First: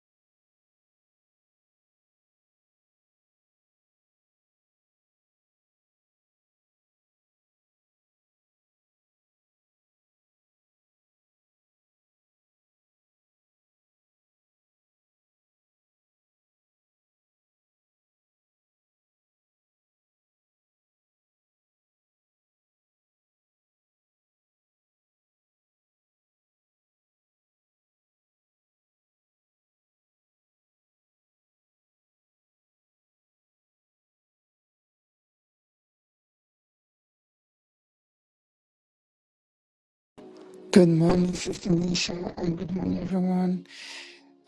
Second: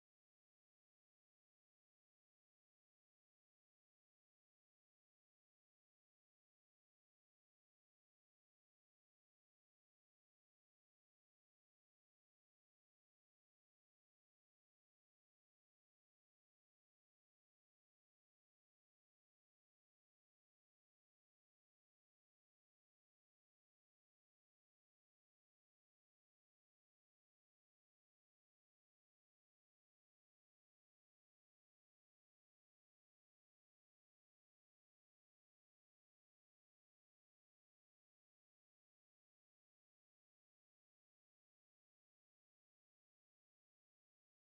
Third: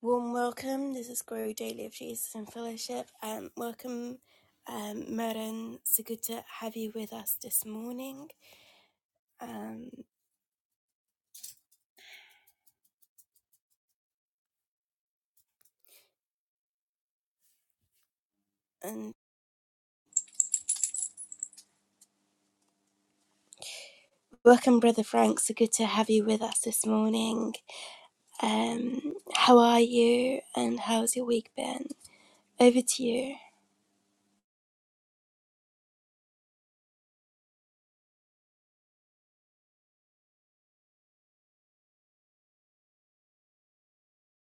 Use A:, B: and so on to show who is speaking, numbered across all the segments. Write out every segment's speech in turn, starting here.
A: Warm welcome. This is Grow Daily of Jesus in Fellowship, and welcome, um, Meryn. So good to have you with us this morning, um, and welcome, Brother Frank. So good to have you with us this morning. Um, how are you? And how's your week been? Over to you.
B: Good morning, Sister Nisha, and good morning, everyone.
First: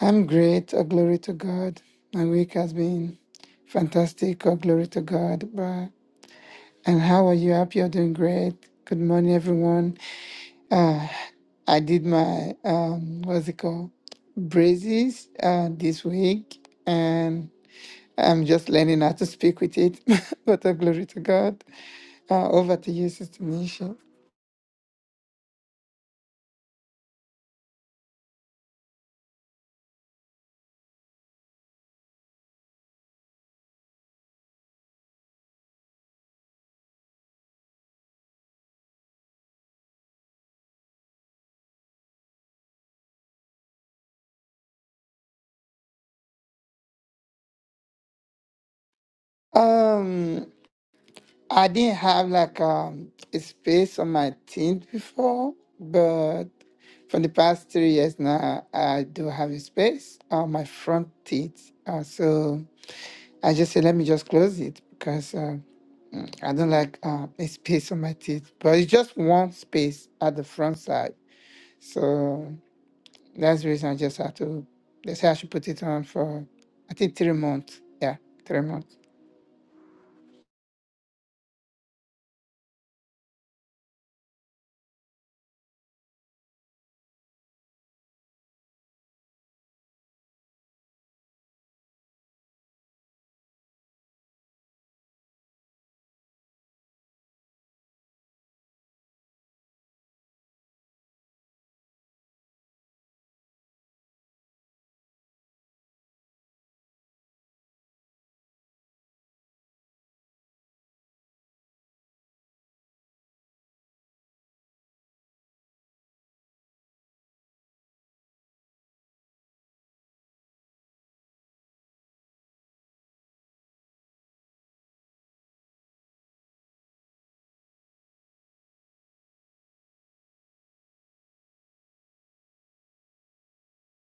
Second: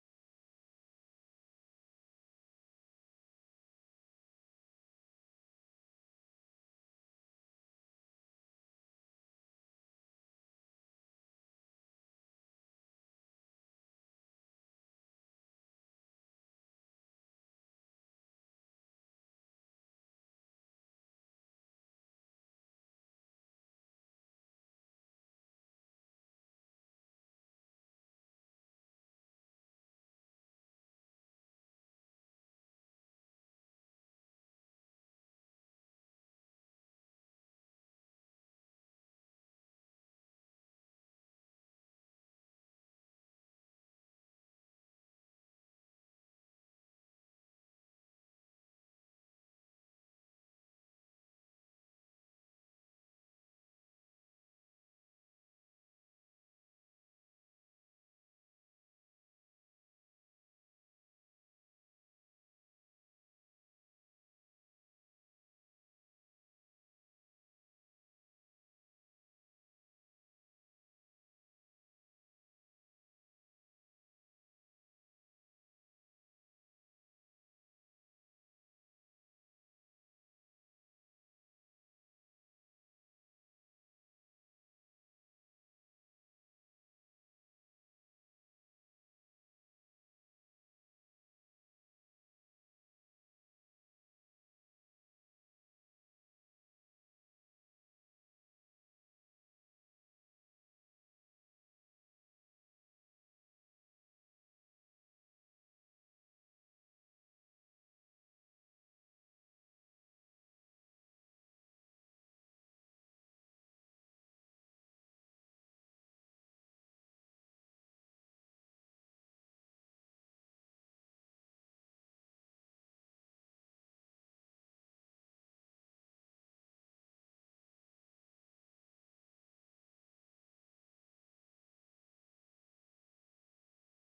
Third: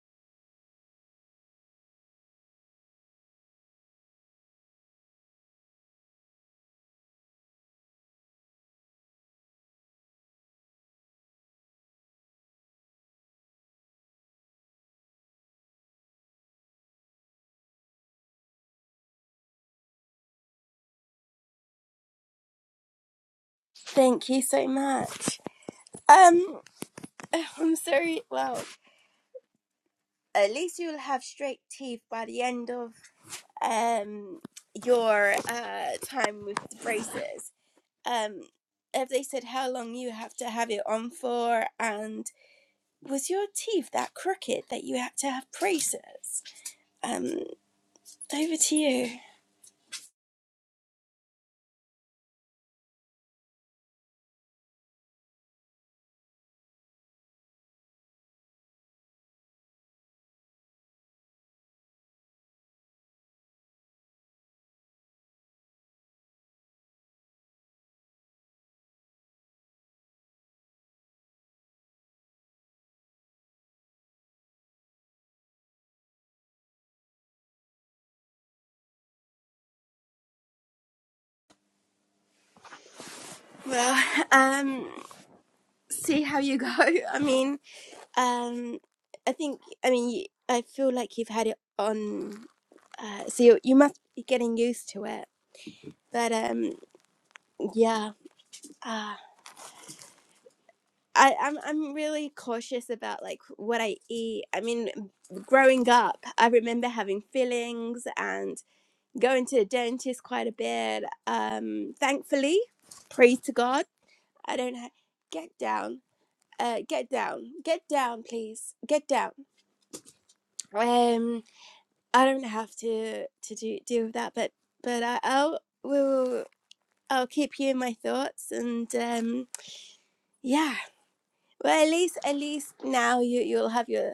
B: I'm great. All glory to God. My week has been fantastic. All glory to God. Bye. And how are you? Happy you're doing great. Good morning, everyone. Uh, I did my, um, what's it called? Braces uh, this week, and I'm just learning how to speak with it. but all glory to God. Uh, over to you, Sister Nisha.
A: Thank you so much. Um, I'm sorry. Well, at least you'll have straight teeth by the end of um your uh time with the braces. um if they said how long you have to have it on for and was your teeth that crooked that you had to have braces um over to you
B: Um, I didn't have like um, a space on my team before, but for the past three years now, I do have a space on my front teeth. Uh, so I just said, let me just close it because uh, I don't like uh, a space on my teeth. But it's just one space at the front side. So that's the reason I just have to, they say I should put it on for, I think, three months. Yeah, three months.
A: well um see how you go i mean um i think i mean you, i feel like you've had it on uh so you, you must be getting used to it but um yeah uh, I, I'm I'm really cautious about like what I eat. I mean, growing up, I remember having fillings and going to the dentist quite a bit. Um, thankfully, praise to God, I don't ha- get down. Uh, get down, get down, please, get down. Um, I don't have to to do deal with that, but but I, I'll will I'll keep you in my thoughts and um yeah. Well, at least at least now you you'll have your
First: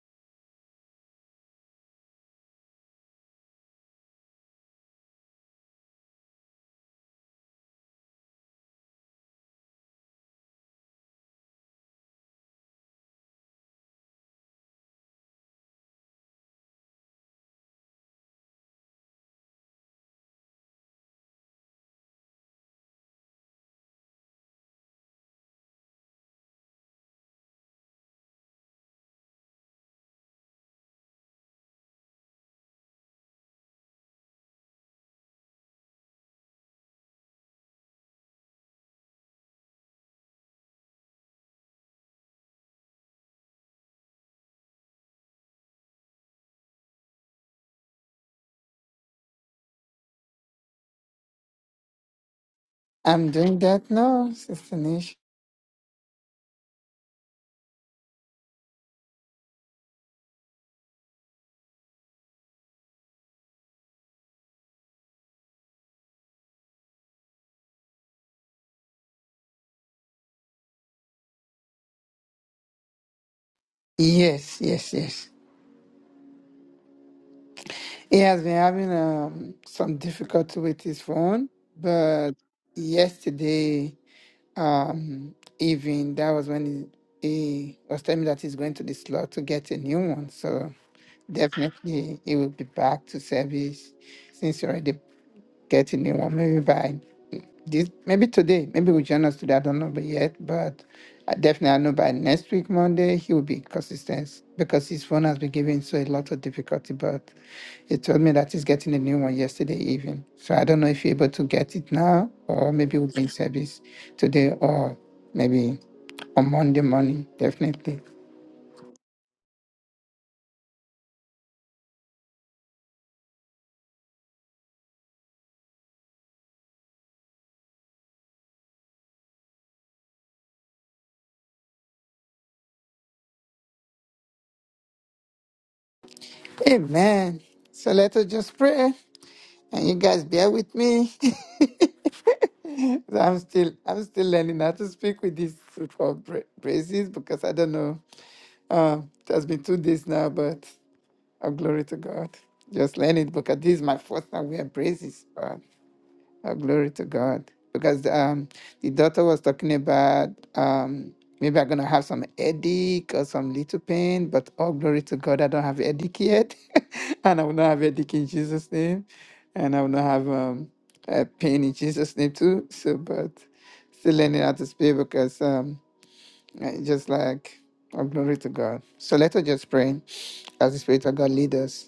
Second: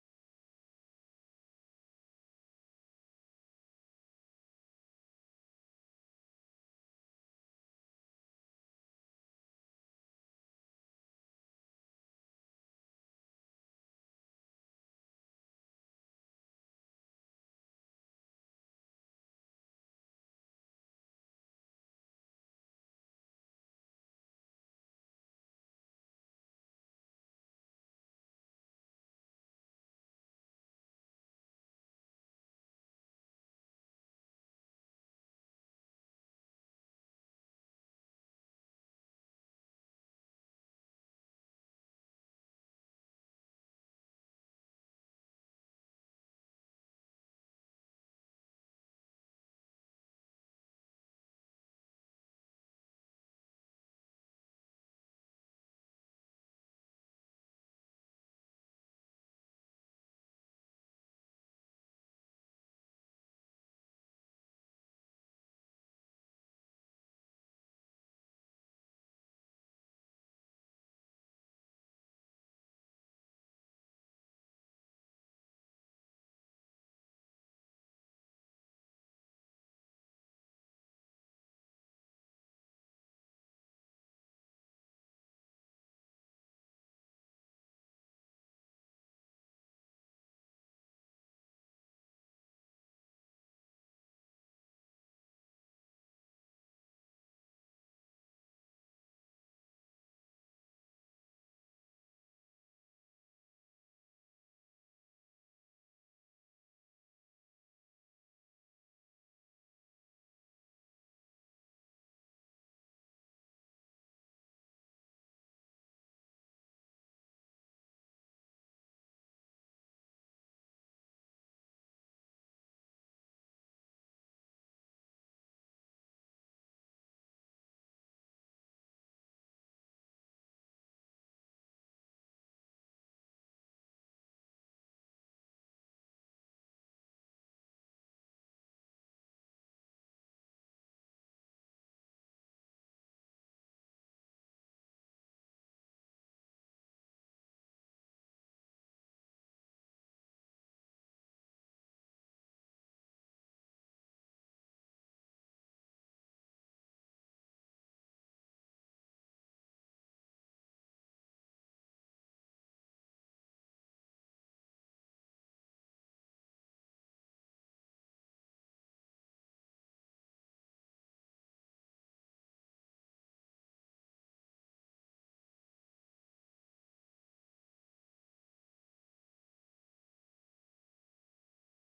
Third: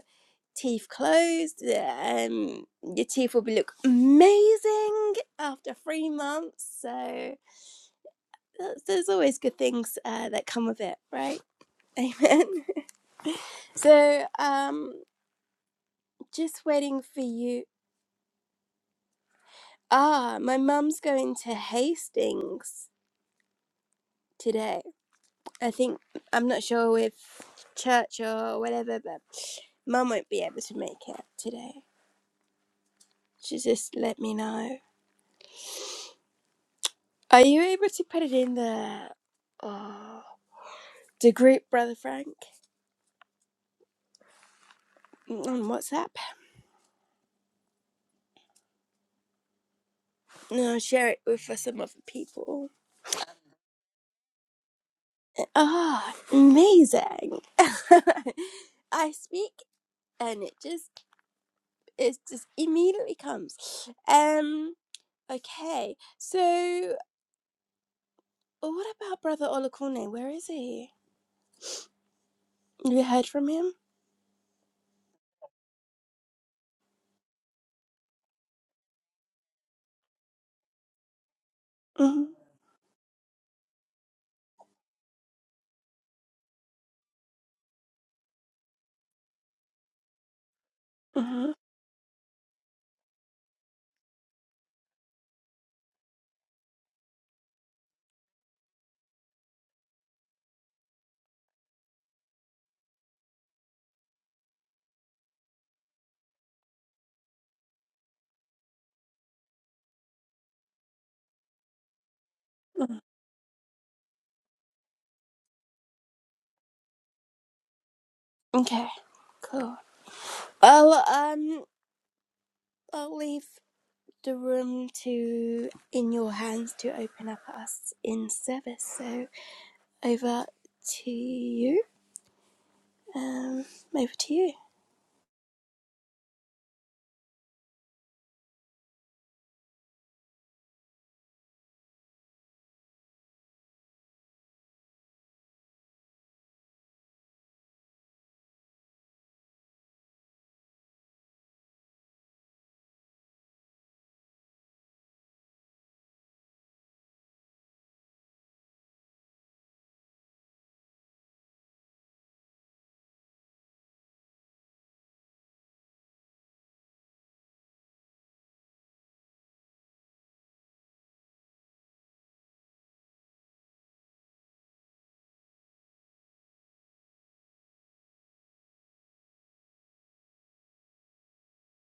A: teeth closed. Um, your teeth will be look amazing after three months. So that's, there's always good things uh, that come with it, right? Amen. So um, just waiting for you. Ah, my mum's going to Hastings today. I think I'm not sure if church or whatever, but mum won't be able to make it today. She just let me know. Are you able to put it in the? Oh, the group brother frank on whatsapp and i'll share it with uh, some other people
B: I'm doing that now, Sister Nish.
A: ah amazing i speak and it just it just immediately comes um okay so what about brother olakune where is he have you heard from him
B: Yes, yes, yes. He has been having um, some difficulty with his phone,
A: hmm
B: but yesterday um, evening, that was when he, he was telling me that he's going to the slot to get a new one. So
A: hmm
B: definitely he will be back to service since he already get a new one. Maybe by this, maybe today, maybe we'll join us today. I don't know but yet, but I definitely I know by next week, Monday, he will be consistent because his phone has been giving so a lot of difficulty, but. He told me that he's getting a new one yesterday evening. So I don't know if you're able to get it now, or maybe we'll be in service today, or maybe on Monday morning, definitely.
A: okay cool well um i'll leave the room to in your hands to open up us in service so over to you. Um, over to you.
B: Amen. So let us just pray. And you guys bear with me. So I'm still I'm still learning how to speak with these so-called bra- braces because I don't know. Um, it has been two days now, but oh, glory to God. Just learn it because this is my first time wearing braces. Oh, glory to God. Because um, the daughter was talking about um, maybe I'm going to have some headache or some little pain, but oh, glory to God, I don't have headache yet. and I will not have headache in Jesus' name. And I will not have um, a pain in Jesus' name too. So, but still learning how to speak because um, I just like, oh, glory to God. So let us just pray as the Spirit of God lead us.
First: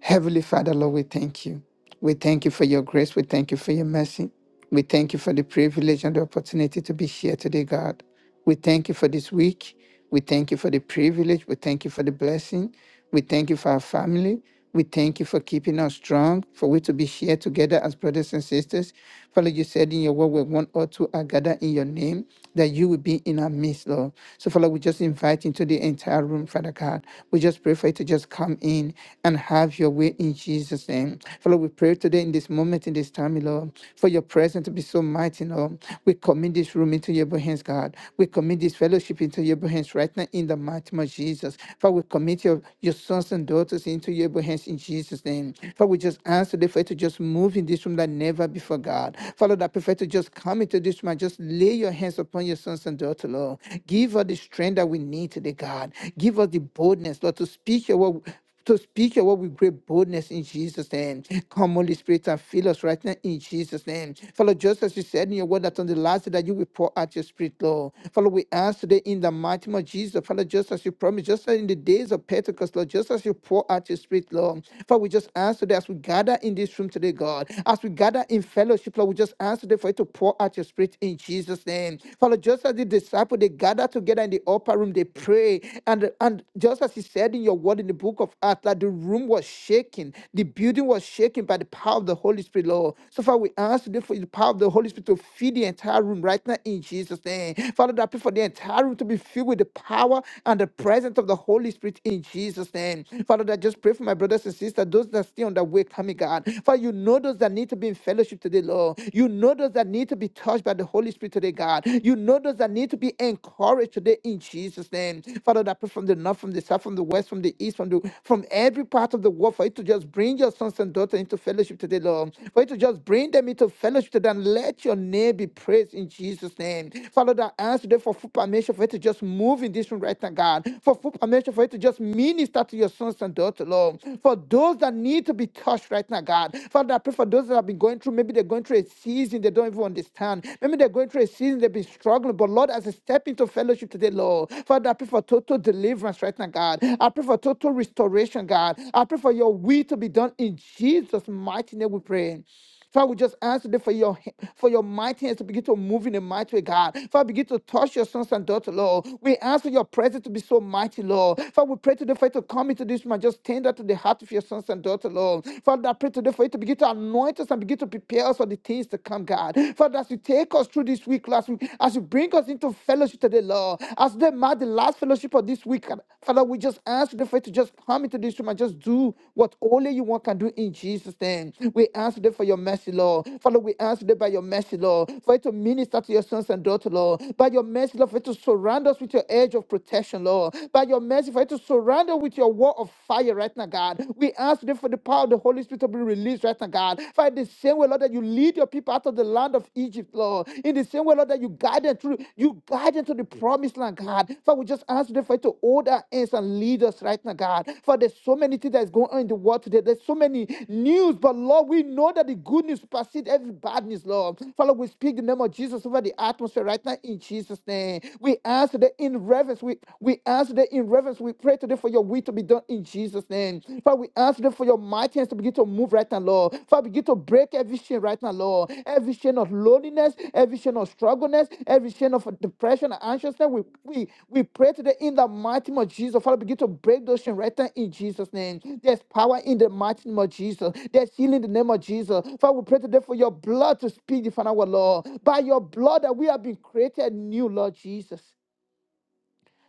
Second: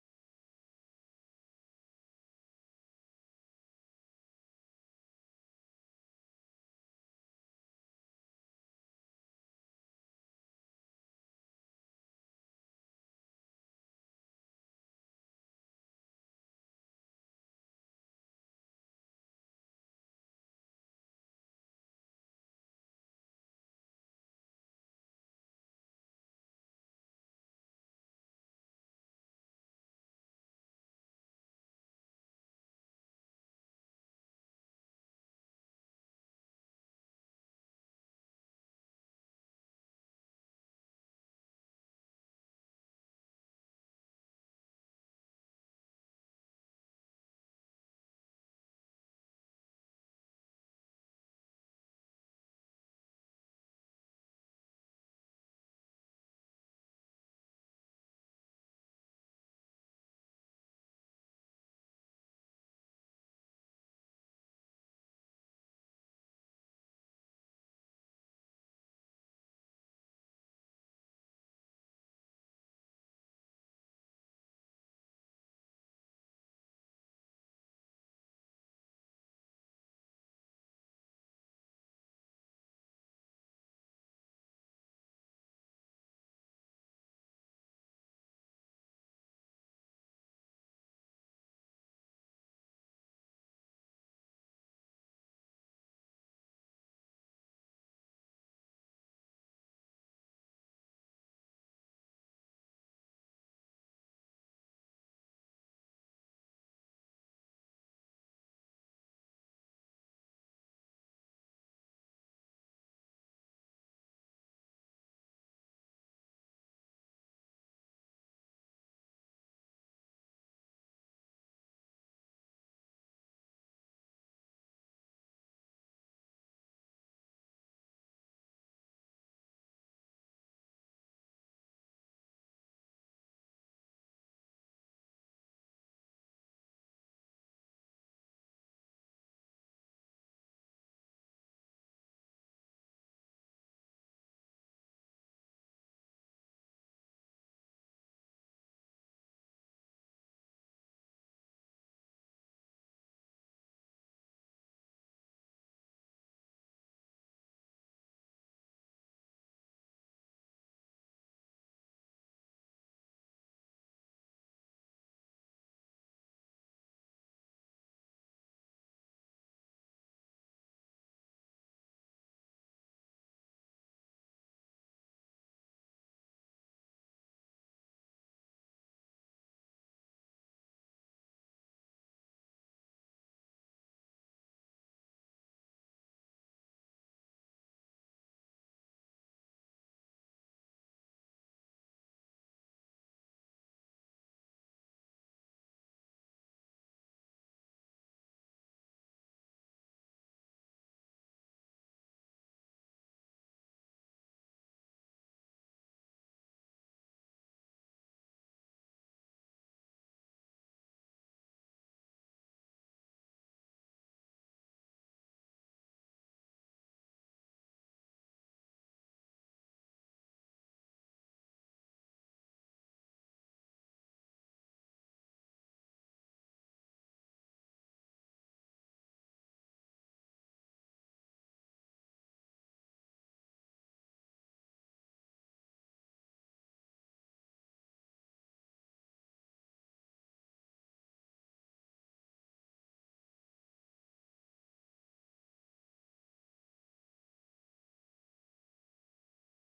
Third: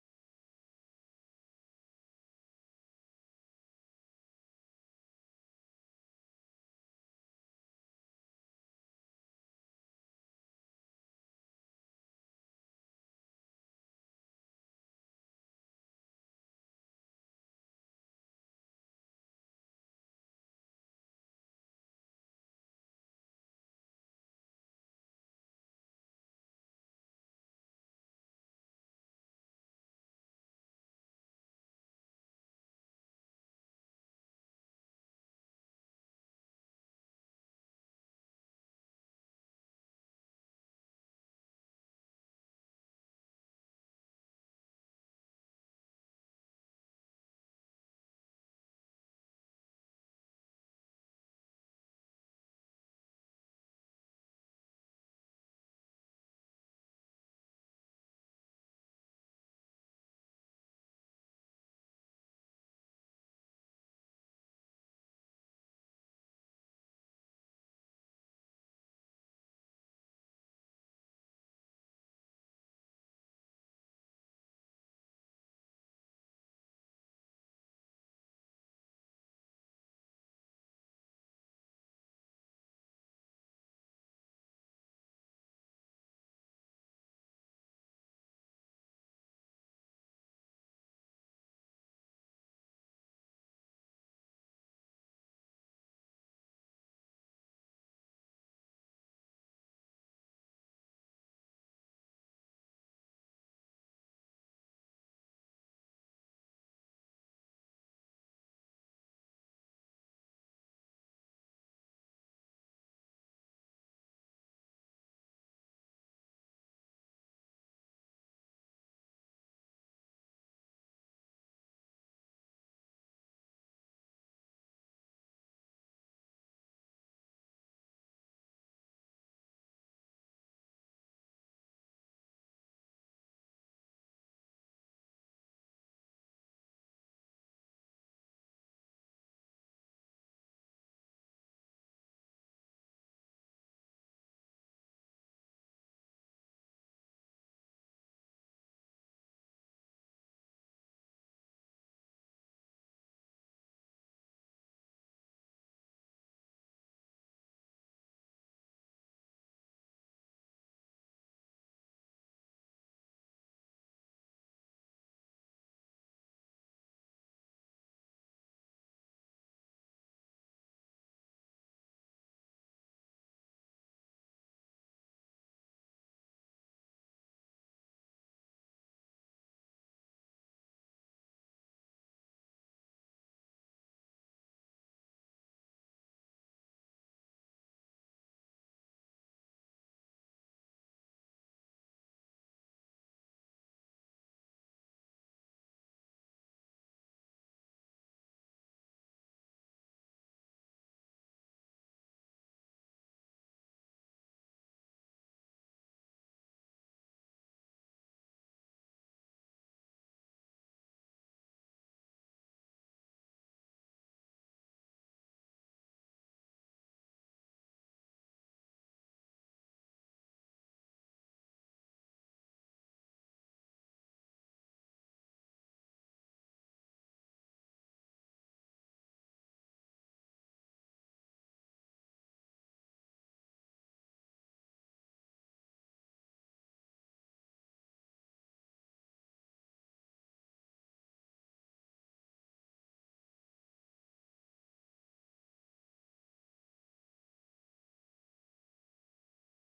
B: Heavenly Father, Lord, we thank you. We thank you for your grace. We thank you for your mercy. We thank you for the privilege and the opportunity to be here today, God. We thank you for this week. We thank you for the privilege. We thank you for the blessing. We thank you for our family. We thank you for keeping us strong, for we to be here together as brothers and sisters. Father, you said in your word, where one or two are gathered in your name, that you will be in our midst, Lord. So, Father, we just invite into the entire room, Father God. We just pray for you to just come in and have your way in Jesus' name. Father, we pray today in this moment, in this time, Lord, for your presence to be so mighty, Lord. We commit this room into your hands, God. We commit this fellowship into your hands hands right now in the mighty name of Jesus. Father, we commit your, your sons and daughters into your able hands in Jesus' name. Father, we just ask the Father to just move in this room like never before, God. Father, that prefer to just come into this room and just lay your hands upon your sons and daughters, Lord. Give us the strength that we need today, God. Give us the boldness, Lord, to speak your word to speak your word with great boldness in Jesus' name. Come, Holy Spirit, and fill us right now in Jesus' name. Follow, just as you said in your word that on the last day that you will pour out your spirit, Lord. Follow, we ask today in the mighty name of Jesus. Follow, just as you promised, just as in the days of Pentecost, Lord, just as you pour out your spirit, Lord. Father, we just ask today as we gather in this room today, God, as we gather in fellowship, Lord, we just ask today for you to pour out your spirit in Jesus' name. Follow, just as the disciples, they gather together in the upper room, they pray away. And and just as he said in your word in the book of Acts, that the room was shaking, the building was shaken by the power of the Holy Spirit, Lord. So far, we ask today for the power of the Holy Spirit to feed the entire room right now in Jesus' name. Father, I pray for the entire room to be filled with the power and the presence of the Holy Spirit in Jesus' name. Father, I just pray for my brothers and sisters, those that are still on their way coming, God. Father, you know those that need to be in fellowship today, Lord. You know those that need to be touched by the Holy Spirit today, God. You know those that that need to be encouraged today in Jesus' name. Father, that pray from the north, from the south, from the west, from the east, from the from every part of the world, for you to just bring your sons and daughters into fellowship today, Lord. For you to just bring them into fellowship today and let your name be praised in Jesus' name. Father, that I ask today for full permission for you to just move in this room right now, God. For full permission for you to just minister to your sons and daughters, Lord. For those that need to be touched right now, God. Father, I pray for those that have been going through, maybe they're going through a season, they don't even even understand. Maybe they're going through a season, they've been struggling. But Lord, as I step into fellowship today, Lord, Father, I pray for total deliverance right now, God. I pray for total restoration, God. I pray for your will to be done in Jesus' mighty name. We pray. Father, we just ask today for your h- for your mighty hands to begin to move in a mighty way, God. Father, begin to touch your sons and daughters, Lord. We ask for your presence to be so mighty, Lord. Father, we pray today for you to come into this man, just tender to the heart of your sons and daughters, Lord. Father, I pray today for you to begin to anoint us and begin to prepare us for the things to come, God. Father, as you take us through this week, last week, as you bring us into fellowship today, Lord, as they mark the last fellowship of this week, God, Father, we just ask you the faith to just come into this room and just do what only you want can do in Jesus' name. We ask you for your mercy, Lord. Father, we ask you by your mercy, Lord, for it to minister to your sons and daughters, Lord. By your mercy, Lord, for it to surround us with your edge of protection, Lord. By your mercy, for it to surround us with your wall of fire right now, God. We ask today for the power of the Holy Spirit to be released right now, God. Father, the same way, Lord, that you lead your people out of the land of Egypt, Lord. In the same way, Lord, that you guide them through, you guide them to the promised land, God. Father, we just ask today for you to hold our hands and lead us right now, God. For there's so many things that's going on in the world today. There's so many news, but Lord, we know that the good news supersedes every bad news, Lord. Father, we speak the name of Jesus over the atmosphere right now in Jesus' name. We ask today in reverence. We, we ask today in reverence we pray today for your will to be done in Jesus' name. Father, we ask today for your mighty hands to begin to move right now, Lord. Father, begin to break every chain right now, Lord. Every chain of loneliness, every chain of struggleness, every chain of depression and anxiousness. We, we, we pray today in the mighty name of Jesus. Father, begin to break those chains right now in Jesus' name. There's power in the mighty name of Jesus. There's healing in the name of Jesus. Father, we pray today for your blood to speak, Father, our Lord. By your blood that we have been created new, Lord Jesus.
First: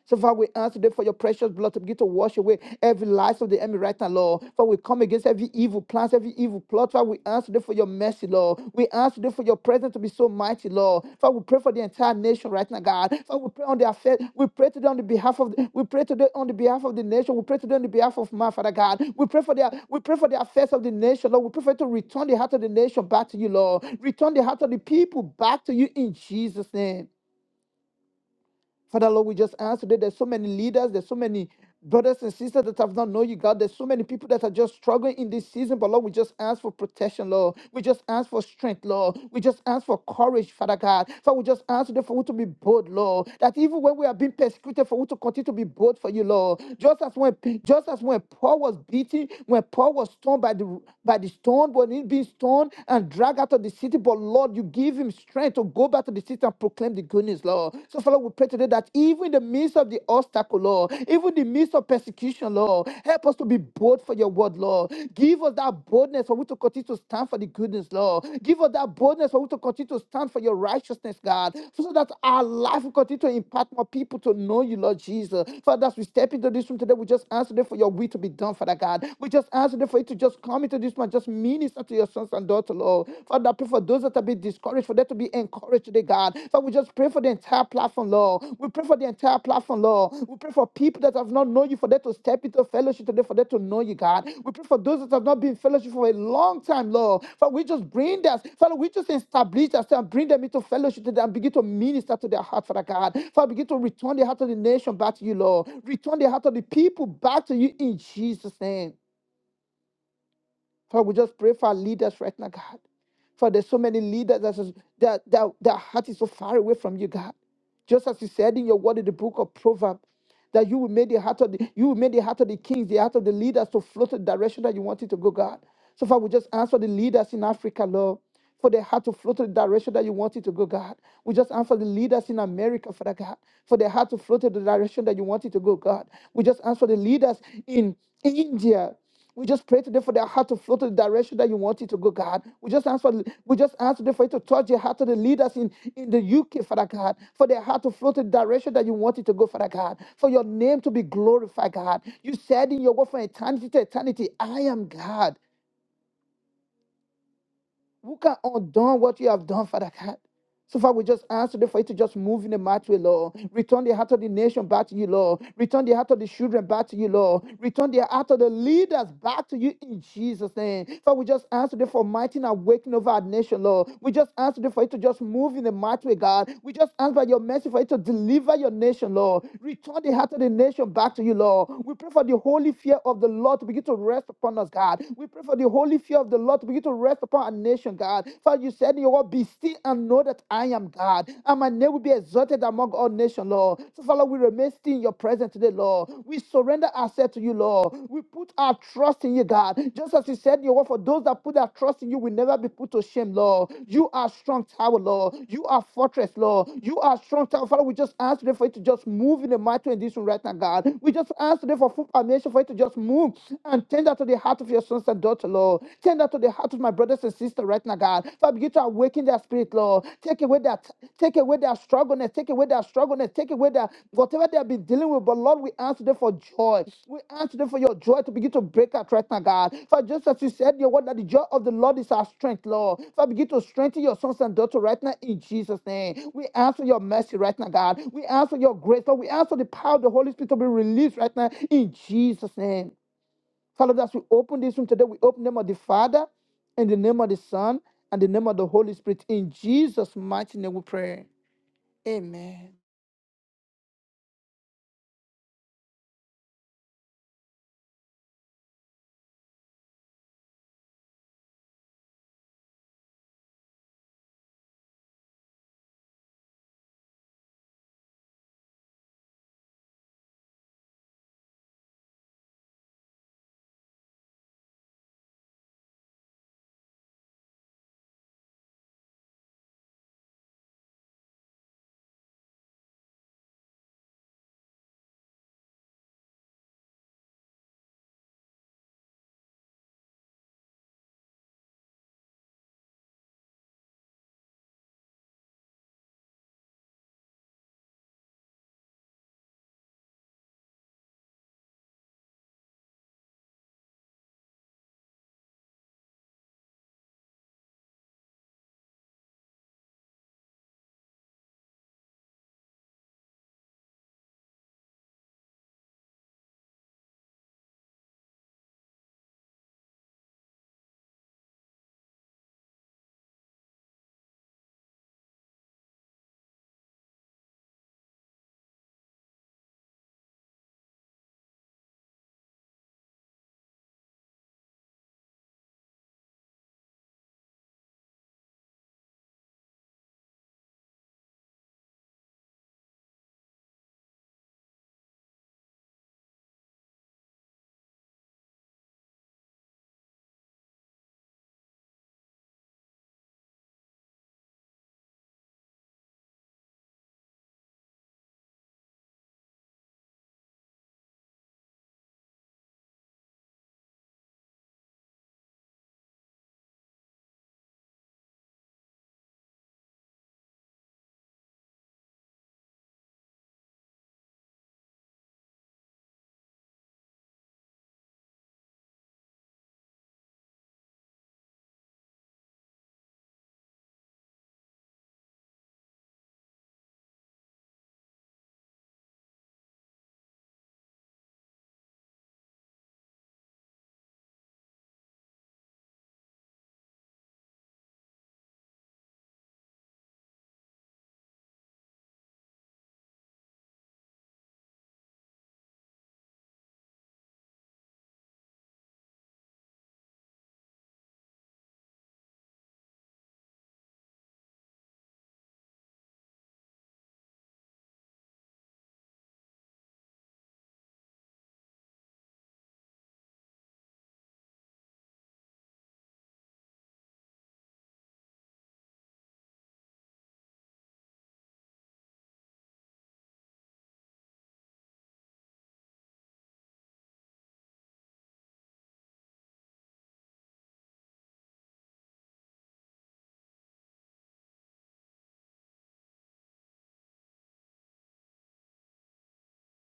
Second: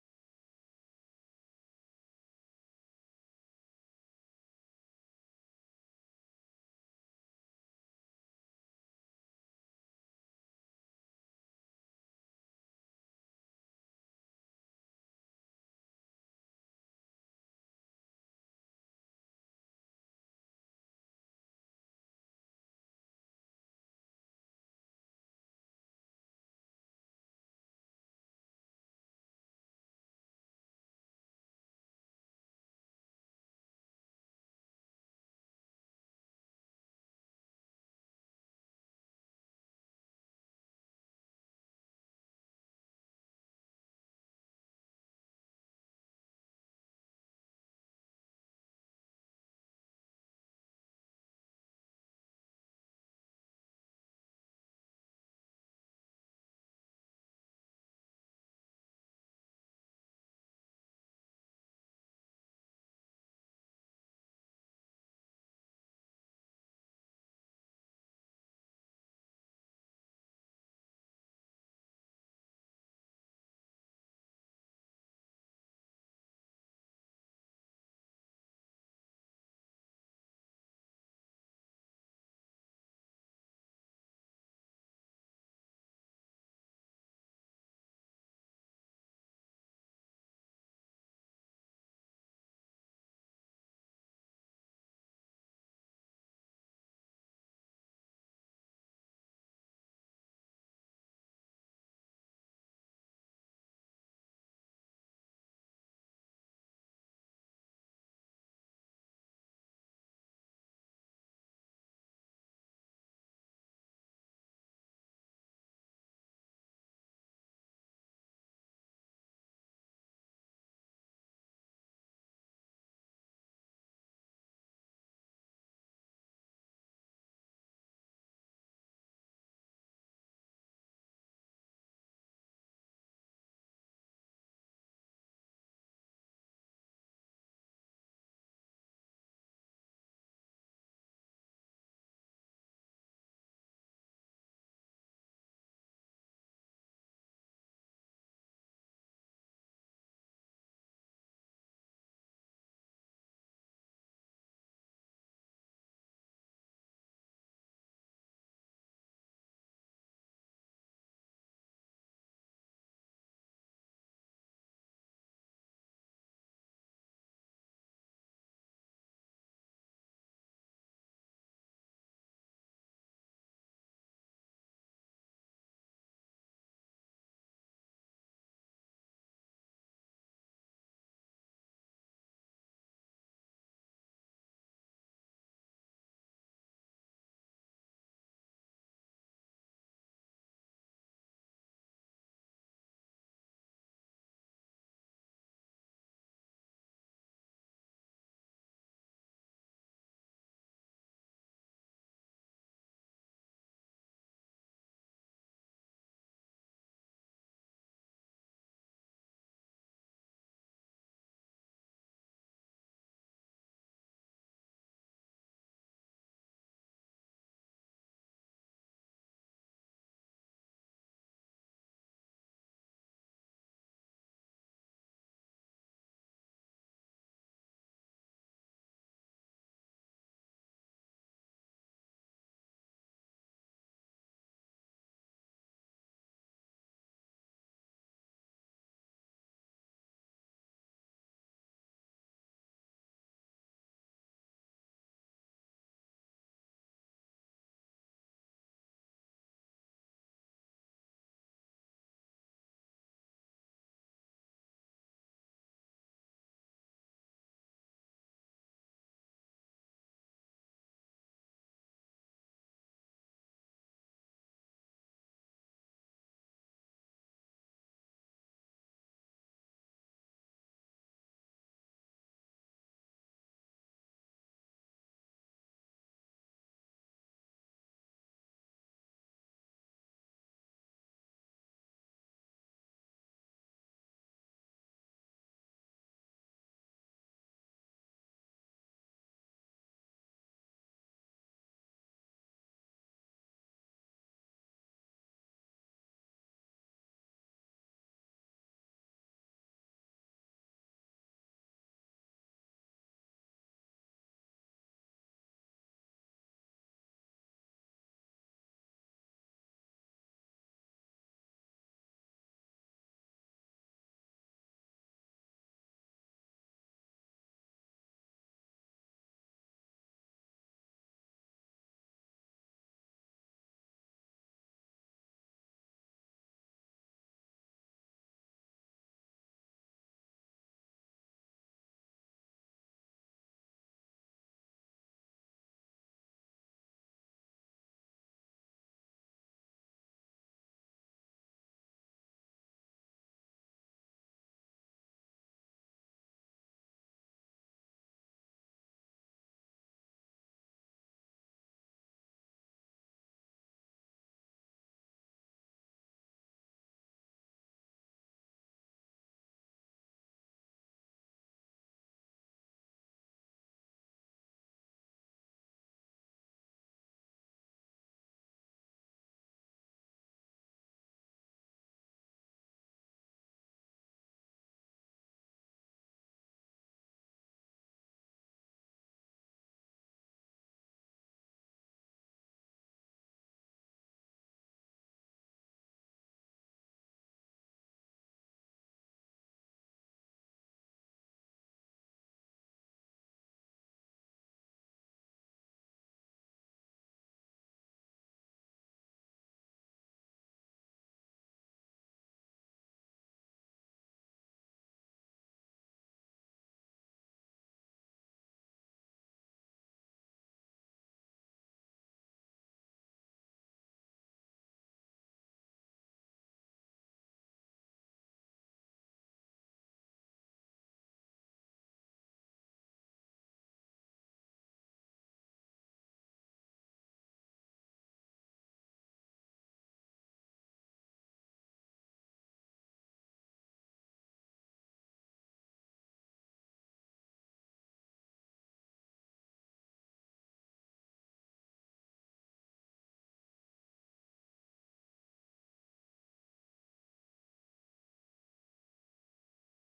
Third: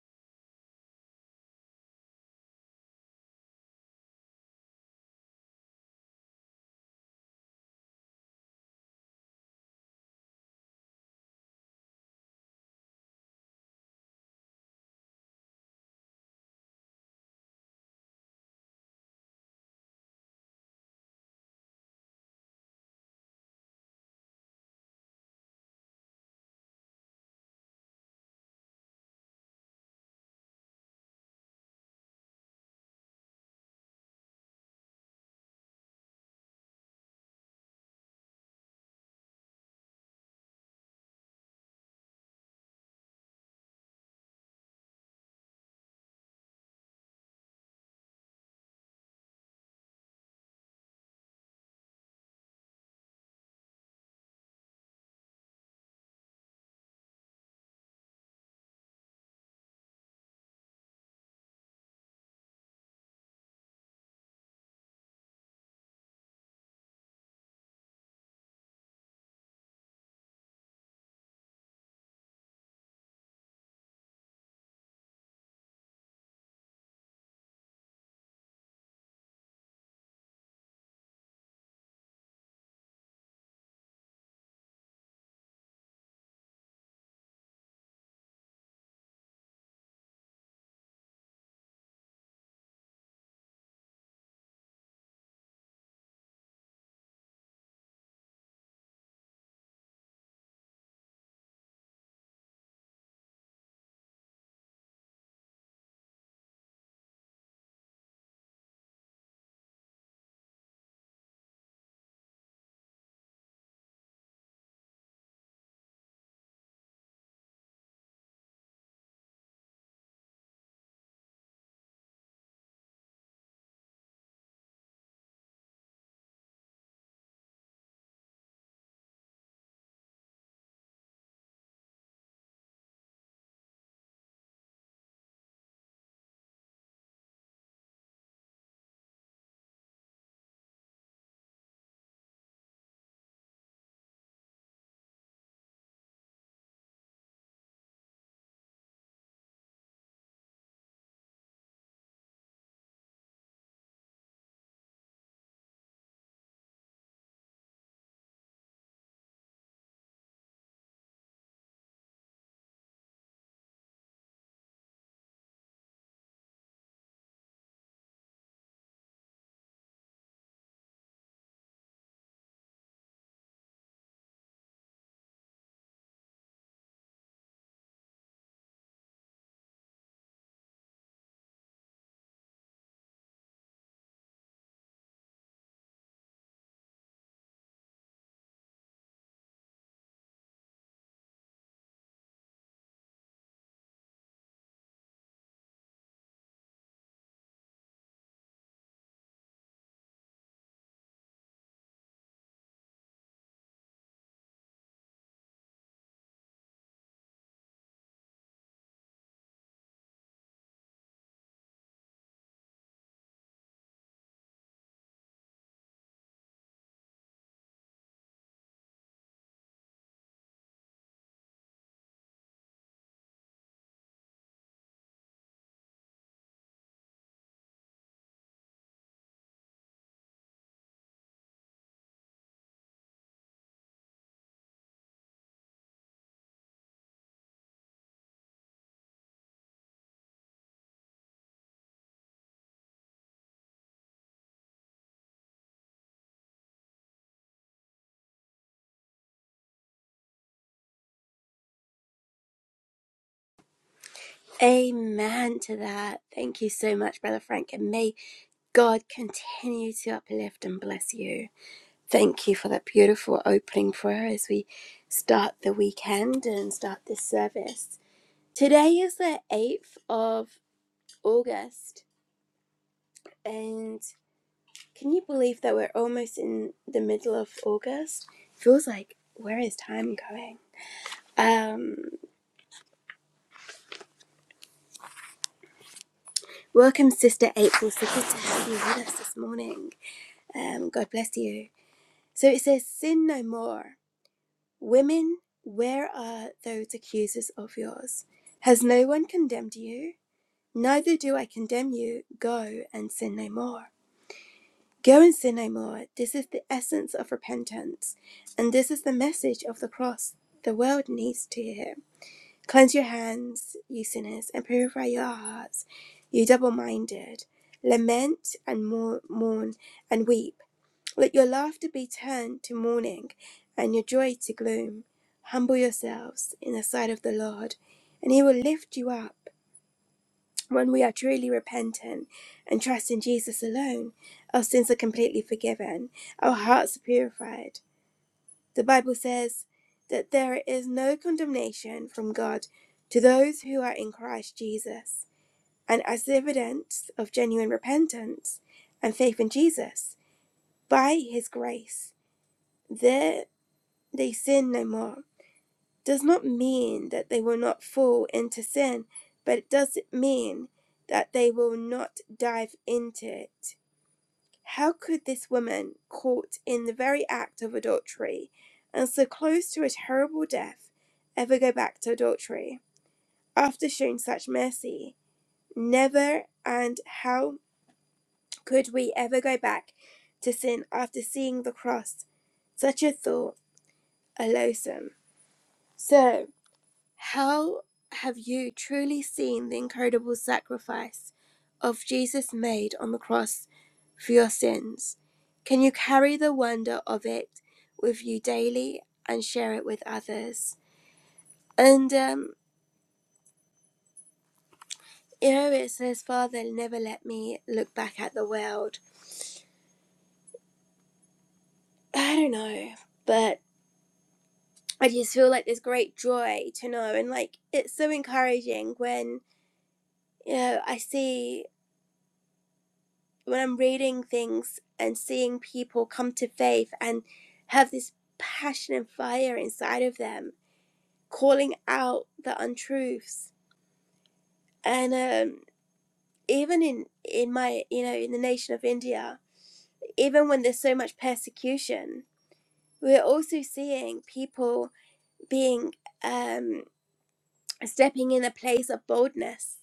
B: So, Father, we ask today for your precious blood to begin to wash away every lies of the enemy right now, Lord. For we come against every evil plans, every evil plot. Father, we ask today for your mercy, Lord. We ask today for your presence to be so mighty, Lord. Father, we pray for the entire nation right now, God. Father, we pray on their faith. We pray today on the behalf of the, we pray today on the behalf of the nation. We pray today on the behalf of my Father God. We pray for their we pray for the affairs of the nation, Lord. We pray for you to return the heart of the nation back to you, Lord. Return the heart of the people back to you in Jesus' name. Father Lord, we just ask today. There's so many leaders, there's so many brothers and sisters that have not known you, God. There's so many people that are just struggling in this season. But Lord, we just ask for protection, Lord. We just ask for strength, Lord. We just ask for courage, Father God. Father, we just ask today for you to be bold, Lord. That even when we are being persecuted, for you to continue to be bold for you, Lord. Just as when just as when Paul was beaten, when Paul was stoned by the by the stone, when he being stoned and dragged out of the city, but Lord, you give him strength to go back to the city and proclaim the good news, Lord. So, Father, we pray today that even in the midst of the obstacle, Lord, even in the midst of persecution, Lord, help us to be bold for your word, Lord. Give us that boldness for we to continue to stand for the goodness, Lord. Give us that boldness for we to continue to stand for your righteousness, God, so that our life will continue to impact more people to know you, Lord Jesus. Father, as we step into this room today, we just ask today for your will to be done, Father God. We just ask today for you to just come into this one, just minister to your sons sons and daughters, Lord. Father, I pray for those that have been discouraged, for them to be encouraged today, God. Father, we just pray for the entire platform, Lord. We pray for the entire platform, Lord. We pray for people that have not known you, for them to step into fellowship today, for them to know you, God. We pray for those that have not been in fellowship for a long time, Lord. Father, we just bring them, Father, we just establish us and bring them into fellowship today and begin to minister to their heart, Father God. Father, begin to return the heart of the nation back to you, Lord. Return the heart of the people back to you in Jesus' name. Father, we just pray for our leaders right now, God. For there's so many leaders that, is- that, that their heart is so far away from you, God. Just as you said in your word in the book of Proverbs, that you will make the heart of the you will make the heart of the kings, the heart of the leaders to float the direction that you want it to go, God. So far, we just ask for the leaders in Africa, Lord, for their heart to float in the direction that you want it to go, God. We just ask for the leaders in America, Father God, for their heart to float in the direction that you want it to go, God. We just ask for the leaders in India, we just pray today for their heart to flow to the direction that you want it to go, God. We just ask for we just ask today for you to touch the heart of the leaders in, in the UK, Father God, for their heart to flow to the direction that you want it to go, Father God, for your name to be glorified, God. You said in your word from eternity to eternity, I am God. Who can undo what you have done, Father God? So far, we just ask today for you to just move in the mighty way, Lord. Return the heart of the nation back to you, Lord. Return the heart of the children back to you, Lord. Return the heart of the leaders back to you in Jesus' name. Father, we just ask today for mighty and awakening over our nation, Lord. We just ask today for you to just move in the mighty way, God. We just ask by your mercy for you to deliver your nation, Lord. Return the heart of the nation back to you, Lord. We pray for the holy fear of the Lord to begin to rest upon us, God. We pray for the holy fear of the Lord to begin to rest upon our nation, God. God. Father, you said in your word, be still and know that I am God. And my name will be exalted among all nations, Lord. So, Father, we remain still in your presence today, Lord. We surrender ourselves to you, Lord. We put our trust in you, God. Just as you said in your word, for those that put their trust in you will never be put to shame, Lord. You are strong tower, Lord. You are fortress, Lord. You are strong tower. Father, we just ask today for you to just move in the mighty way in this room right now, God. We just ask today for full permission for you to just move and tender to the heart of your sons and daughters, heart, Lord. Turn that to the heart of my brothers and sisters right now, God. Father, begin to awaken their spirit, Lord. Take away that, take away their struggleness, take away their struggleness, take away their whatever they have been dealing with. But Lord, we ask them for joy. We ask them for your joy to begin to break out right now, God. For just as you said, in your word that the joy of the Lord is our strength, Lord. Father, begin to strengthen your sons and daughters right now in Jesus' name. We ask for your mercy right now, God. We ask for your grace, Lord. We ask for the power of the Holy Spirit to be released right now in Jesus' name. Father, as we open this room today, we open the name of the Father, in the name of the Son, and the name of the Holy Spirit. In Jesus' mighty name we pray. Amen.
A: Amen to that. Thank you so much, Brother Frank, and may God continue to uplift and bless you. Thank you for that beautiful opening prayer as we start the weekend and start this service. Today is the 8th of August, and can you believe that we're almost in the middle of August? Feels like, where is time going? Um, Welcome, Sister April. So good to have you with us this morning. Um, God bless you. So it says, Sin no more. Women, where are those accusers of yours? Has no one condemned you? Neither do I condemn you. Go and sin no more. Go and sin no more. This is the essence of repentance. And this is the message of the cross the world needs to hear. Cleanse your hands, you sinners, and purify your hearts, you double minded. Lament and mourn and weep. Let your laughter be turned to mourning and your joy to gloom. Humble yourselves in the sight of the Lord, and he will lift you up. When we are truly repentant and trust in Jesus alone, our sins are completely forgiven, our hearts are purified, the Bible says that there is no condemnation from God to those who are in Christ Jesus. And as evidence of genuine repentance and faith in Jesus, by his grace, there they sin no more. Does not mean that they will not fall into sin, but it does mean that they will not dive into it How could this woman, caught in the very act of adultery and so close to a terrible death, ever go back to adultery after showing such mercy? Never, and how could we ever go back to sin after seeing the cross? Such a thought, a loathsome. So, How have you truly seen the incredible sacrifice of Jesus made on the cross for your sins? Can you carry the wonder of it with you daily and share it with others? And, um, you know, it says, Father, never let me look back at the world. I don't know, but I just feel like there's great joy to know. And, like, it's so encouraging when, you know, I see when I'm reading things and seeing people come to faith and have this passion and fire inside of them, calling out the untruths. And um, even in, in my, you know, in the nation of India, even when there's so much persecution, we're also seeing people being, um, stepping in a place of boldness,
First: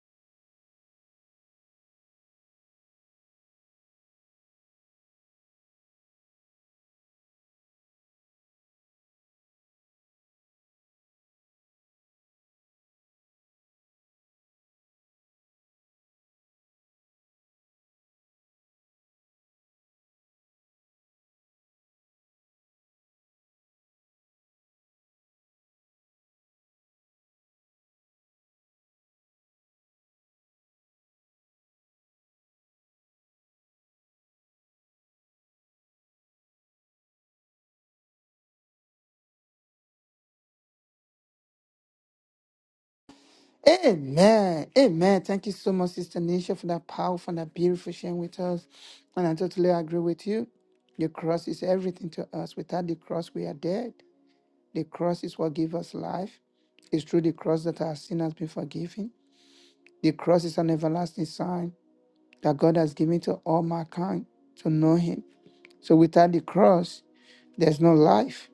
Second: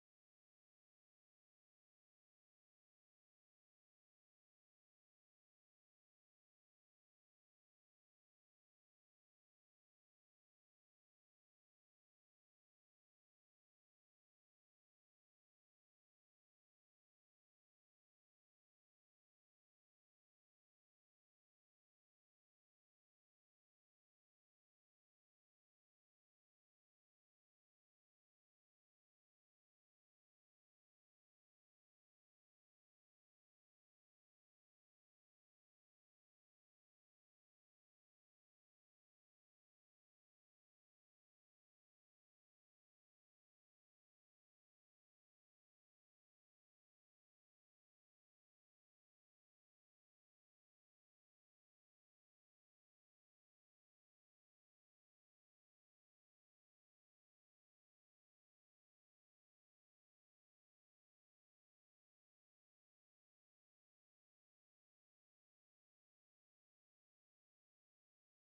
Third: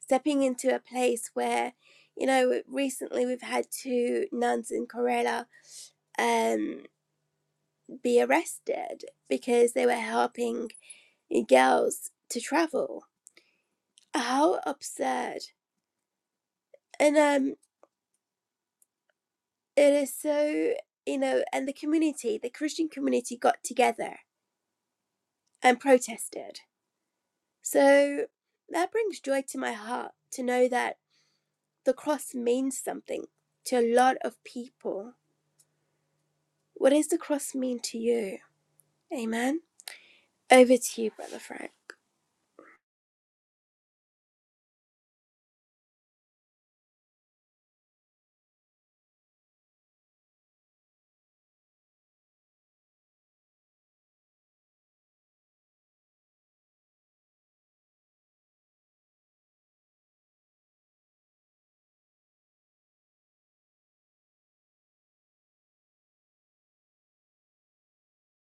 A: stepping into a place where, you know, recently we've had two nuns in Kerala um. be arrested because they were helping girls to travel. How absurd. And um it is so you know, and the community, the Christian community got together and protested. So that brings joy to my heart to know that the cross means something to a lot of people. What does the cross mean to you? Amen. Over to you, Brother Frank.
B: Amen. Amen. Thank you so much, Sister Nisha, for that powerful and that beautiful sharing with us. And I totally agree with you. The cross is everything to us. Without the cross, we are dead. The cross is what gives us life. It's through the cross that our sin has been forgiven. The cross is an everlasting sign that God has given to all mankind to know Him So without the cross, there's no life.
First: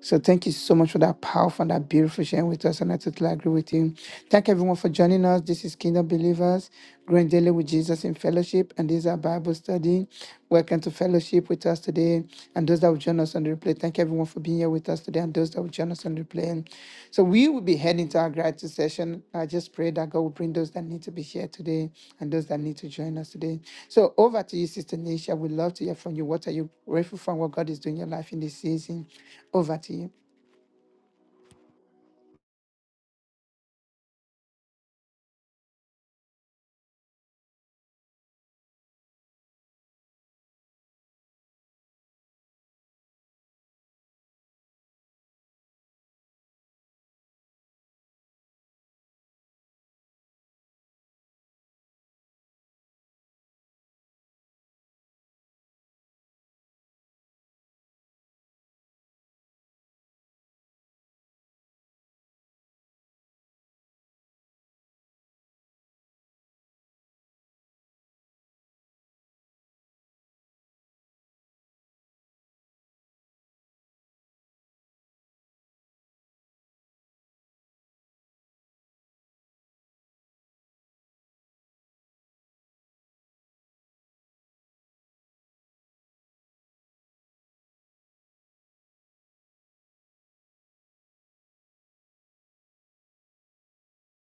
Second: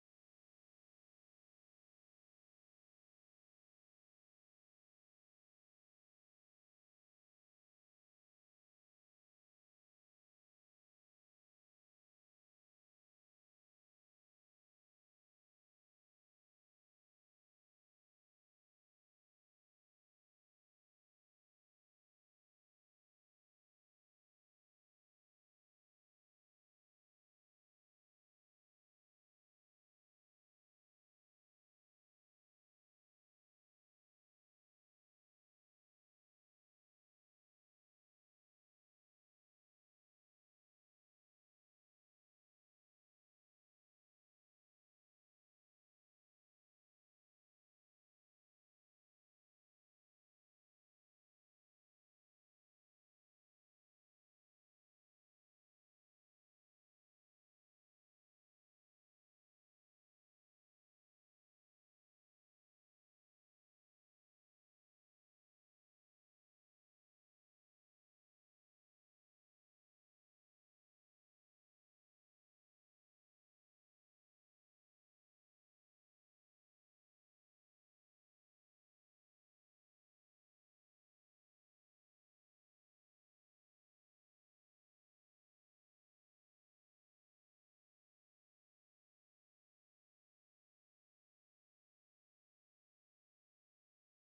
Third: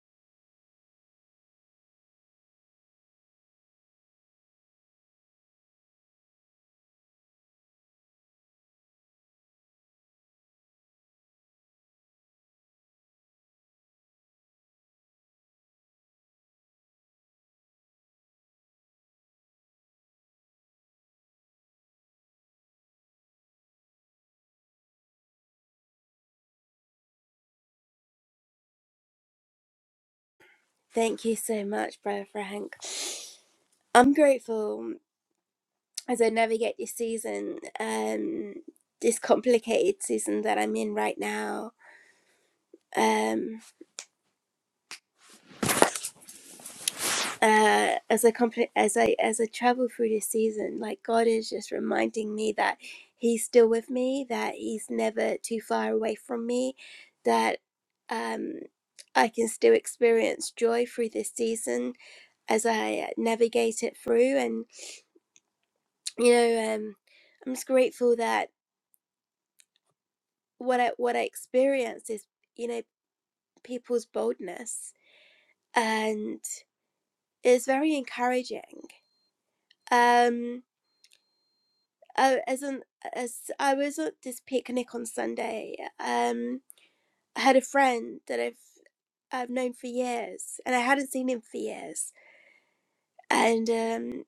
B: So thank you so much for that powerful and that beautiful sharing with us. And I totally agree with you. Thank everyone for joining us. This is Kingdom Believers, growing daily with Jesus in fellowship. And this is our Bible study. Welcome to fellowship with us today. And those that will join us on the replay, thank everyone for being here with us. So there are those that will join us on the plane. So we will be heading to our gratitude session. I just pray that God will bring those that need to be here today and those that need to join us today. So over to you, Sister Nisha. We'd love to hear from you. What are you grateful for? and What God is doing in your life in this season? Over to you.
A: Thank you so much, Brother Frank. I'm grateful as I navigate this season, um, this complicated season that I'm in right now, um, uh, as I compl- as I as I travel through this season, like God is just reminding me that He's still with me, that He's never too far away from me, that um, I can still experience joy through this season as I navigate it through, and you know, um, I'm just grateful that what I what I experienced is. you know. people's boldness and it's very encouraging. Um, I, as an, as I was at this picnic on Sunday, um, I had a friend that I've I've known for years, and I hadn't seen him for years. And um,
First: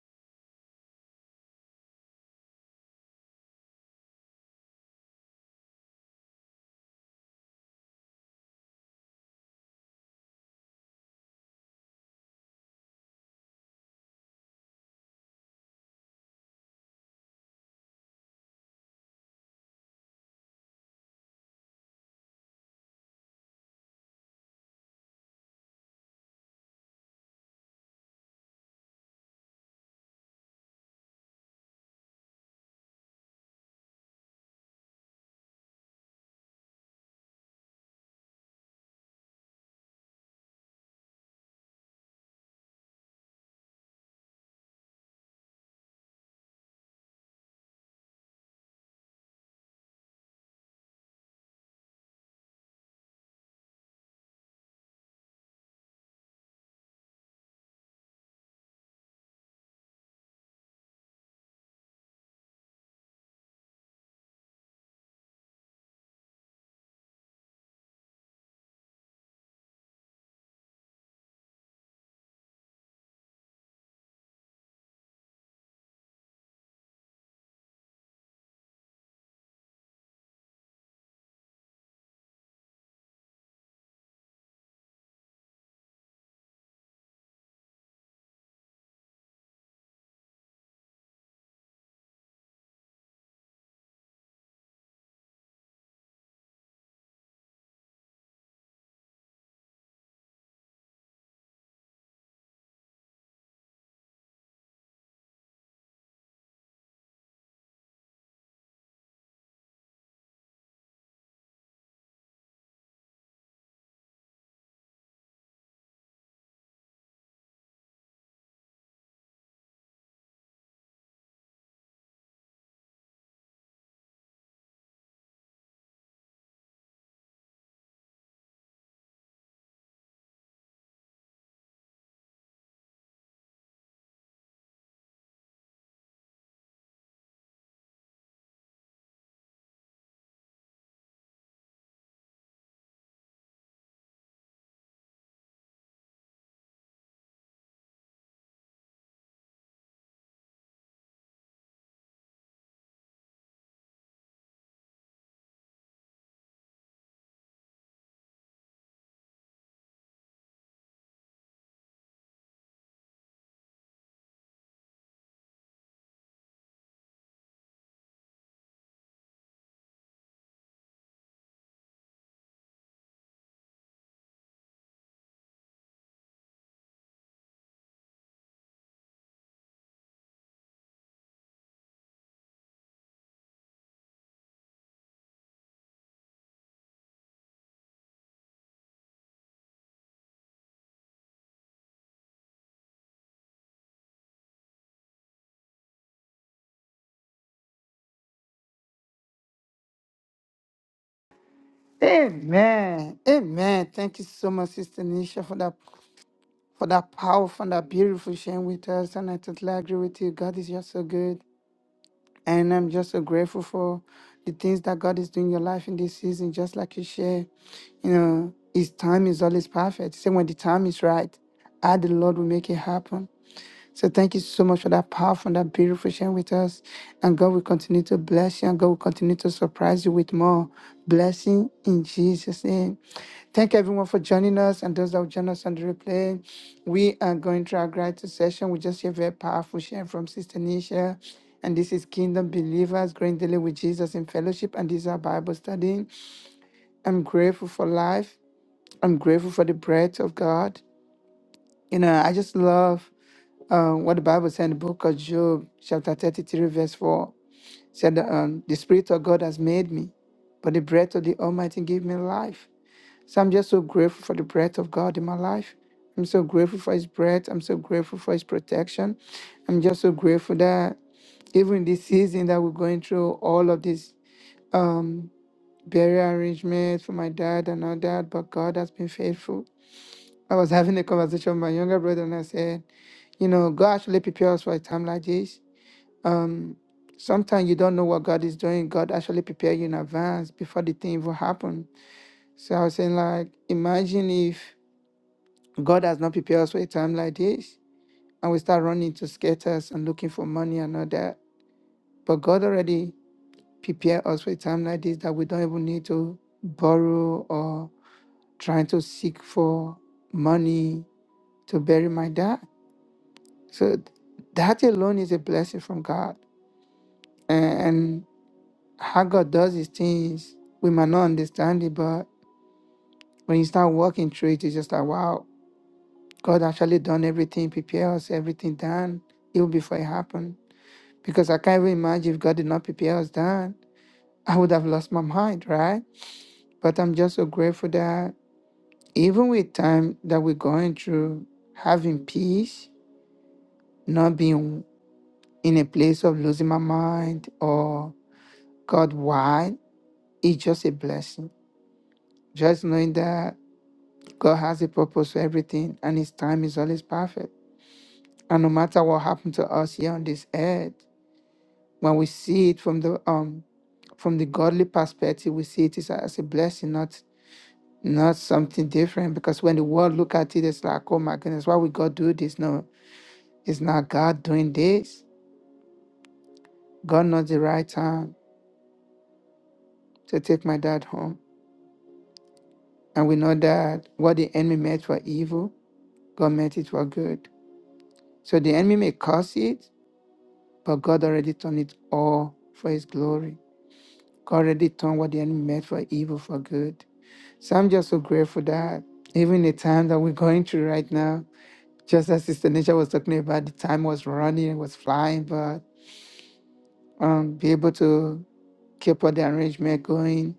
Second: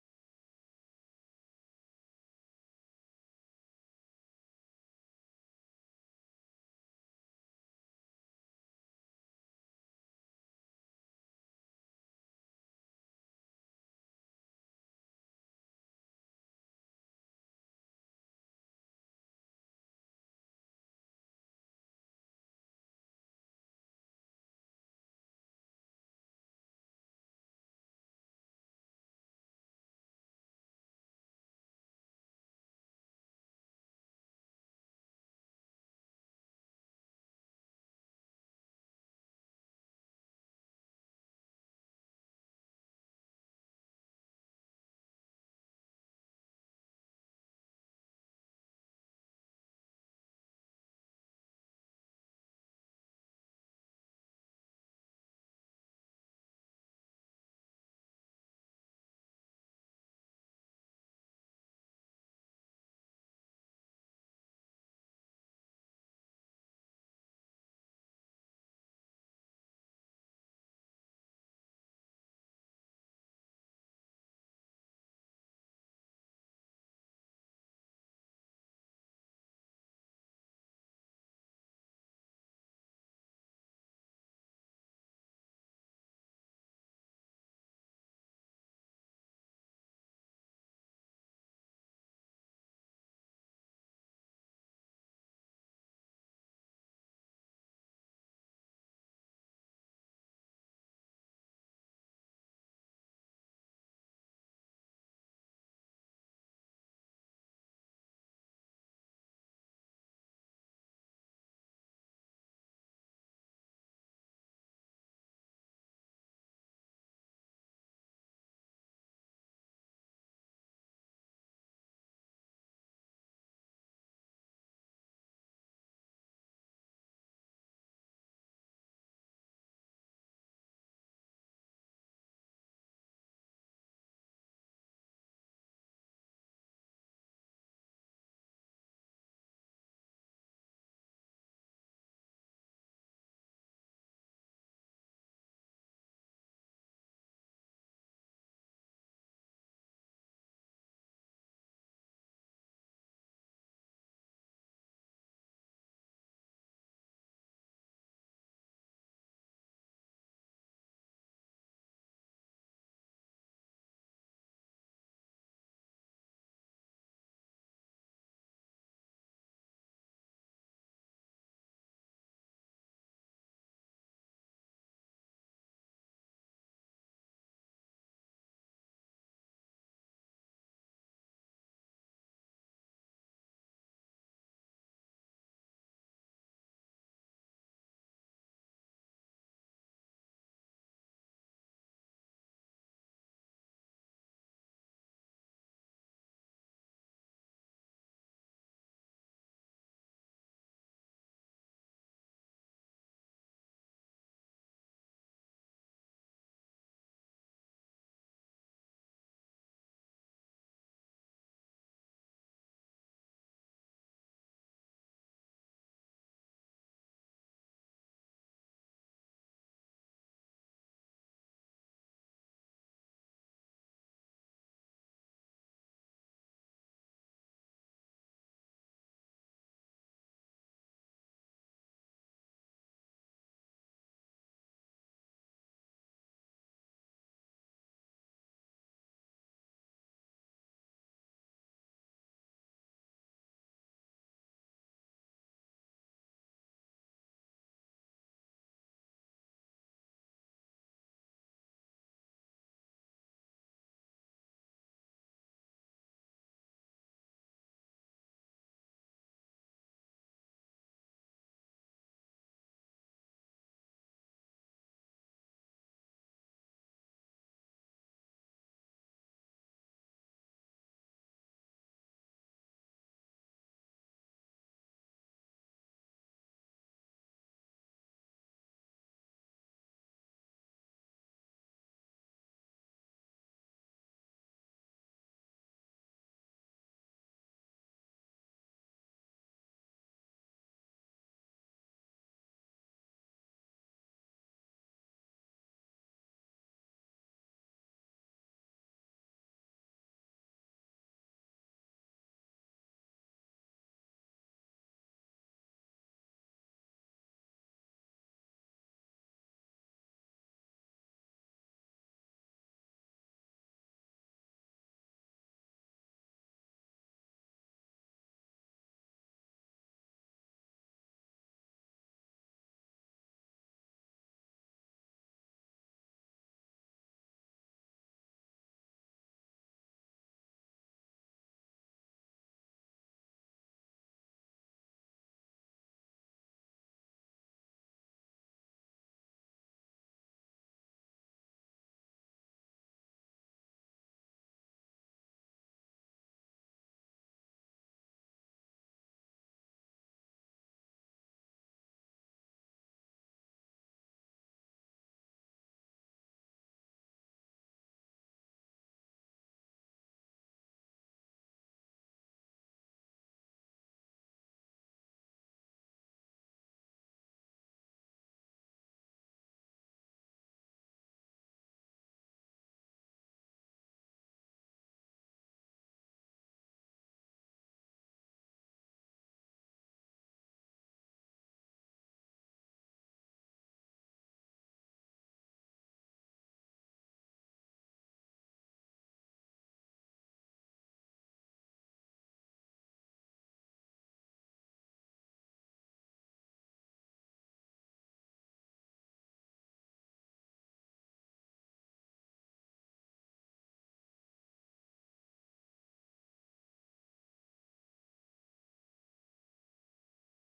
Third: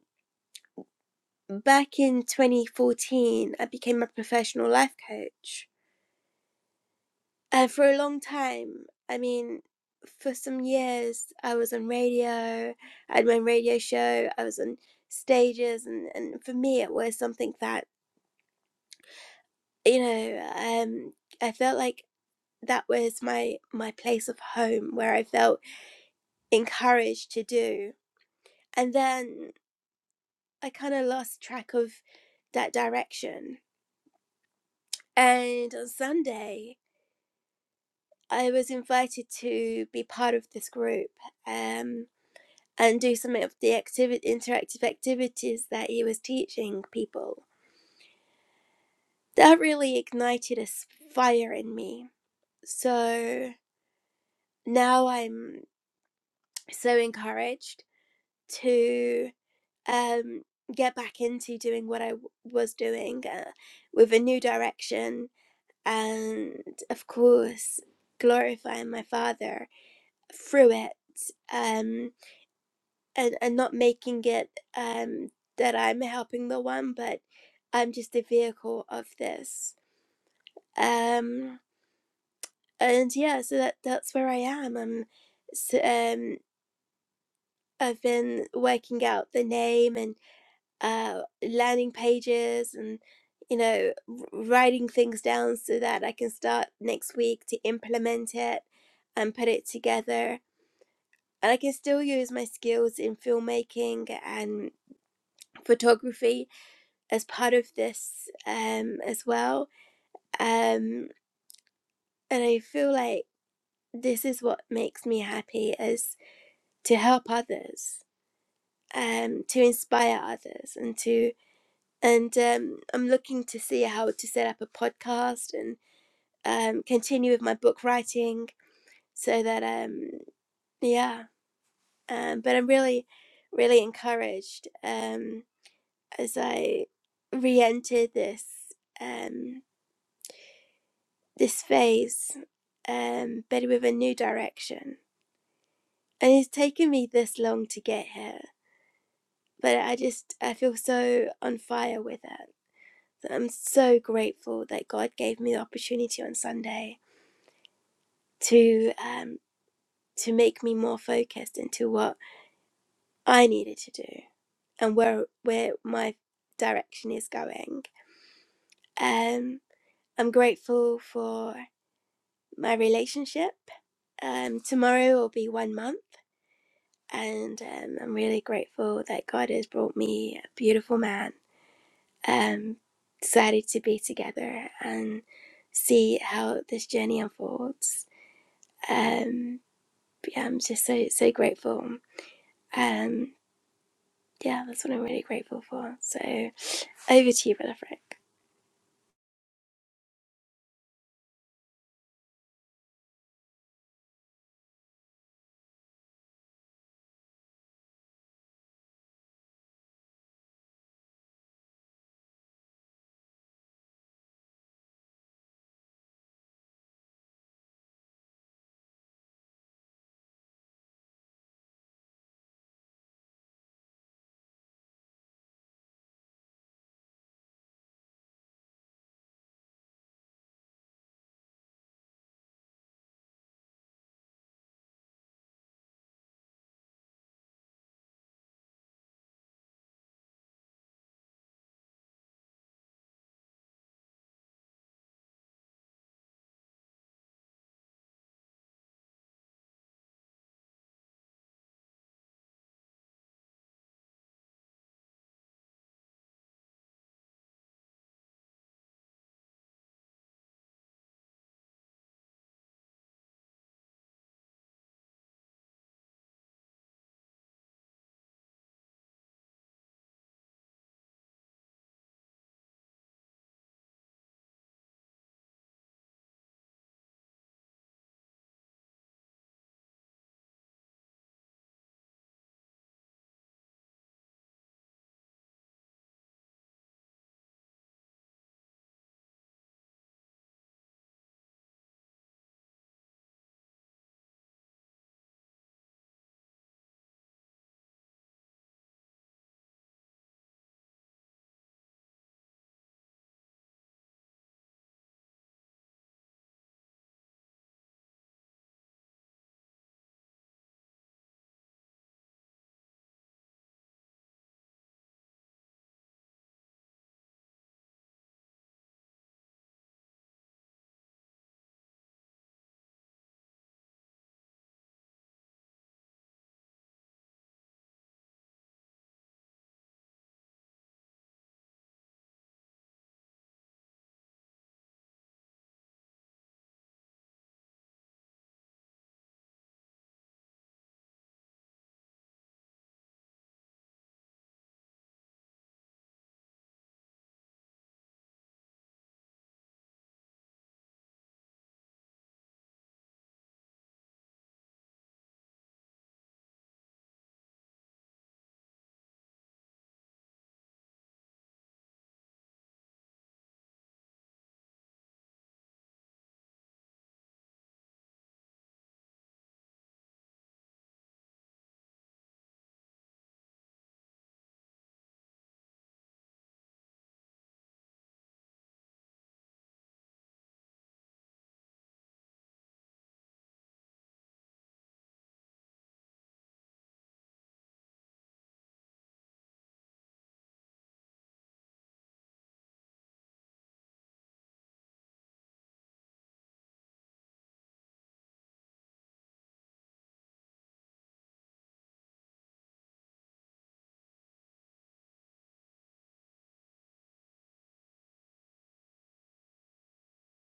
A: back in 2014, I became a professional life coach. Uh, for a long time, I mean, for some years, I was on radio. I had my own radio show. I was on stages, and and for me, it was something that you know, um, I felt like that was my my place of home where I felt encouraged to do. And then I kind of lost track of that direction. And on Sunday, I was invited to be part of this group. Um, and do some of the activi- interactive activities that he was teaching people. That really ignited a fire in me. So now I'm so encouraged to um, get back into doing what I w- was doing uh, with a new direction and, of course, glorifying my father through it. Um, and, and not making it um, that I'm helping the one, but I'm just a vehicle of this. Um, and yeah, so that that's where I am. I'm, s um, I've been working out the name and uh, landing pages and you know w- writing things down so that I can start next week to implement it and put it together. And I can still use my skills in filmmaking and photography as part of this um, as well. Um, and I feel like this is what makes me happy is to help others, um, to inspire others, and to and um, I'm looking to see how to set up a podcast and um, continue with my book writing so that um, yeah. Um, but I'm really, really encouraged um, as I re-enter this. Um, this phase, um, but with a new direction. And it's taken me this long to get here, but I just I feel so on fire with it. So I'm so grateful that God gave me the opportunity on Sunday to um, to make me more focused into what I needed to do and where where my direction is going. Um, I'm grateful for my relationship. Um, tomorrow will be one month and um, I'm really grateful that God has brought me a beautiful man. Um, decided to be together and see how this journey unfolds. Um, yeah, I'm just so so grateful. Um, yeah, that's what I'm really grateful for. So over to you, brother Frank.
B: Amen. Amen. Thank you so much, Sister Nisha, for that for that powerful and that beautiful sharing with us. And I totally agree with you. God is just so good. And I'm just so grateful for the things that God is doing in your life in this season, just like you share. You know, His time is always perfect. Say when the time is right, I, the Lord, will make it happen. So thank you so much for that powerful, and that beautiful sharing with us. And God will continue to bless you, and God will continue to surprise you with more blessing in Jesus' name. Thank you, everyone for joining us and those that will join us on the replay. We are going through our gratitude session. We just hear very powerful sharing from Sister Nisha. And this is Kingdom Believers, growing daily with Jesus in fellowship. And this is our Bible study. I'm grateful for life. I'm grateful for the breath of God. You know, I just love uh, what the Bible said in the book of Job, chapter 33, verse 4. Said, that, um, The Spirit of God has made me, but the breath of the Almighty gave me life. So I'm just so grateful for the breath of God in my life. I'm so grateful for His breath. I'm so grateful for His protection. I'm just so grateful that even this season that we're going through, all of this um, burial arrangements for my dad and all that, but God has been faithful. I was having a conversation with my younger brother, and I said, you know, God actually prepares us for a time like this. Um, sometimes you don't know what God is doing. God actually prepare you in advance before the thing even happen. So I was saying, like, imagine if God has not prepared us for a time like this, and we start running to skaters and looking for money and all that. But God already prepared us for a time like this that we don't even need to borrow or trying to seek for money to bury my dad. So th- that alone is a blessing from God. And, and how God does his things, we might not understand it, but when you start walking through it, it's just like, wow, God actually done everything, prepare us, everything done, even before it happened. Because I can't even imagine if God did not prepare us done, I would have lost my mind, right? But I'm just so grateful that even with time that we're going through, having peace, not being in a place of losing my mind or God, why? it's just a blessing. Just knowing that God has a purpose for everything and His time is always perfect. And no matter what happened to us here on this earth, when we see it from the um from the godly perspective, we see it as a, as a blessing, not not something different. Because when the world look at it, it's like, oh my goodness, why would God do this? No, it's not God doing this. God knows the right time to take my dad home. And we know that what the enemy meant for evil, God meant it for good. So the enemy may curse it, but God already turned it all for his glory. God already turned what the enemy meant for evil for good. So I'm just so grateful that even the time that we're going through right now, just as Sister Nisha was talking about, the time was running, it was flying, but um, be able to keep all the arrangement going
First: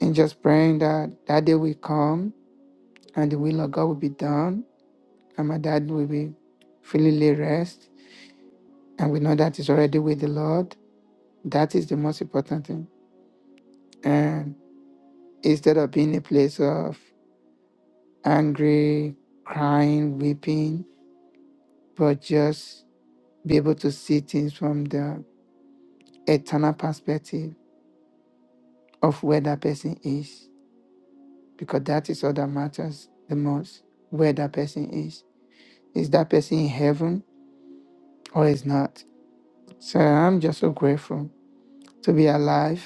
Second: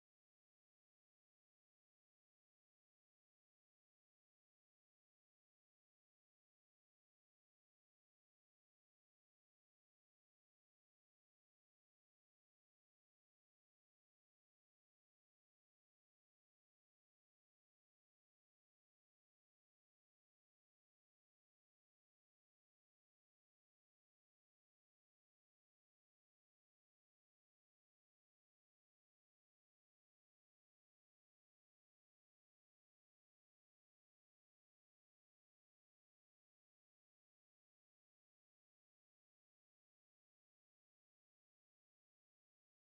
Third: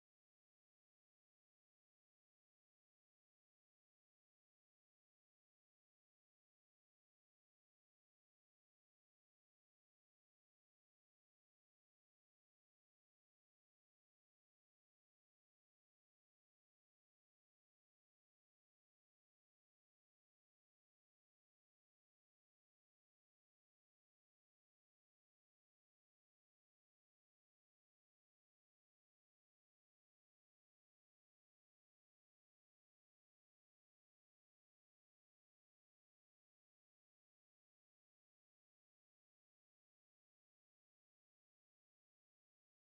B: and just praying that that day will come and the will of God will be done and my dad will be fully lay rest. And we know that is already with the Lord. That is the most important thing. And instead of being a place of angry, crying, weeping, but just be able to see things from the eternal perspective of where that person is, because that is all that matters the most where that person is. Is that person in heaven or is not? So I'm just so grateful to be alive,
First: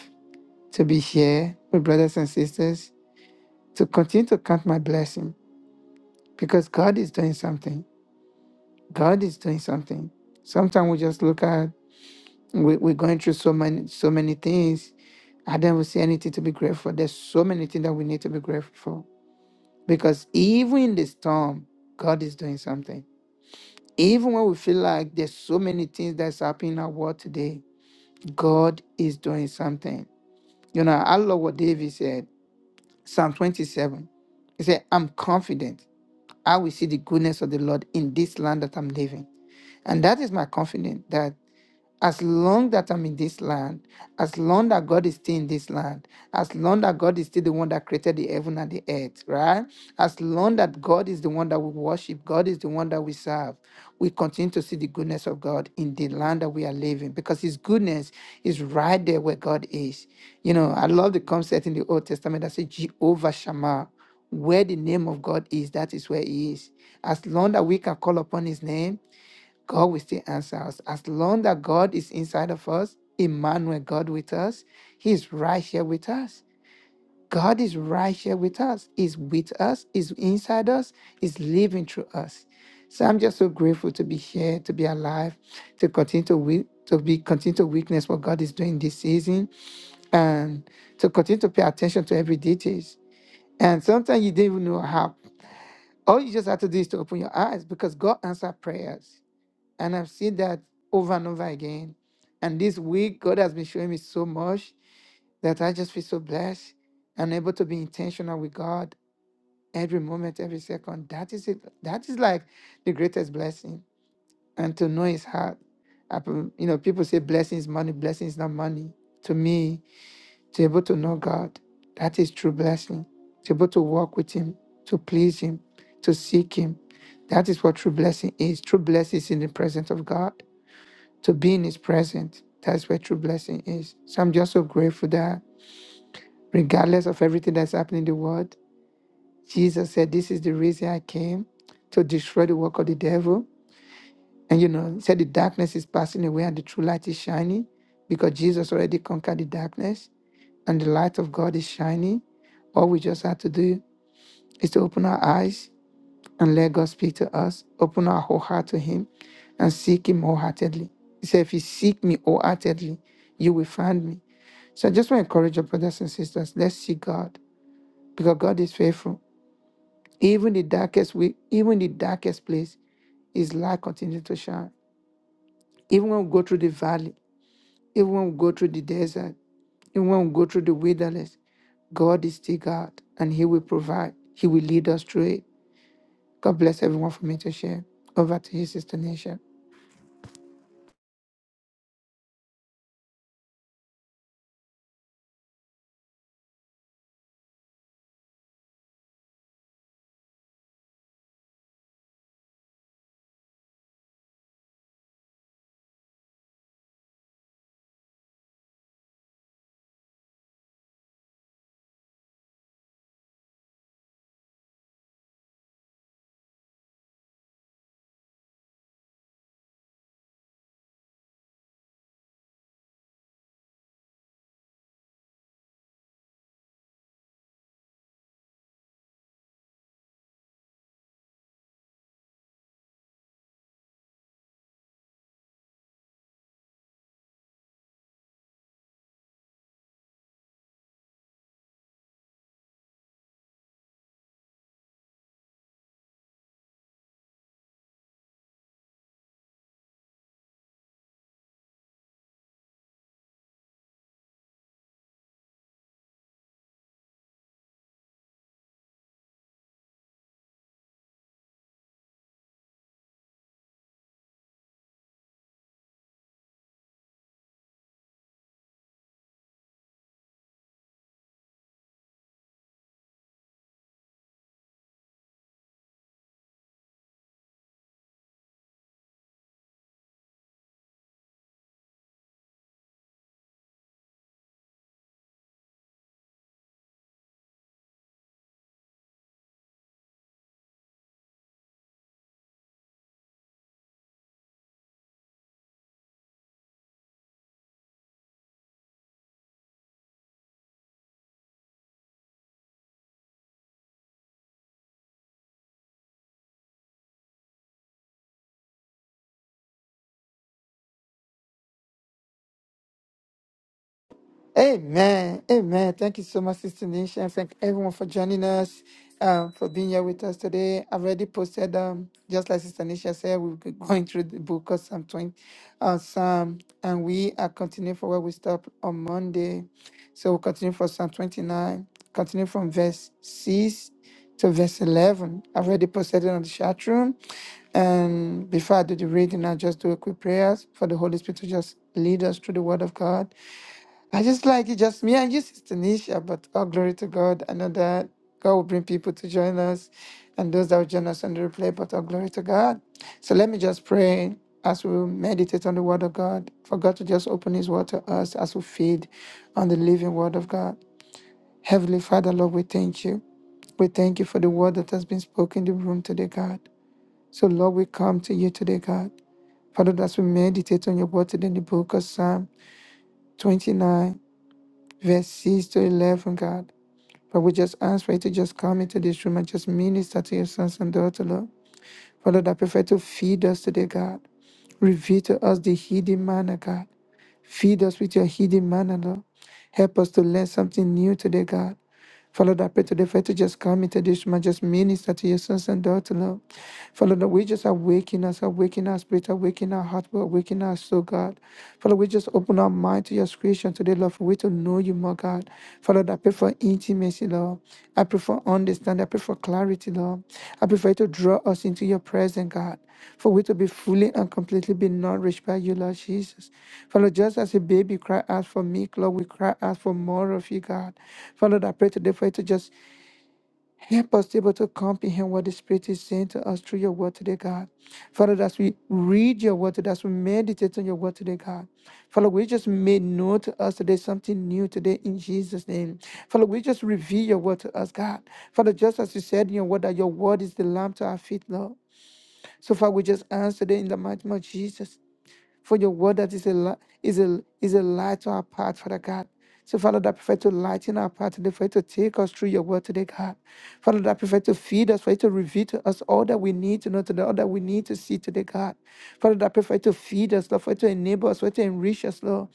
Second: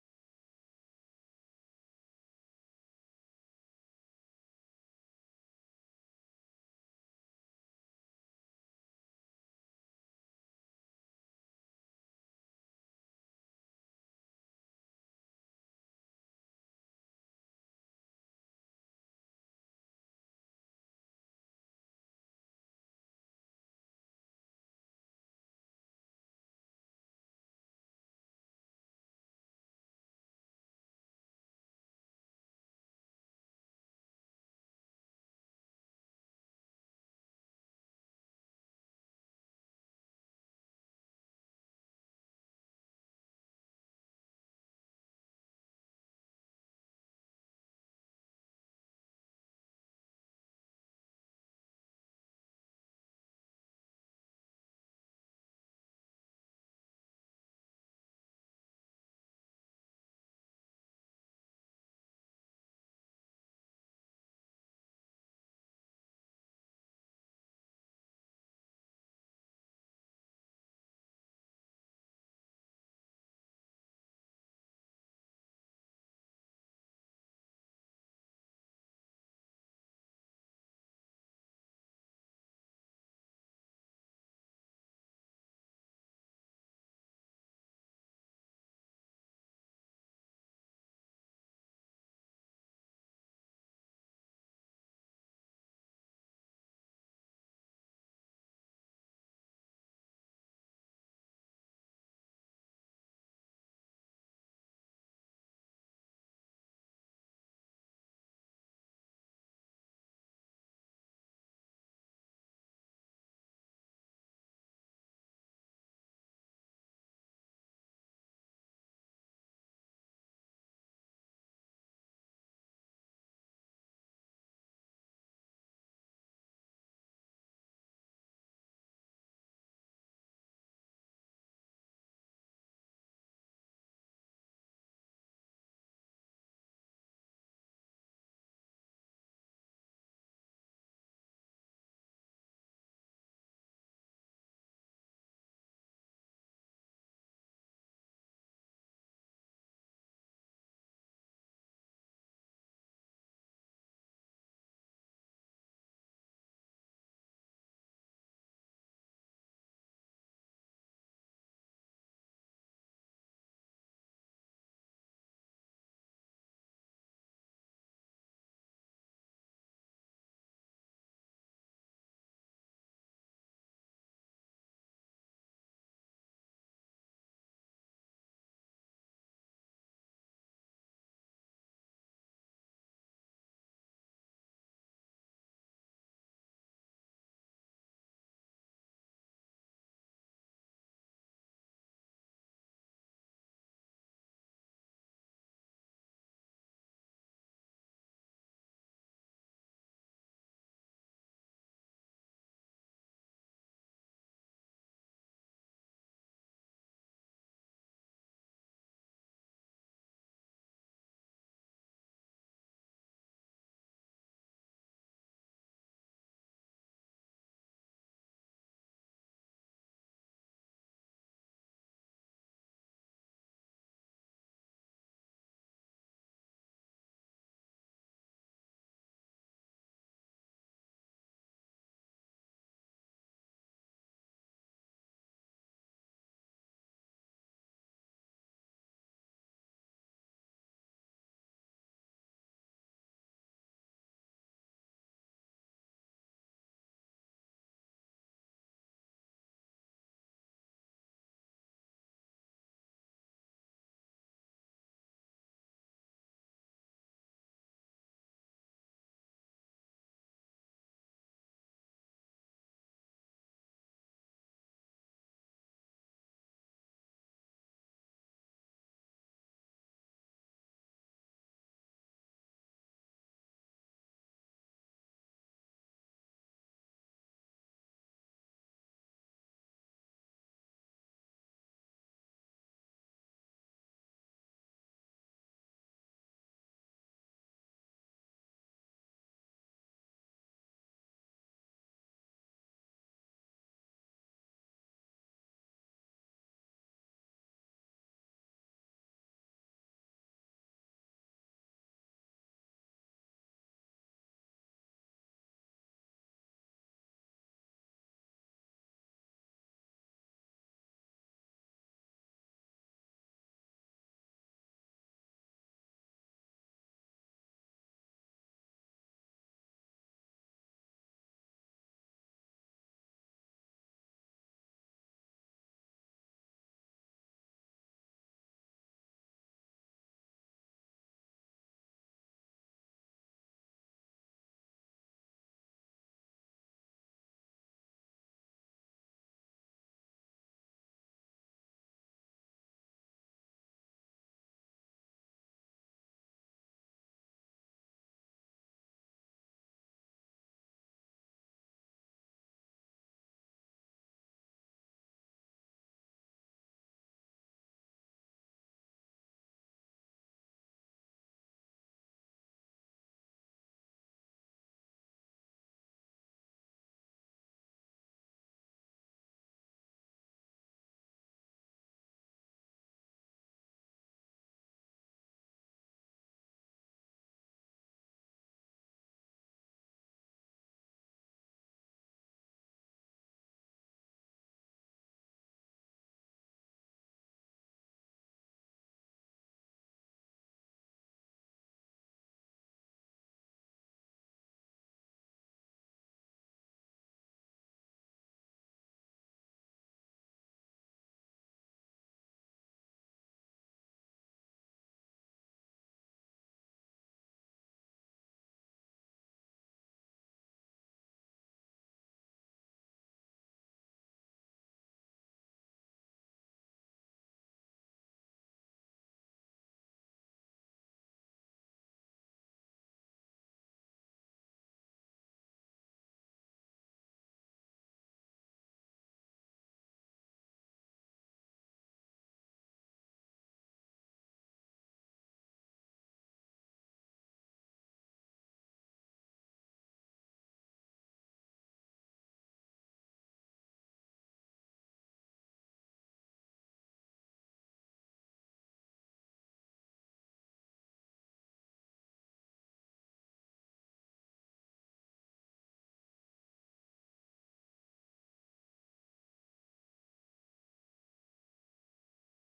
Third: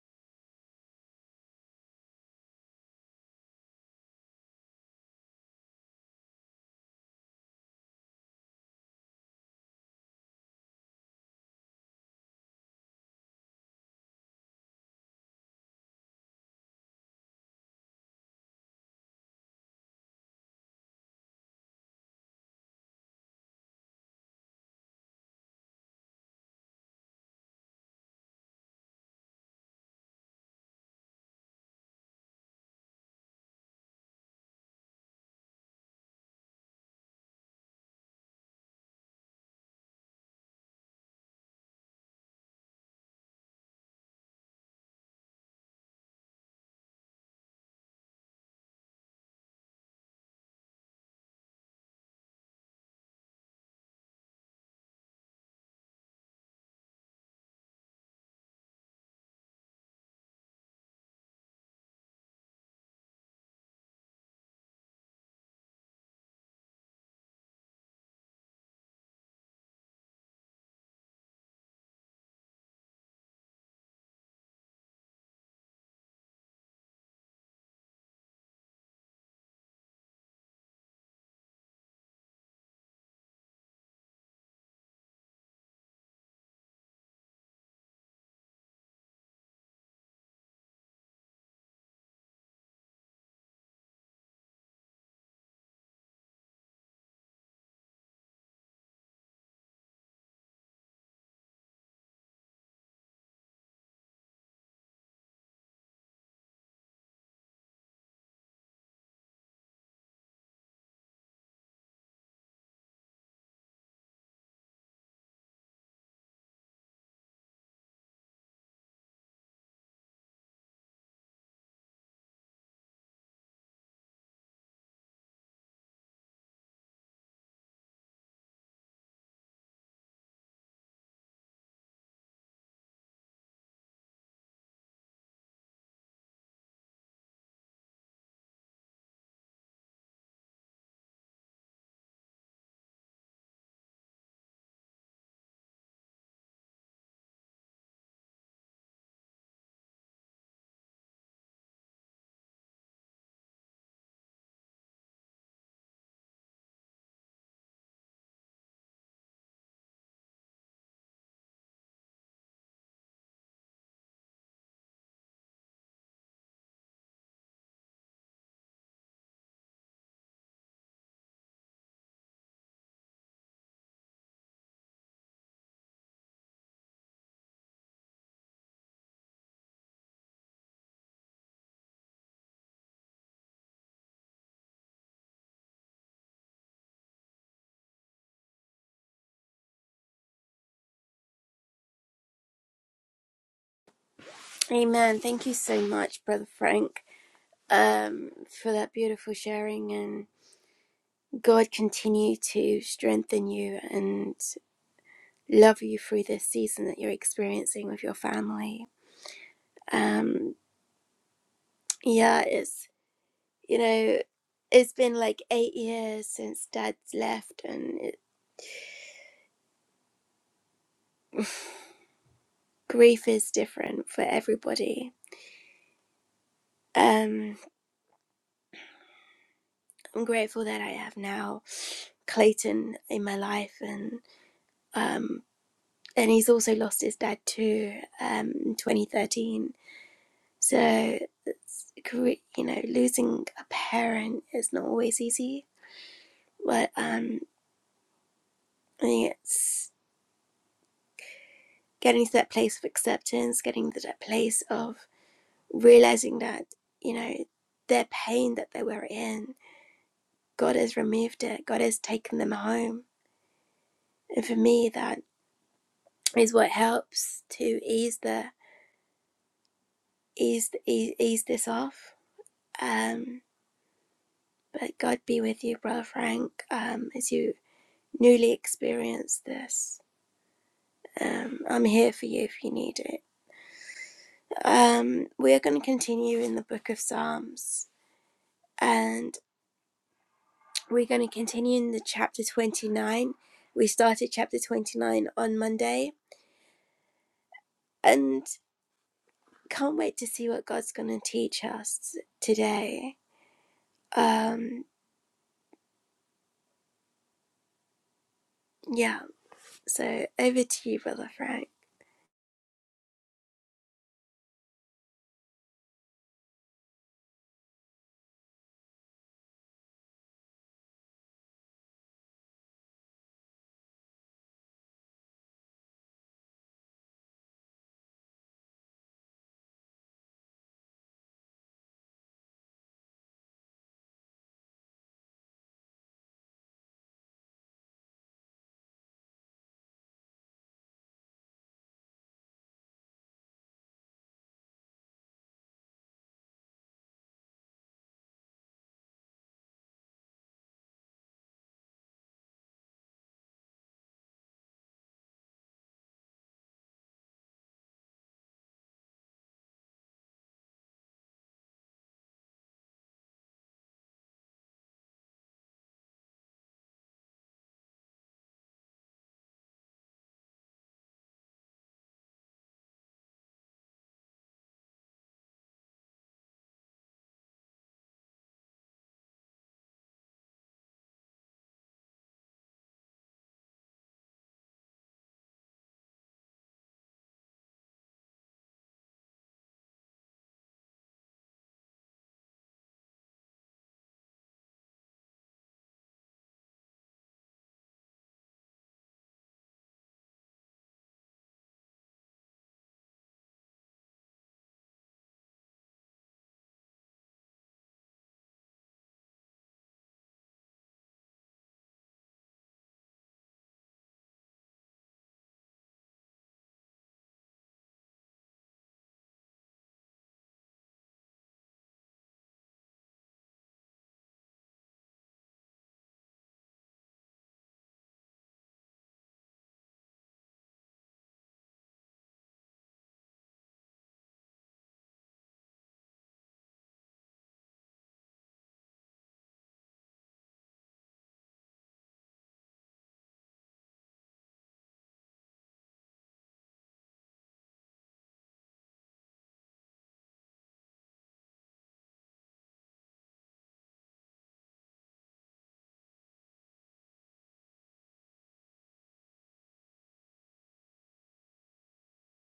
B: to be here with brothers and sisters, to continue to count my blessing because God is doing something. God is doing something. Sometimes we just look at we, we're going through so many so many things. I don't even see anything to be grateful. for. There's so many things that we need to be grateful for. Because even in the storm, God is doing something. Even when we feel like there's so many things that's happening in our world today, God is doing something. You know, I love what David said, Psalm 27. He said, I'm confident I will see the goodness of the Lord in this land that I'm living. And that is my confidence that as long that I'm in this land, as long that God is still in this land, as long that God is still the one that created the heaven and the earth, right? As long that God is the one that we worship, God is the one that we serve, we continue to see the goodness of God in the land that we are living because His goodness is right there where God is. You know, I love the concept in the Old Testament that says Jehovah Shammah. Where the name of God is, that is where He is. As long that we can call upon His name, God will still answer us. As long that God is inside of us, Emmanuel, God with us, He is right here with us. God is right here with us, He's with us, He's inside us, He's living through us. So I'm just so grateful to be here, to be alive, to continue to wi- to be continue to witness what God is doing this season, and to continue to pay attention to every details. And sometimes you didn't even know how. All you just have to do is to open your eyes because God answered prayers. And I've seen that over and over again. And this week, God has been showing me so much that I just feel so blessed and able to be intentional with God every moment, every second. That is it. That is like the greatest blessing. And to know His heart. I p- You know, people say blessing is money, blessing is not money. To me, to be able to know God, that is true blessing. To be able to walk with Him, to please Him, to seek Him. That is what true blessing is. True blessing is in the presence of God to be in his presence. That's where true blessing is. So I'm just so grateful that regardless of everything that's happening in the world, Jesus said, This is the reason I came to destroy the work of the devil. And you know, he said the darkness is passing away and the true light is shining because Jesus already conquered the darkness and the light of God is shining. All we just have to do is to open our eyes and let God speak to us, open our whole heart to Him and seek Him wholeheartedly. He said, If you seek me wholeheartedly, you will find me. So I just want to encourage your brothers and sisters. Let's see God because God is faithful. Even the darkest we, even the darkest place, His light continues to shine. Even when we go through the valley, even when we go through the desert, even when we go through the wilderness, God is still God, and He will provide. He will lead us through it. God bless everyone for me to share. Over to you, Sister Nisha.
A: Amen. Thank you so much, Brother Frank, um, for that beautiful sharing. And God continue to strengthen you. and. love you through this season that you're experiencing with your family. Um, yeah, it's you know, it's been like eight years since Dad's left, and it, grief is different for everybody. Um, I'm grateful that I have now Clayton in my life, and um, and he's also lost his dad too um, in 2013. So it's you know, losing a parent is not always easy, but um, I think it's getting to that place of acceptance, getting to that place of realizing that, you know, their pain that they were in, God has removed it, God has taken them home. And for me, that is what helps to ease the ease ease, ease this off. Um, but God be with you, Brother Frank, um, as you newly experience this. Um, I'm here for you if you need it. Um, we are going to continue in the book of Psalms. and. We're going to continue in the chapter 29. We started chapter 29 on Monday and can't wait to see what God's going to teach us today. Um yeah, so over to you brother Frank.
B: Amen. Amen. Thank you so much, Sister Nisha. And thank everyone for joining us, um, for being here with us today. I've already posted, um, just like Sister Nisha said, we'll be going through the book of Psalm 20, uh, Psalm, and we are continuing for where we stop on Monday. So we'll continue from Psalm 29, continue from verse 6 to verse 11. I've already posted it on the chat room. And before I do the reading, I'll just do a quick prayer for the Holy Spirit to just lead us through the Word of God. I just like it, just me and you, Sister Nisha. But all glory to God. I know that God will bring people to join us and those that will join us on the replay, but all glory to God. So let me just pray as we meditate on the Word of God, for God to just open His Word to us as we feed on the living Word of God. Heavenly Father, Lord, we thank you. We thank you for the word that has been spoken in the room today, God. So, Lord, we come to you today, God. Father, as we meditate on your word today in the book of Psalm 29 verse 6 to 11, God. But we just ask for you to just come into this room and just minister to your sons and daughters, Lord. Father, I prefer to feed us today, God. Reveal to us the hidden manner, God. Feed us with your hidden manna, Lord. Help us to learn something new today, God. Father, I pray today for you to just come into this room and just minister to your sons and daughters, Lord. Father, that we just awaken us, awaken our spirit, awaken our heart, awaken our soul, God. Father, we just open our mind to your creation today, Lord, for we to know you more, God. Father, I pray for intimacy, Lord. I pray for understanding. I pray for clarity, Lord. I pray for you to draw us into your presence, God for we to be fully and completely be nourished by you, Lord Jesus. Father, just as a baby cry out for me, Lord, we cry out for more of you, God. Father, I pray today for you to just help us to be able to comprehend what the Spirit is saying to us through your word today, God. Father, as we read your word today, as we meditate on your word today, God. Father, we just made known to us today something new today in Jesus' name. Father, we just reveal your word to us, God. Father, just as you said in your word that your word is the lamp to our feet, Lord. So far, we just ask today in the mighty name of Jesus for your word that is a li- is a is a light to our path, Father God. So, Father, that prefer to lighten our path today, for you to take us through your word today, God. Father, that prefer to feed us, for you to reveal to us all that we need to know today, all that we need to see today, God. Father, that prefer to feed us, Lord, for you to enable us, for you to enrich us, Lord.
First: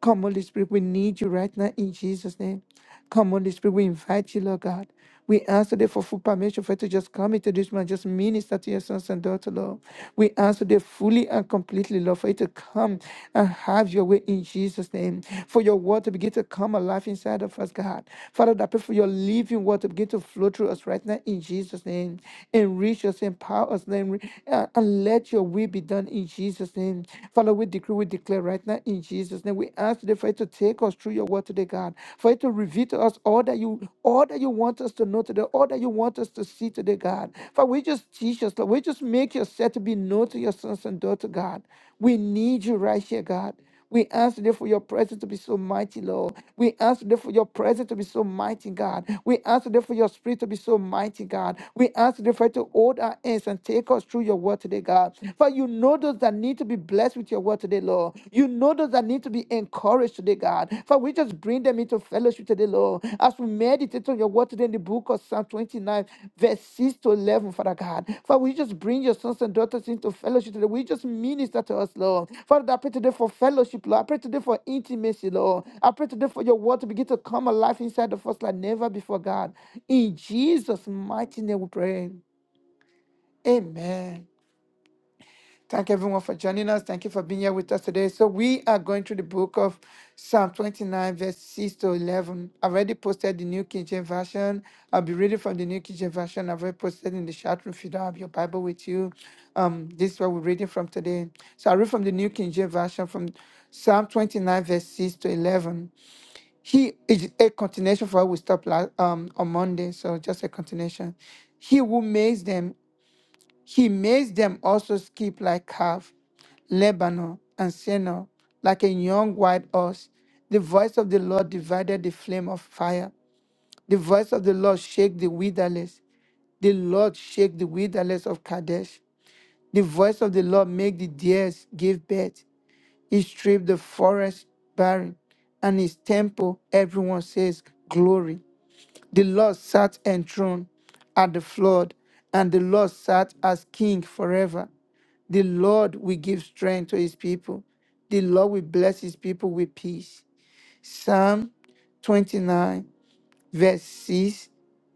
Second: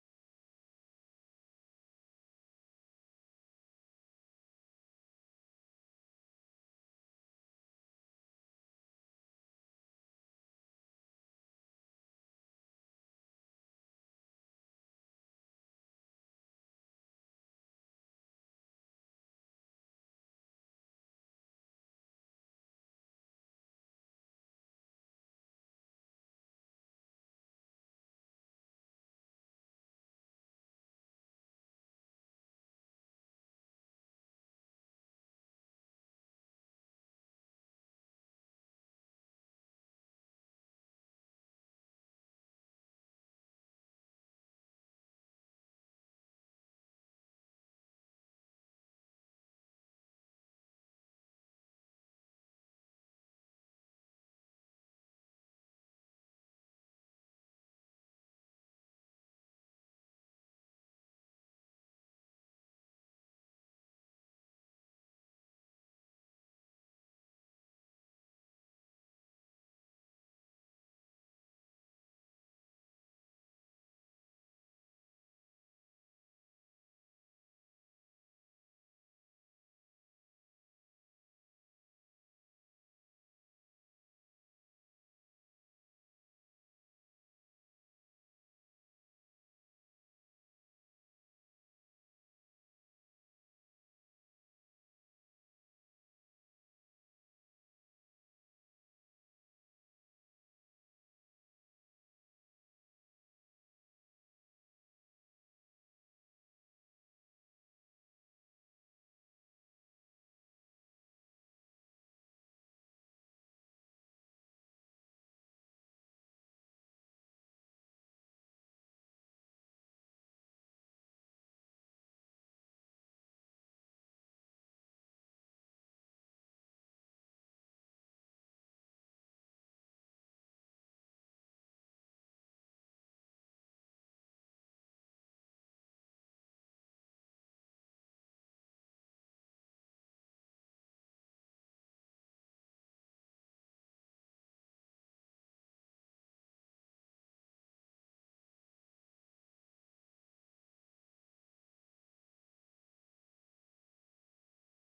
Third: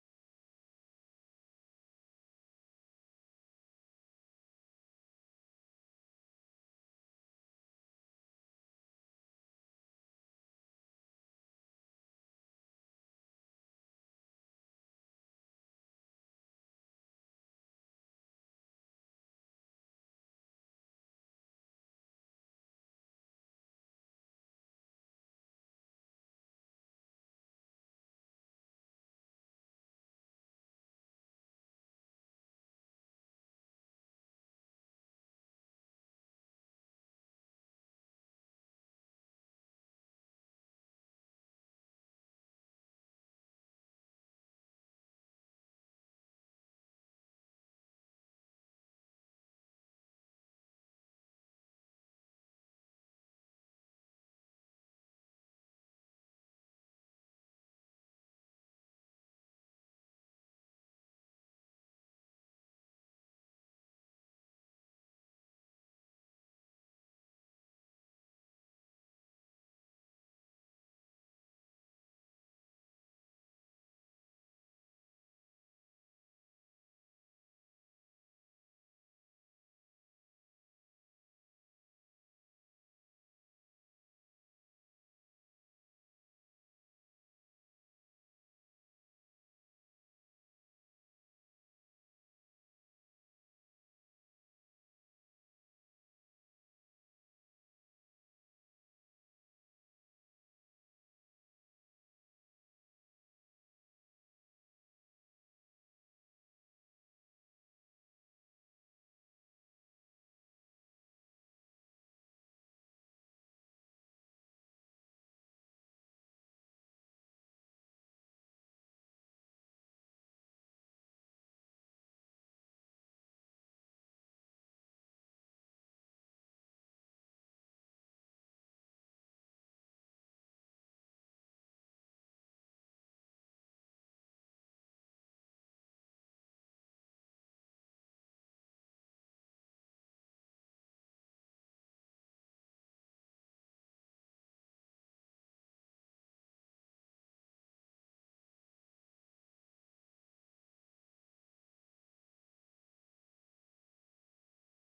B: Come, Holy Spirit, we need you right now in Jesus' name. Come, Holy Spirit, we invite you, Lord God. We ask today for full permission for you to just come into this man, just minister to your sons and daughters, Lord. We ask today fully and completely, Lord, for you to come and have your way in Jesus' name. For your word to begin to come alive inside of us, God. Father, I pray for your living word to begin to flow through us right now in Jesus' name. Enrich us, empower us, name, and and let your will be done in Jesus' name. Father, we decree, we declare right now in Jesus' Jesus' name. We ask today for you to take us through your word today, God. For you to reveal to us all that you all that you want us to know today, all that you want us to see today, God. For we just teach us, Lord. We just make yourself to be known to your sons and daughters, God. We need you right here, God. We ask today for your presence to be so mighty, Lord. We ask today for your presence to be so mighty, God. We ask today for your spirit to be so mighty, God. We ask today for you to hold our hands and take us through your word today, God. For you know know those that need to be blessed with your word today, Lord. You know those that need to be encouraged today, God. For we just bring them into fellowship today, Lord. As we meditate on your word today in the book of Psalm 29, verse 6 to 11, Father God. For we just bring your sons and daughters into fellowship today. We just minister to us, Lord. Father, I pray today for fellowship, Lord. I pray today for intimacy, Lord. I pray today for your word to begin to come alive inside of us like never before, God. In Jesus' mighty name we pray. Amen. Thank everyone for joining us. Thank you for being here with us today. So we are going through the book of Psalm 29, verse 6 to 11. I've already posted the New King James Version. I'll be reading from the New King James Version. I've already posted in the chat room if you don't have your Bible with you. Um, this is what we're reading from today. So I read from the New King James Version from Psalm 29, verse 6 to 11. He is a continuation for what we stopped la- um, on Monday. So just a continuation. He who makes them he makes them also skip like calf, Lebanon, and Senor, like a young white ox. The voice of the Lord divided the flame of fire. The voice of the Lord shake the wilderness. The Lord shake the wilderness of Kadesh. The voice of the Lord make the deers give birth. He stripped the forest barren, and his temple everyone says glory. The Lord sat enthroned at the flood, and the Lord sat as king forever. The Lord will give strength to his people. The Lord will bless his people with peace. Psalm 29 verse 6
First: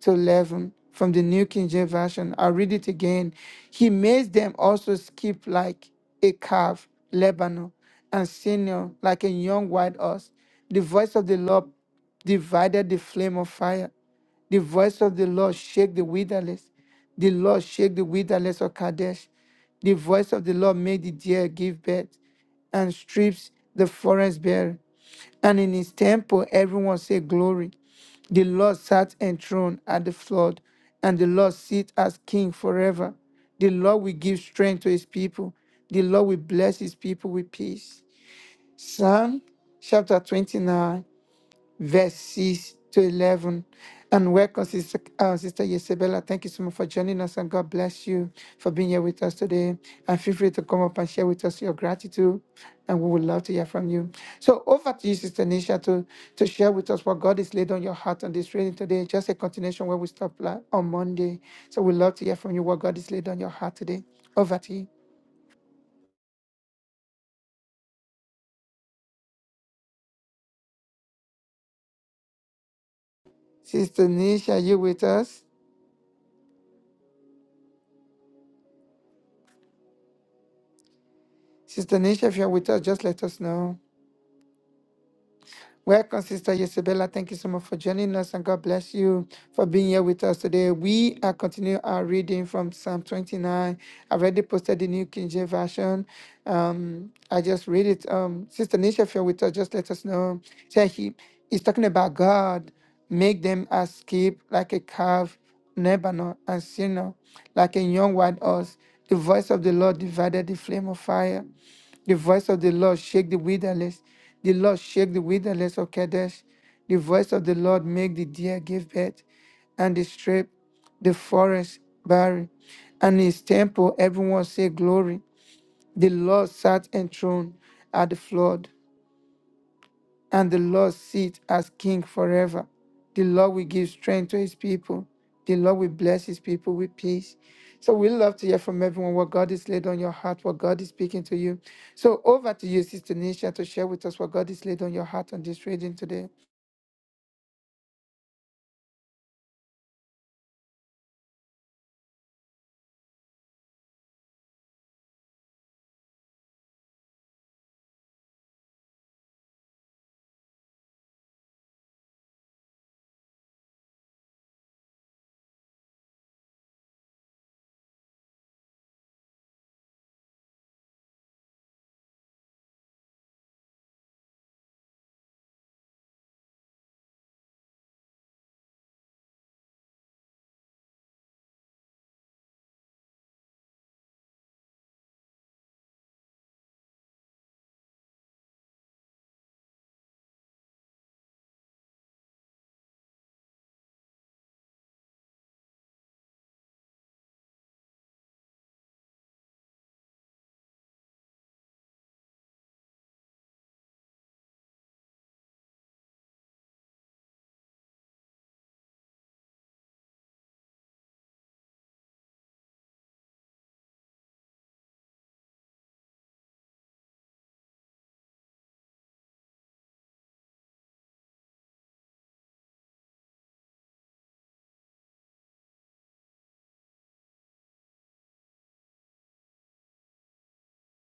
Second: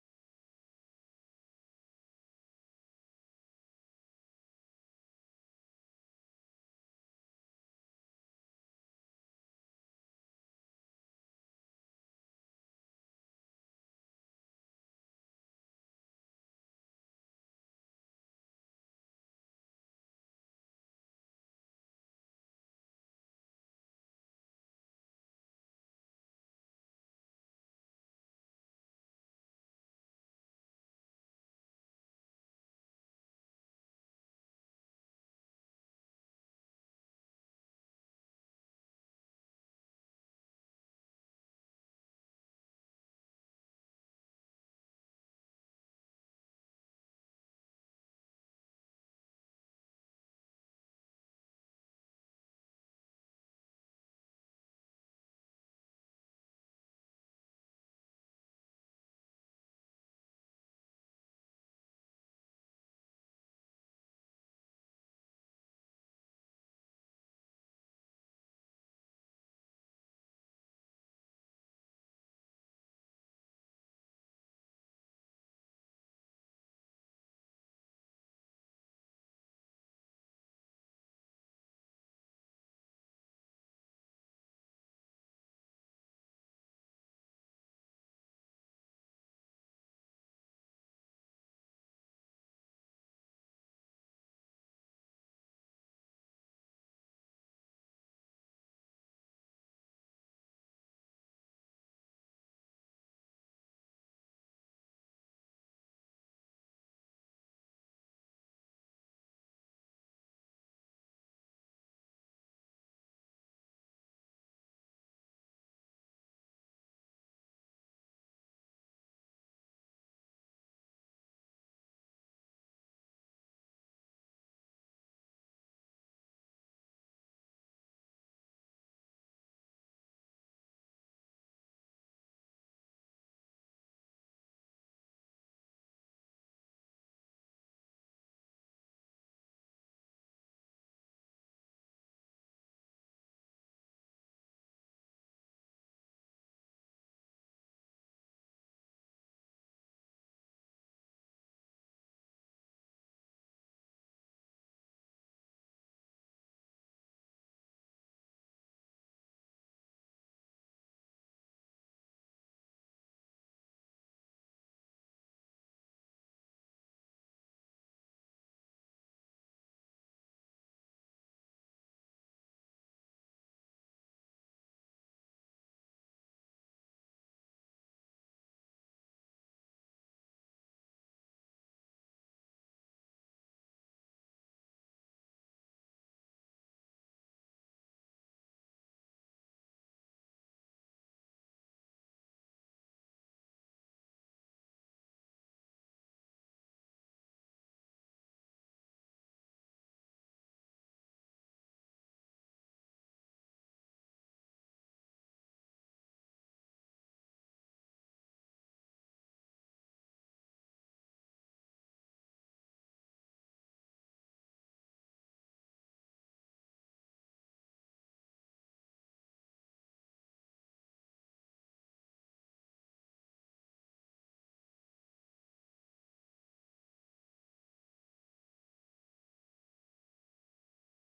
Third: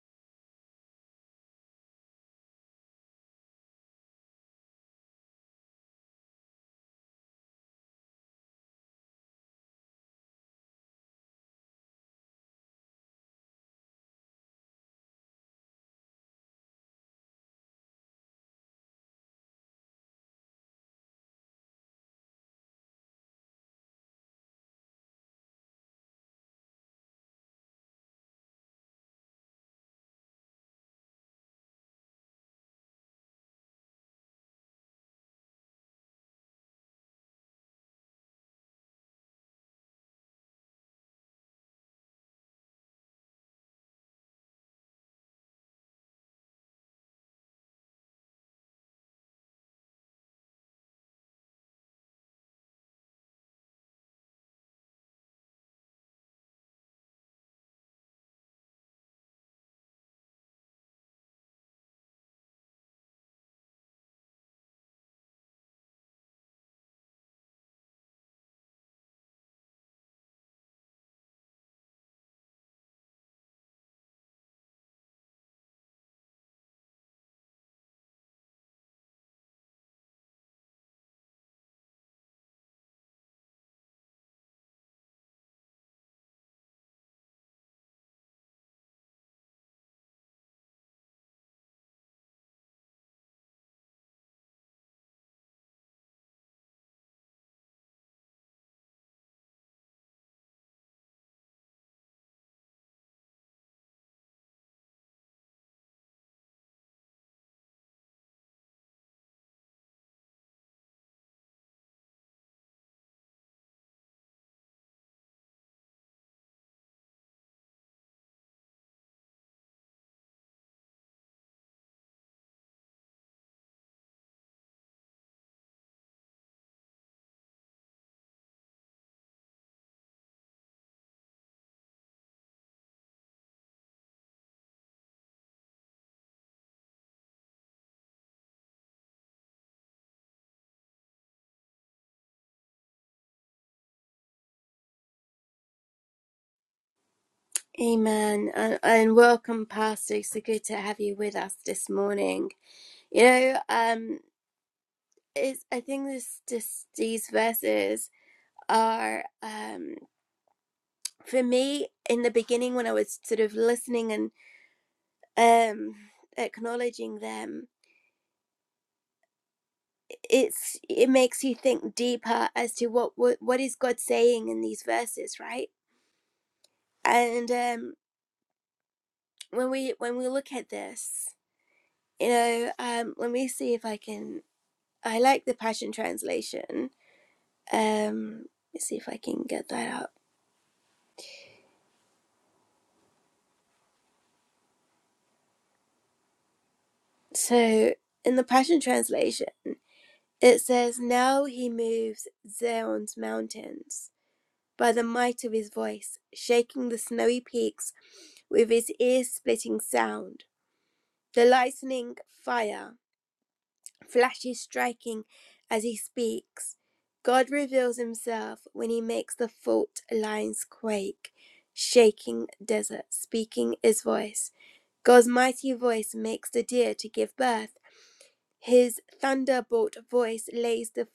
B: to 11 from the New King James Version. I'll read it again. He made them also skip like a calf, Lebanon, and senior like a young white ox. The voice of the Lord divided the flame of fire. The voice of the Lord shake the wilderness. The Lord shake the wilderness of Kadesh. The voice of the Lord made the deer give birth and strips the forest bare. And in his temple, everyone said, Glory. The Lord sat enthroned at the flood, and the Lord sit as king forever. The Lord will give strength to his people. The Lord will bless his people with peace. Psalm chapter 29 verse 6 to 11. And welcome, Sister, uh, Sister Isabella. Thank you so much for joining us, and God bless you for being here with us today. And feel free to come up and share with us your gratitude, and we would love to hear from you. So, over to you, Sister Nisha, to, to share with us what God is laid on your heart on this reading today. Just a continuation where we stopped la- on Monday. So, we'd love to hear from you what God is laid on your heart today. Over to you. Sister Nisha, are you with us? Sister Nisha, if you're with us, just let us know. Welcome, Sister Isabella. Thank you so much for joining us, and God bless you for being here with us today. We are continuing our reading from Psalm 29. I've already posted the New King James Version. Um, I just read it. Um, Sister Nisha, if you're with us, just let us know. Say he, is talking about God. Make them as skip like a calf, Lebanon, and Sinner, like a young wild ox. The voice of the Lord divided the flame of fire. The voice of the Lord shake the wilderness. The Lord shake the wilderness of Kadesh. The voice of the Lord make the deer give birth, and the strip, the forest barren. And his temple, everyone say glory. The Lord sat enthroned at the flood and the Lord sit as king forever. The Lord will give strength to his people. The Lord will bless his people with peace. So we love to hear from everyone what God is laid on your heart, what God is speaking to you. So over to you, Sister Nisha, to share with us what God is laid on your heart on this reading today.
A: Amen. And, and welcome pastor. So good to have you with us this morning. You know, um it's, I think this this these verses are um for me in the beginning when I was sort of listening and. um acknowledging them it's it makes you think deeper as to what what, what is god saying in these verses right and um when we when we look at this you know um let me see if i can i like the passion translation um let's see if i can get that up so in the passion translation it says now he moves zion's mountains by the might of his voice shaking the snowy peaks with its ear splitting sound. The lightning fire flashes striking as he speaks. God reveals himself when he makes the fault lines quake, shaking desert, speaking his voice. God's mighty voice makes the deer to give birth. His thunderbolt voice lays the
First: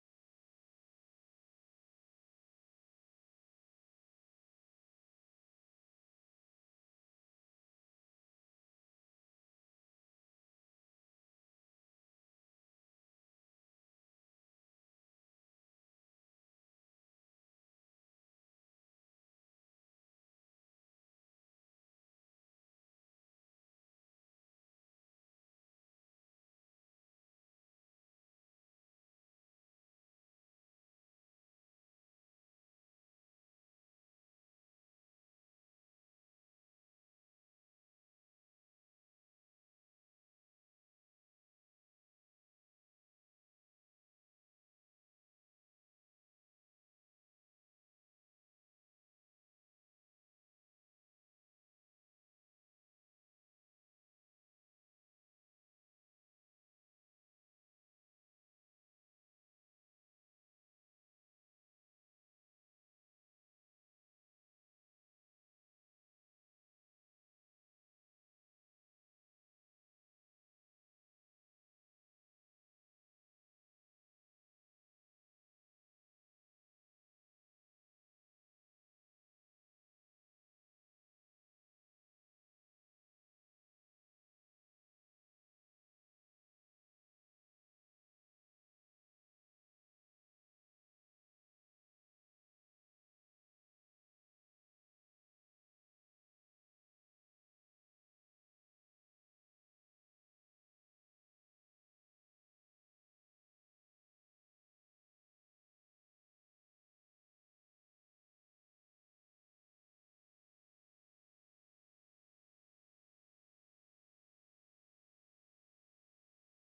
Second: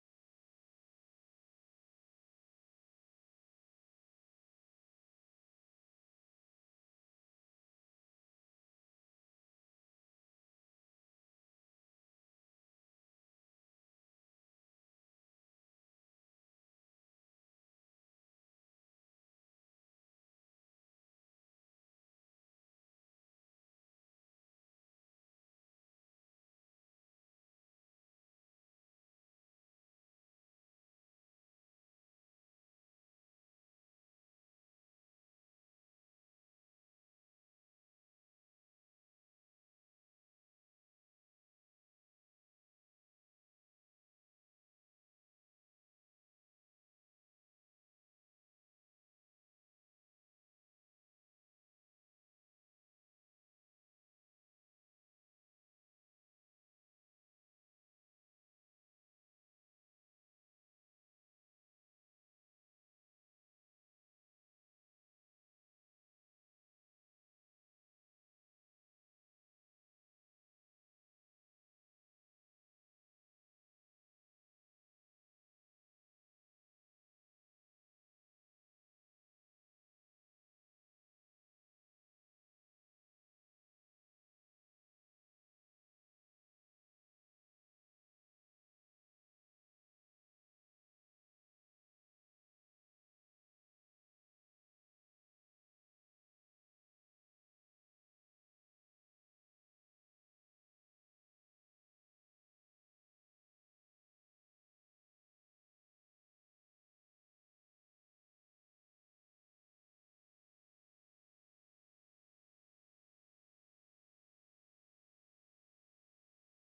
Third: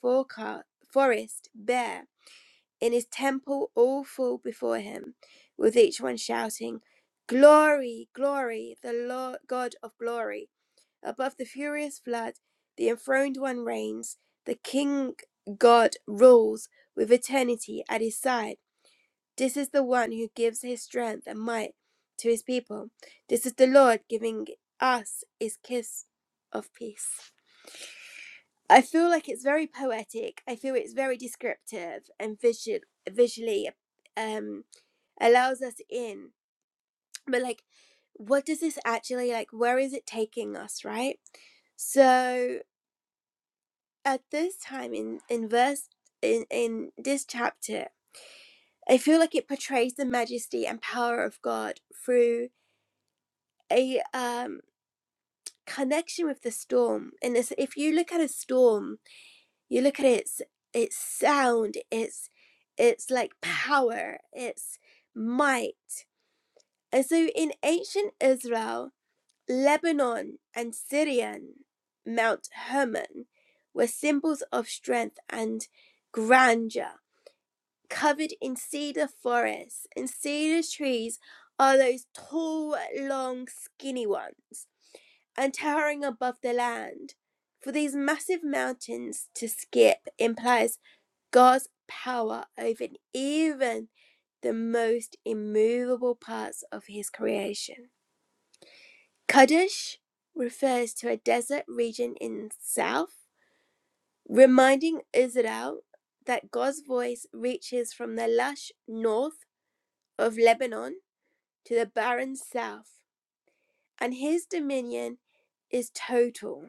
A: forest bare in his temple all fall before him, with each one shouting, Glory, glory, the Lord God of glory. Above the furious flood, the enthroned one reigns, the King God rules with eternity at his side. This is the one who gives his strength and might to his people. This is the Lord giving us his kiss of peace. I feel like it's very poetic. I feel it's very descriptive and visual, visually um, allows us in. But like, what does this actually like? Where is it taking us, right? So at this time in in verse in in this chapter, I feel like it portrays the majesty and power of God through a um connection with the storm. And this, if you look at a storm you look at its its sound its its like power its might and so in ancient israel lebanon and syrian mount hermon were symbols of strength and grandeur covered in cedar forests and cedar trees are those tall long skinny ones and towering above the land. For these massive mountains to skip implies God's power over even the most immovable parts of his creation. Kadesh refers to a desert region in south, reminding Israel that God's voice reaches from the lush north of Lebanon to the barren south, and his dominion is total,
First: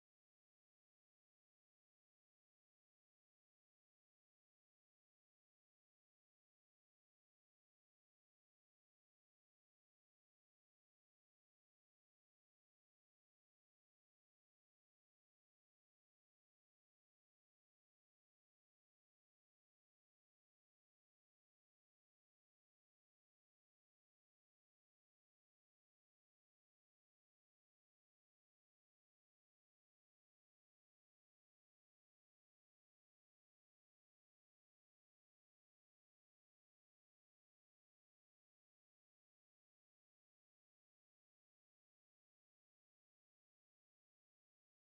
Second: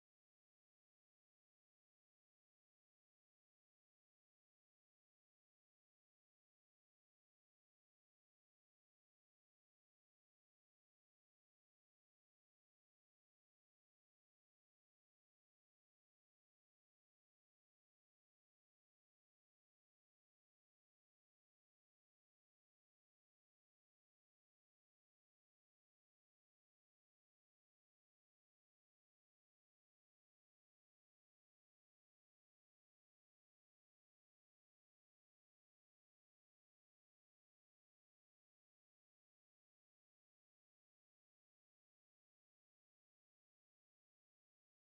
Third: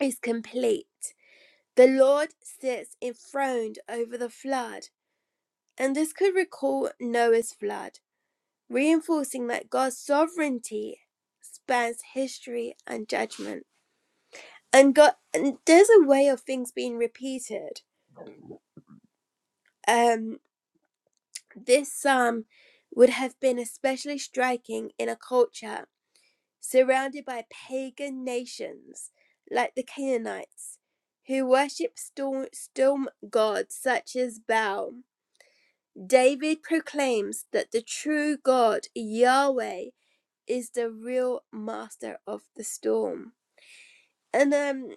A: is complete. The Lord sits enthroned over the flood, and this could recall Noah's flood, reinforcing that God's sovereignty spans history and judgment. And God, and there's a way of things being repeated. Um, this psalm would have been especially striking in a culture surrounded by pagan nations like the Canaanites, who worship storm, storm gods such as Baal. David proclaims that the true God, Yahweh, is the real master of the storm. And um,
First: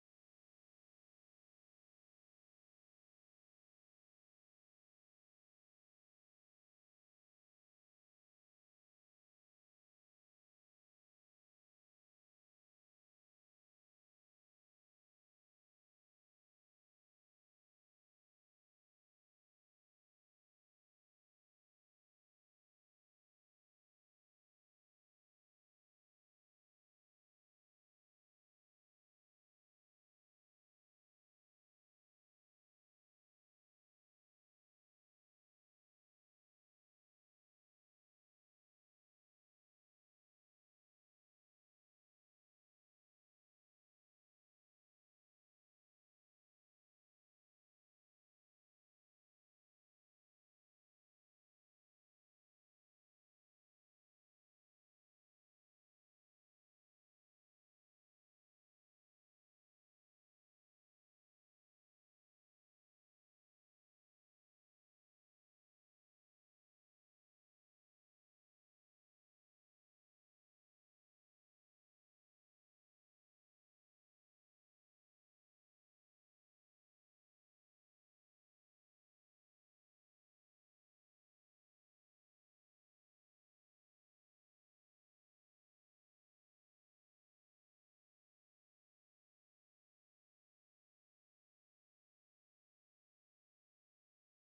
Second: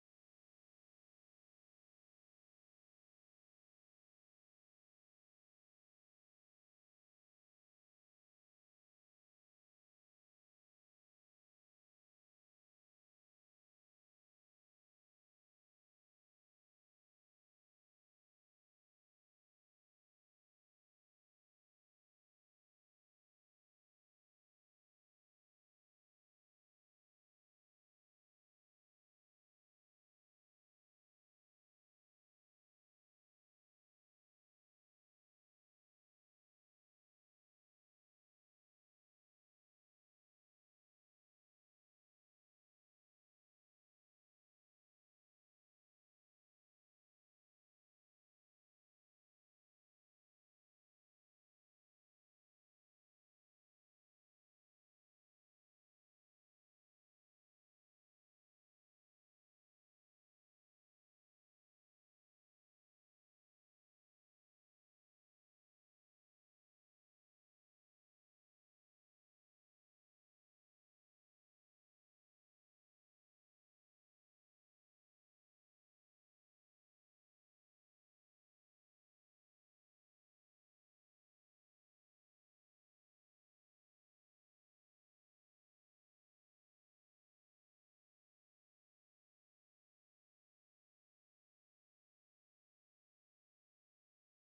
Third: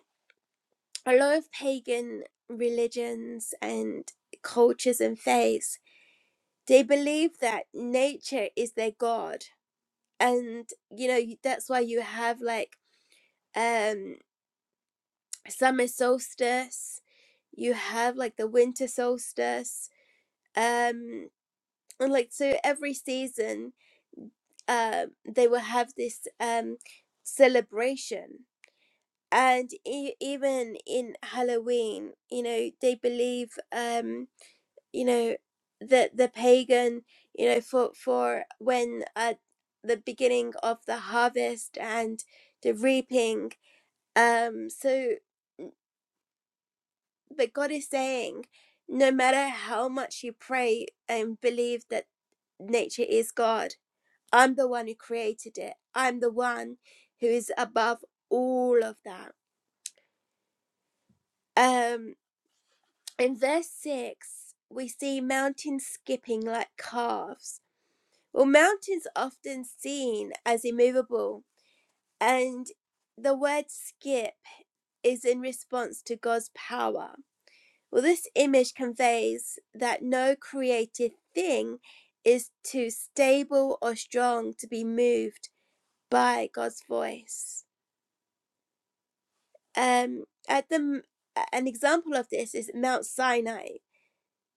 A: a lot of pagan religions and cultures and faiths, they believe that nature is their God. And, you know, that's why you have like um, summer solstice, you have like the winter solstice. Um, and like, so every season um, they will have this um, celebration. And e- even in Halloween, you know, they believe, um, you know, that the pagan, you know, for for when at the beginning of the harvest and the reaping. Um, so, but God is saying, no matter how much you pray and believe that nature is God I'm the one who created it. I'm the one who is above all of that. Um, in verse 6, we see mountains skipping like calves. Well, mountains are often seen as immovable, and the word skip is in response to God's power. Well, this image conveys that no created thing is too stable or strong to be moved by God's voice. Um, at the an example of this is Mount Sinai,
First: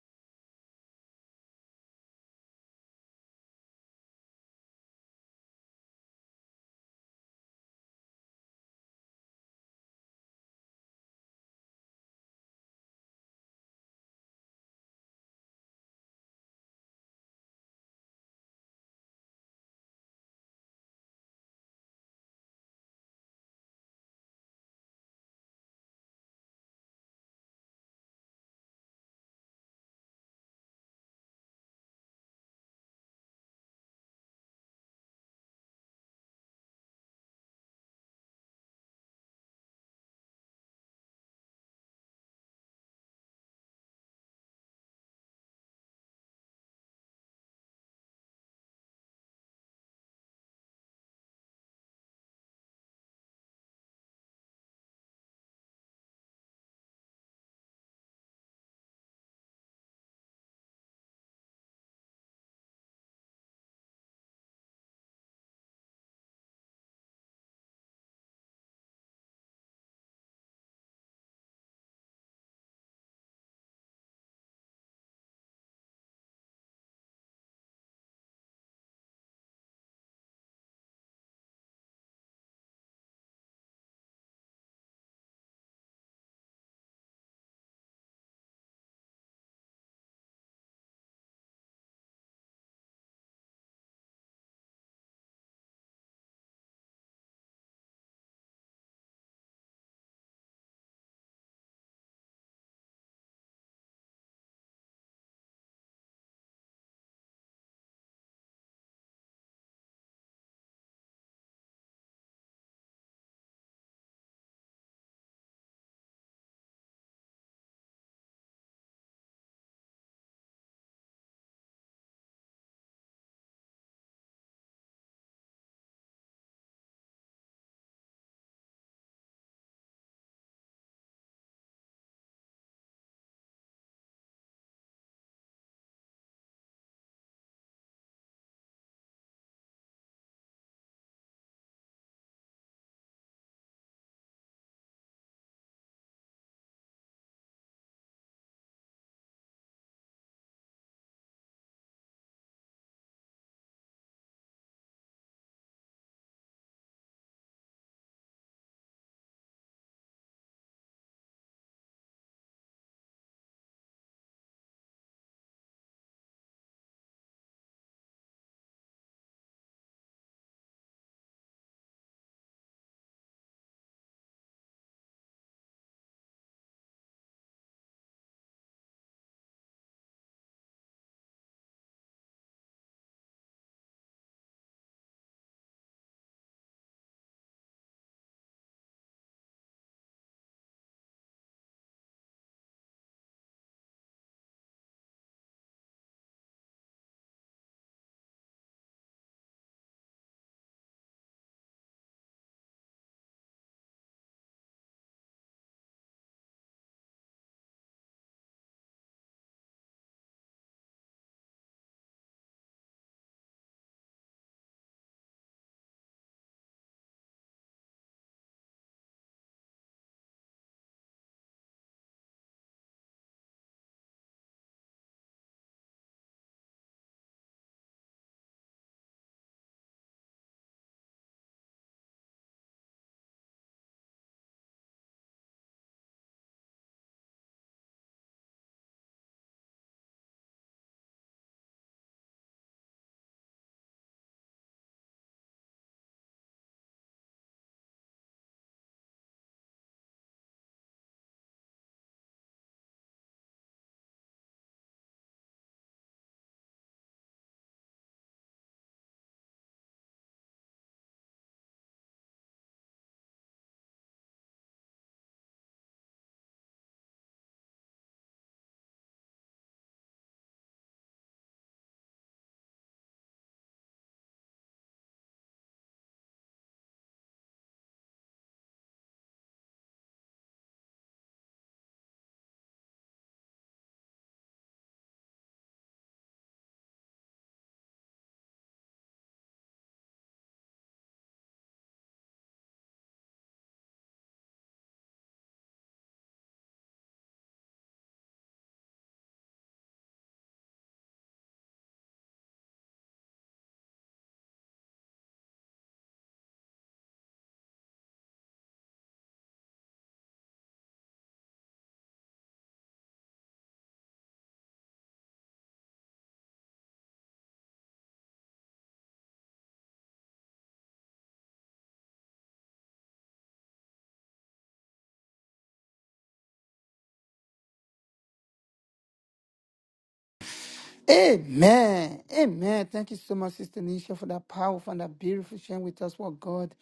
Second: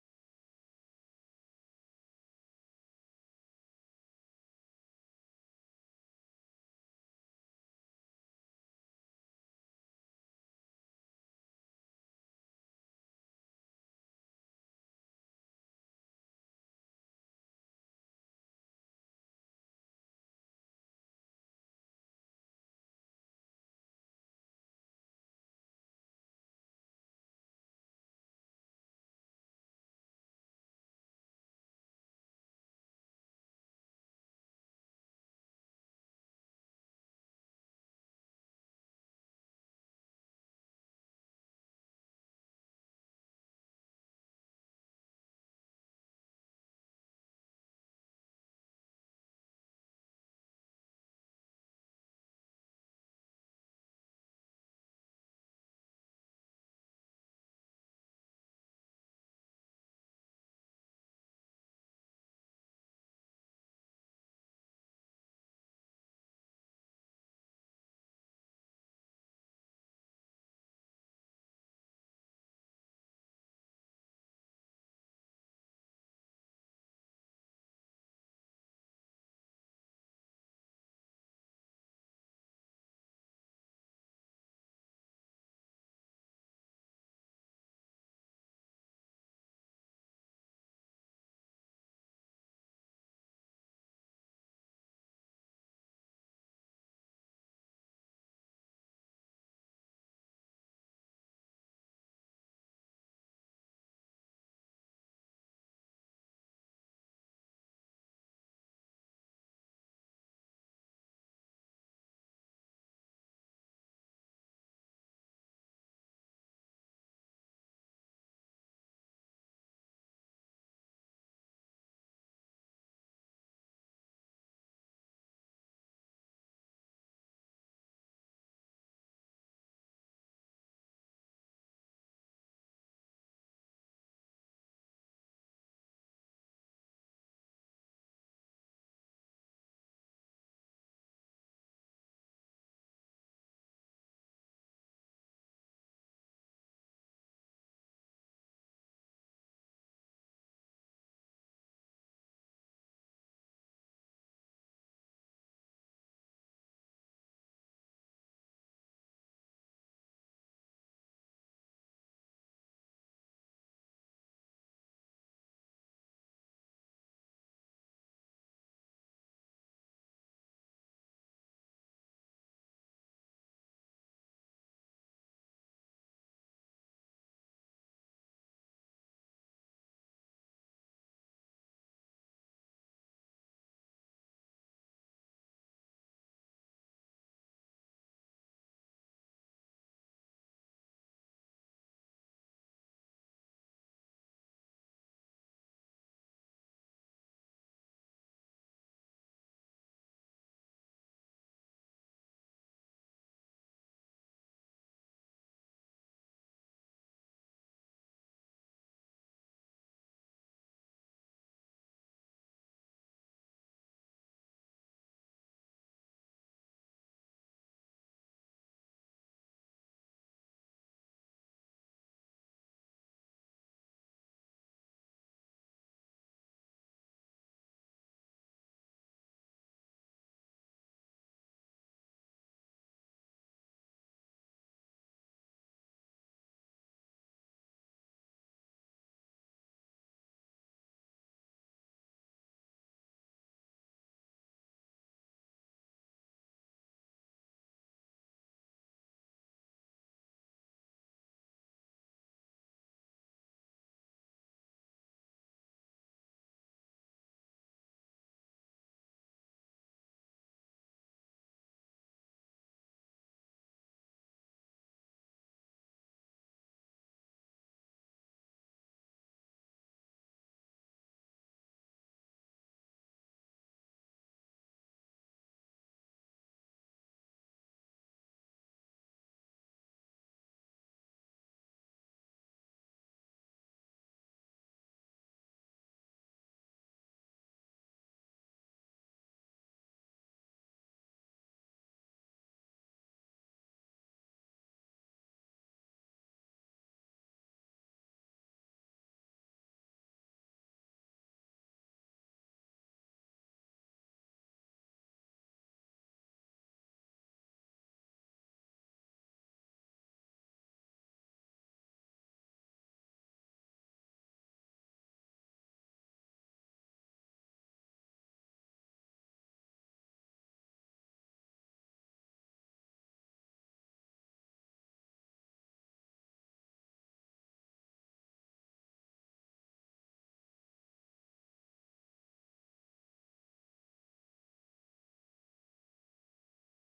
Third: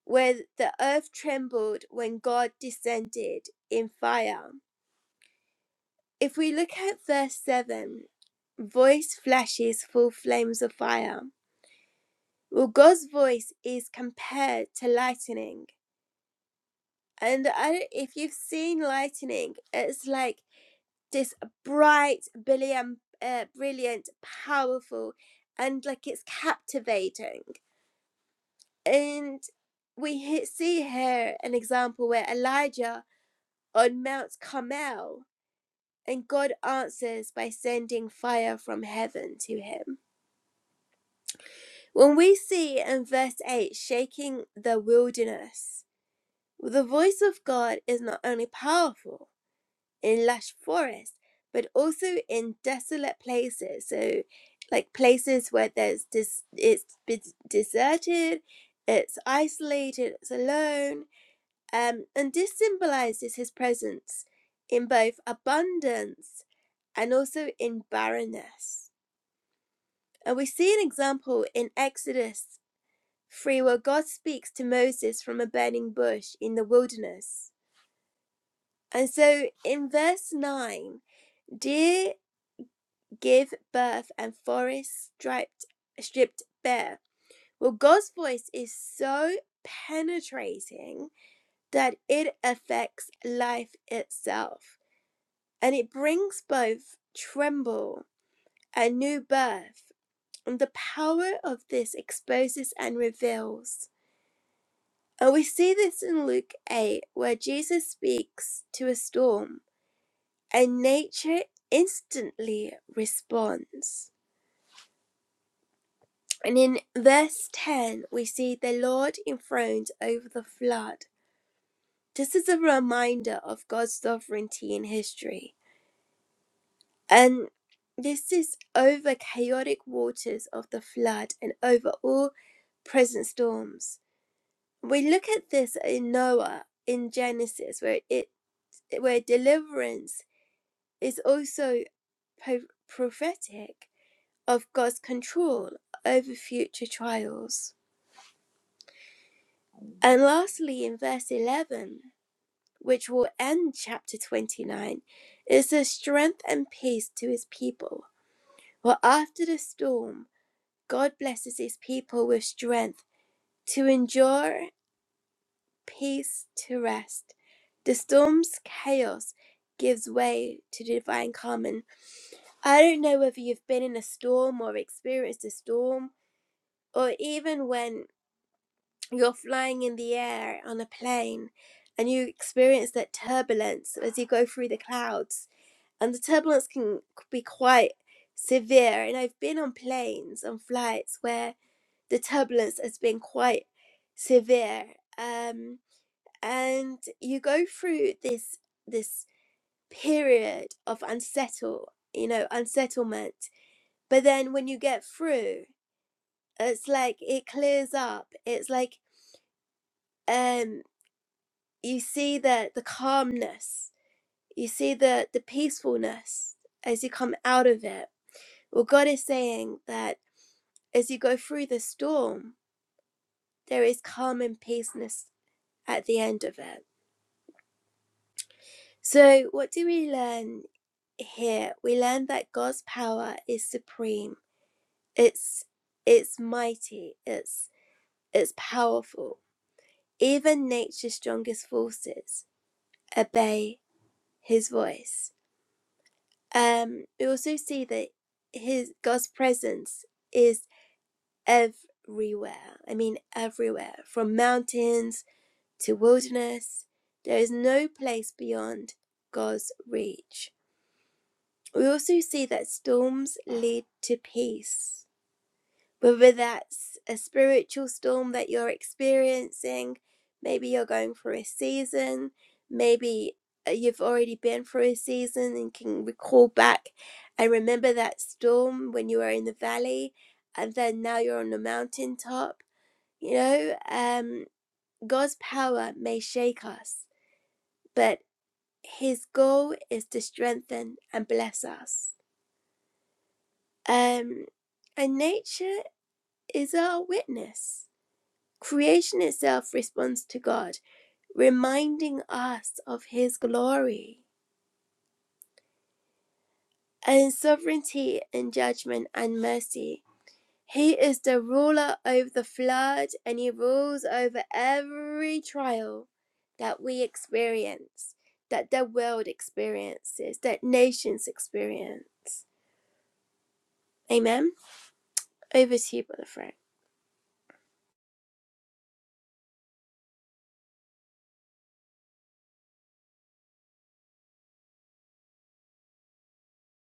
A: where the earth trembled when God descended in fire. If we look at verse seven, voice flashes full flames of fire. Well, God's voice is compared to lightning, and I, if you've seen lightning, it's like this bright, brilliant, uh, brilliant, powerful, and like it's captivating And we he- see here an example where Elijah on Mount Carmel and God answers by sending fire from heaven to him. When we see in verse 8 shaking the wilderness, the voice of God is not only powerful in lush forests, but also in desolate places. So, like places where there's des- it's been deserted, it's isolated, it's alone Um, and this symbolizes his presence in both abundance and also in barrenness. And we see an example in Exodus 3, where God speaks to Moses from a burning bush in the wilderness. And so in verse 9, deer give birth and forest striped, stripped bare. Well, God's voice is so penetrating that it affects life itself. and it brings both tremble and new birth. And the power of this exposes and reveals. And we see this in Luke 8, where Jesus speaks to a storm, and nature instantly responds. And in verse 10, we see the Lord enthroned over the flood. This is a reminder of God's sovereignty in history And this is over chaotic waters of the flood and over all present storms. We look at this in Noah in Genesis, where it where deliverance is also po- prophetic of God's control over future trials. And lastly, in verse 11, which will end chapter 29, is the strength and peace to his people. Well, after the storm, God blesses his people with strength to endure, peace to rest. The storm's chaos gives way to divine calm. And I don't know whether you've been in a storm or experienced a storm, or even when you're flying in the air on a plane and you experience that turbulence as you go through the clouds. And the turbulence can be quite severe. And I've been on planes, on flights where the turbulence has been quite severe um, and you go through this this period of unsettle you know unsettlement but then when you get through it's like it clears up it's like um you see the the calmness you see the the peacefulness as you come out of it well god is saying that as you go through the storm there is calm and peaceness at the end of it So, what do we learn here? We learn that God's power is supreme. It's it's mighty. It's it's powerful. Even nature's strongest forces obey His voice. Um, we also see that His God's presence is everywhere. I mean, everywhere from mountains to wilderness. There is no place beyond God's reach. We also see that storms lead to peace, whether that's a spiritual storm that you're experiencing, maybe you're going through a season, maybe uh, you've already been through a season and can recall back and remember that storm when you were in the valley and then now you're on the mountaintop. You know, um, God's power may shake us, but his goal is to strengthen and bless us. Um, and nature is our witness. Creation itself responds to God, reminding us of His glory and His sovereignty and judgment and mercy. He is the ruler over the flood and He rules over every trial that we experience, that the world experiences, that nations experience. Amen. Over to you, Brother Frank.
B: Amen. Amen. Thank you so much, Sister Nisha, for that powerful and that beautiful sharing with us what God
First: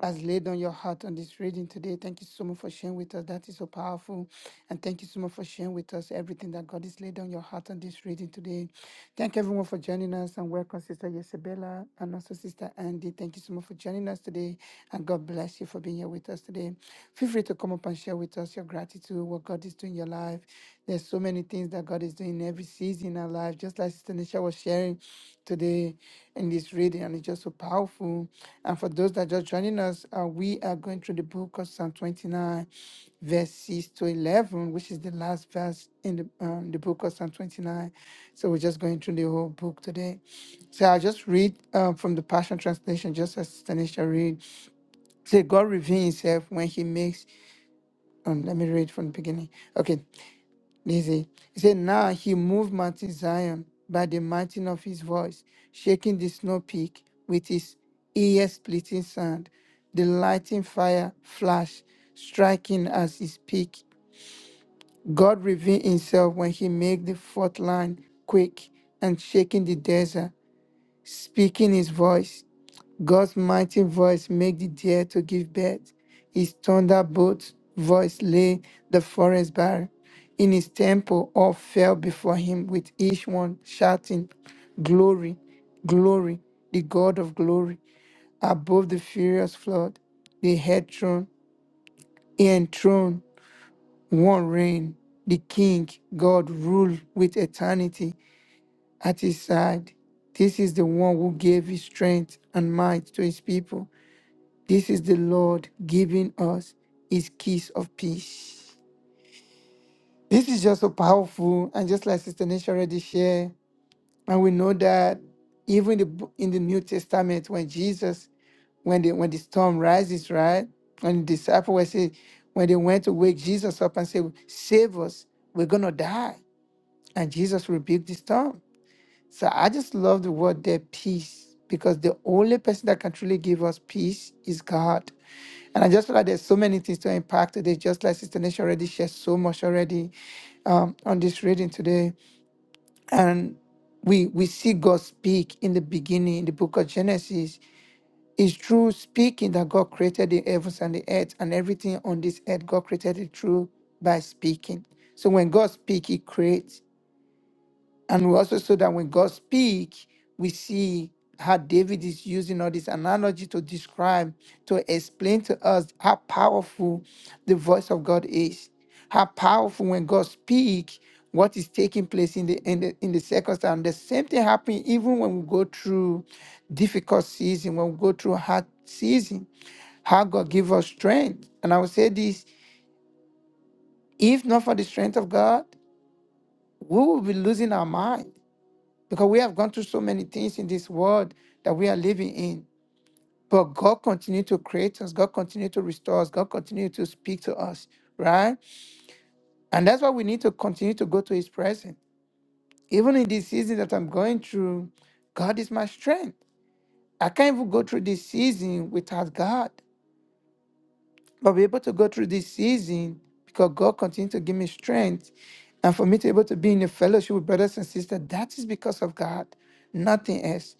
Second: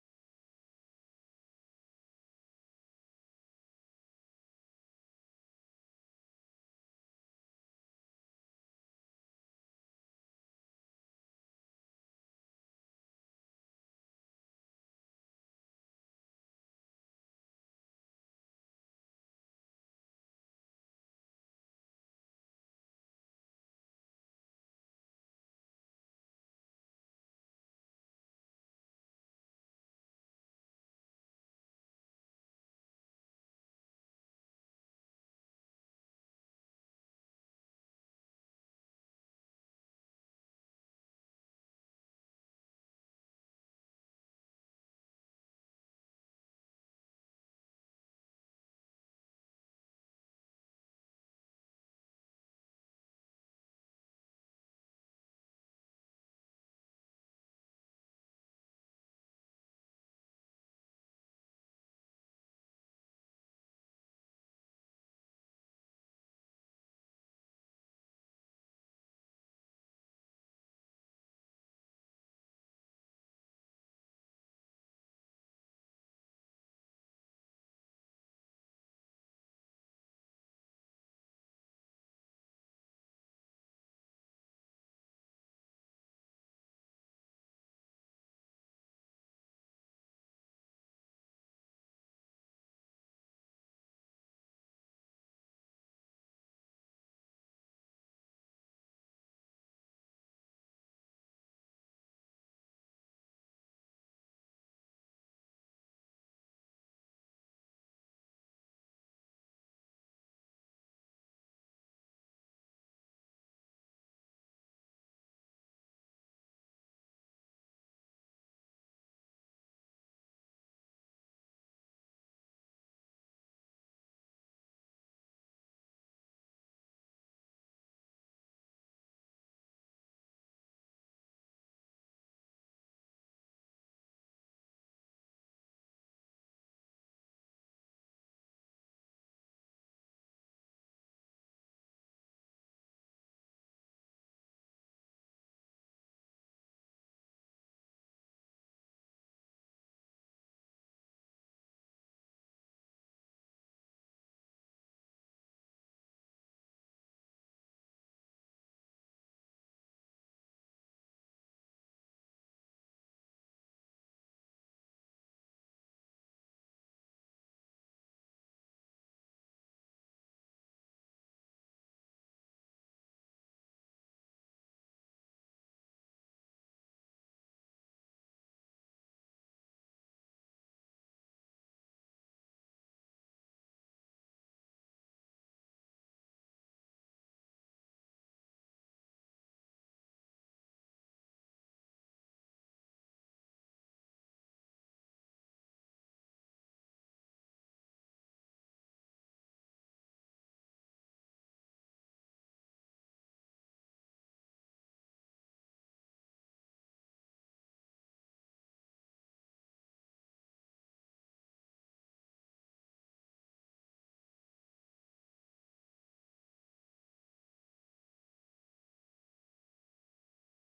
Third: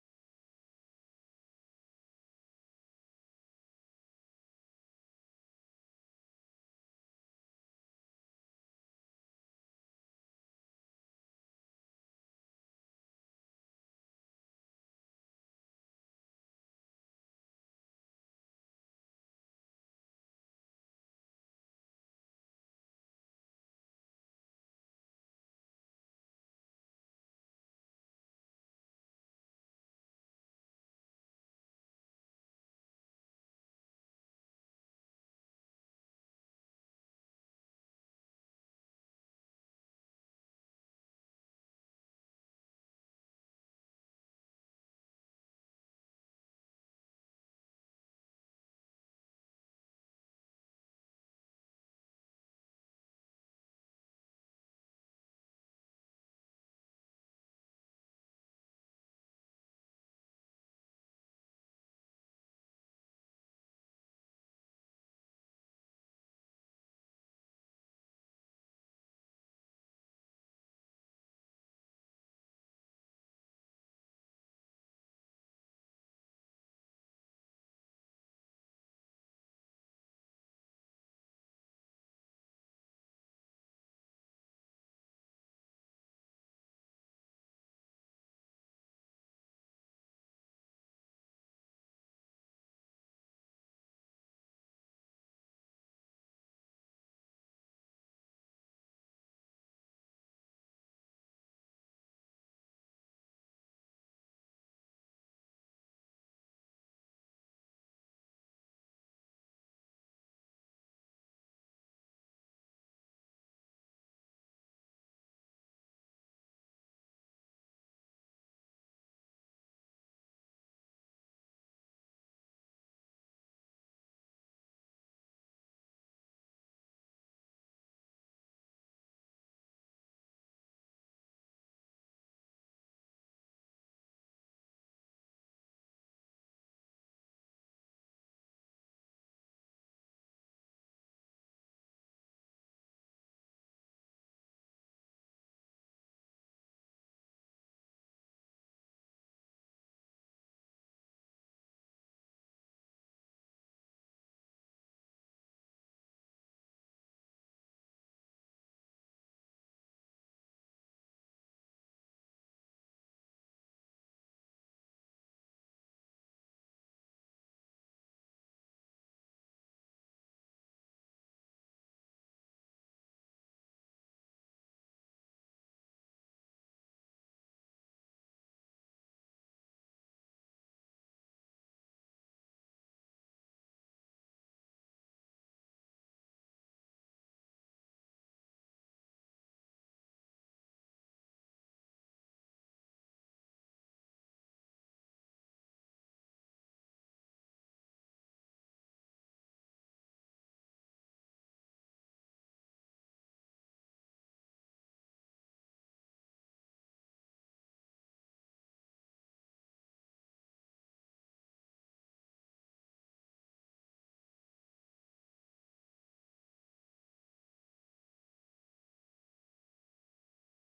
B: has laid on your heart on this reading today. Thank you so much for sharing with us. That is so powerful. And thank you so much for sharing with us everything that God has laid on your heart on this reading today. Thank everyone for joining us and welcome, Sister Isabella and also Sister Andy. Thank you so much for joining us today. And God bless you for being here with us today. Feel free to come up and share with us your gratitude, what God is doing in your life. There's so many things that God is doing every season in our life, just like Sister Nisha was sharing today in this reading, and it's just so powerful. And for those that just joining us, uh, we are going through the book of Psalm 29, verse 6 to 11, which is the last verse in the, um, the book of Psalm 29. So we're just going through the whole book today. So I'll just read um, from the Passion Translation, just as Tanisha read. Say, God reveals himself when he makes, um, let me read from the beginning. Okay, you he said, Now he moved Mount Zion by the mountain of his voice, shaking the snow peak with his ear splitting sound. The lightning fire flashed, striking as his peak. God revealed himself when he made the fourth line quake and shaking the desert, speaking his voice. God's mighty voice made the deer to give birth. His thunderbolt voice lay the forest bare. In his temple all fell before him with each one shouting, Glory, glory, the God of glory. Above the furious flood, the head throne, enthroned, throne, one reign. The king, God, rule with eternity at his side. This is the one who gave his strength and might to his people this is the Lord giving us his kiss of peace. This is just so powerful. And just like Sister Nisha already shared, and we know that even in the, bo- in the New Testament, when Jesus, when the, when the storm rises, right? And the disciples were saying, when they went to wake Jesus up and say, save us, we're going to die. And Jesus rebuked the storm. So I just love the word there, peace, because the only person that can truly give us peace is God. And I just feel like there's so many things to impact today, just like Sister Nation already shared so much already um, on this reading today. And we we see God speak in the beginning, in the book of Genesis. It's through speaking that God created the heavens and the earth and everything on this earth. God created it through by speaking. So when God speaks, He creates. And we also saw that when God speaks, we see how David is using all this analogy to describe, to explain to us how powerful the voice of God is, how powerful when God speaks, what is taking place in the in the in the circumstance. The same thing happens even when we go through difficult season, when we go through hard season, how God give us strength. And I will say this: if not for the strength of God, we will be losing our mind because we have gone through so many things in this world that we are living in. But God continued to create us, God continued to restore us, God continued to speak to us, right? And that's why we need to continue to go to His presence. Even in this season that I'm going through, God is my strength. I can't even go through this season without God. But be able to go through this season because God continued to give me strength. And for me to be able to be in a fellowship with brothers and sisters, that is because of God, nothing else.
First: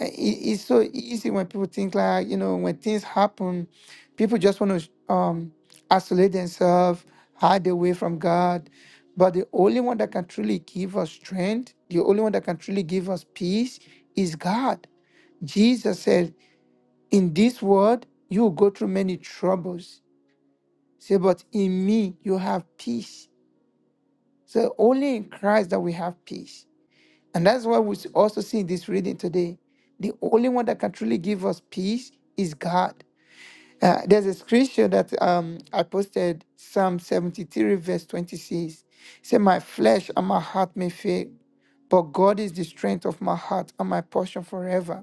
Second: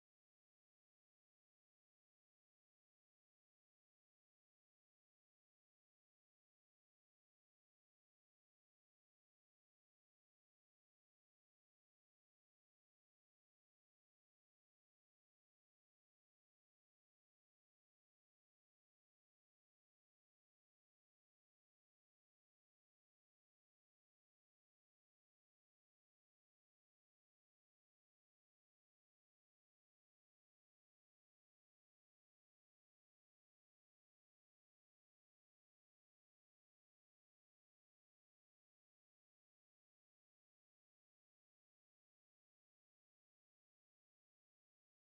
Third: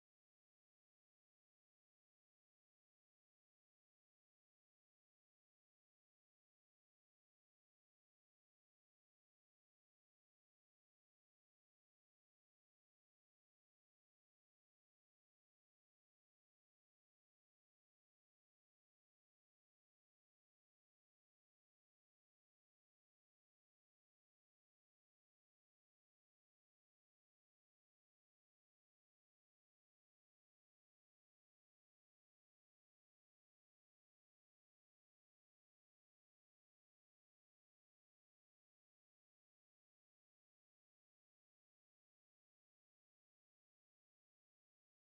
B: Uh, it- it's so easy when people think like you know when things happen people just want to um isolate themselves hide away from god but the only one that can truly give us strength the only one that can truly give us peace is god jesus said in this world you will go through many troubles Say, but in me you have peace. So only in Christ that we have peace. And that's why we also see in this reading today. The only one that can truly give us peace is God. Uh, there's a scripture that um, I posted, Psalm 73, verse 26. Say, My flesh and my heart may fail, but God is the strength of my heart and my portion forever.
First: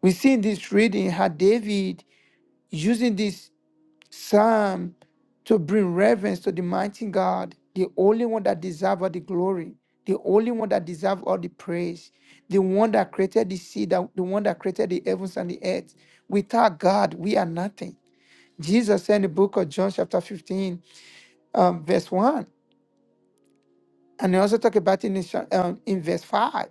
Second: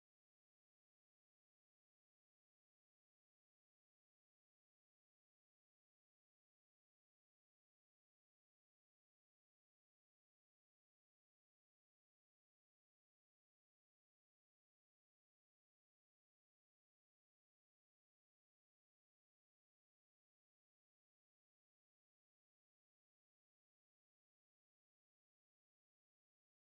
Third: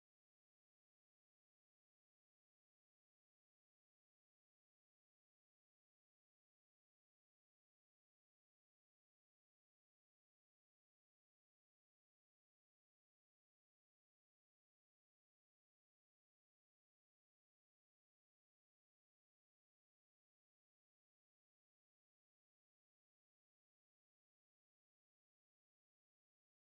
B: We see in this reading how David using this. Psalm to bring reverence to the mighty God, the only one that deserves all the glory, the only one that deserves all the praise, the one that created the sea, that, the one that created the heavens and the earth. Without God, we are nothing. Jesus said in the book of John, chapter 15, um, verse 1, and he also talk about it in, cha- um, in verse 5,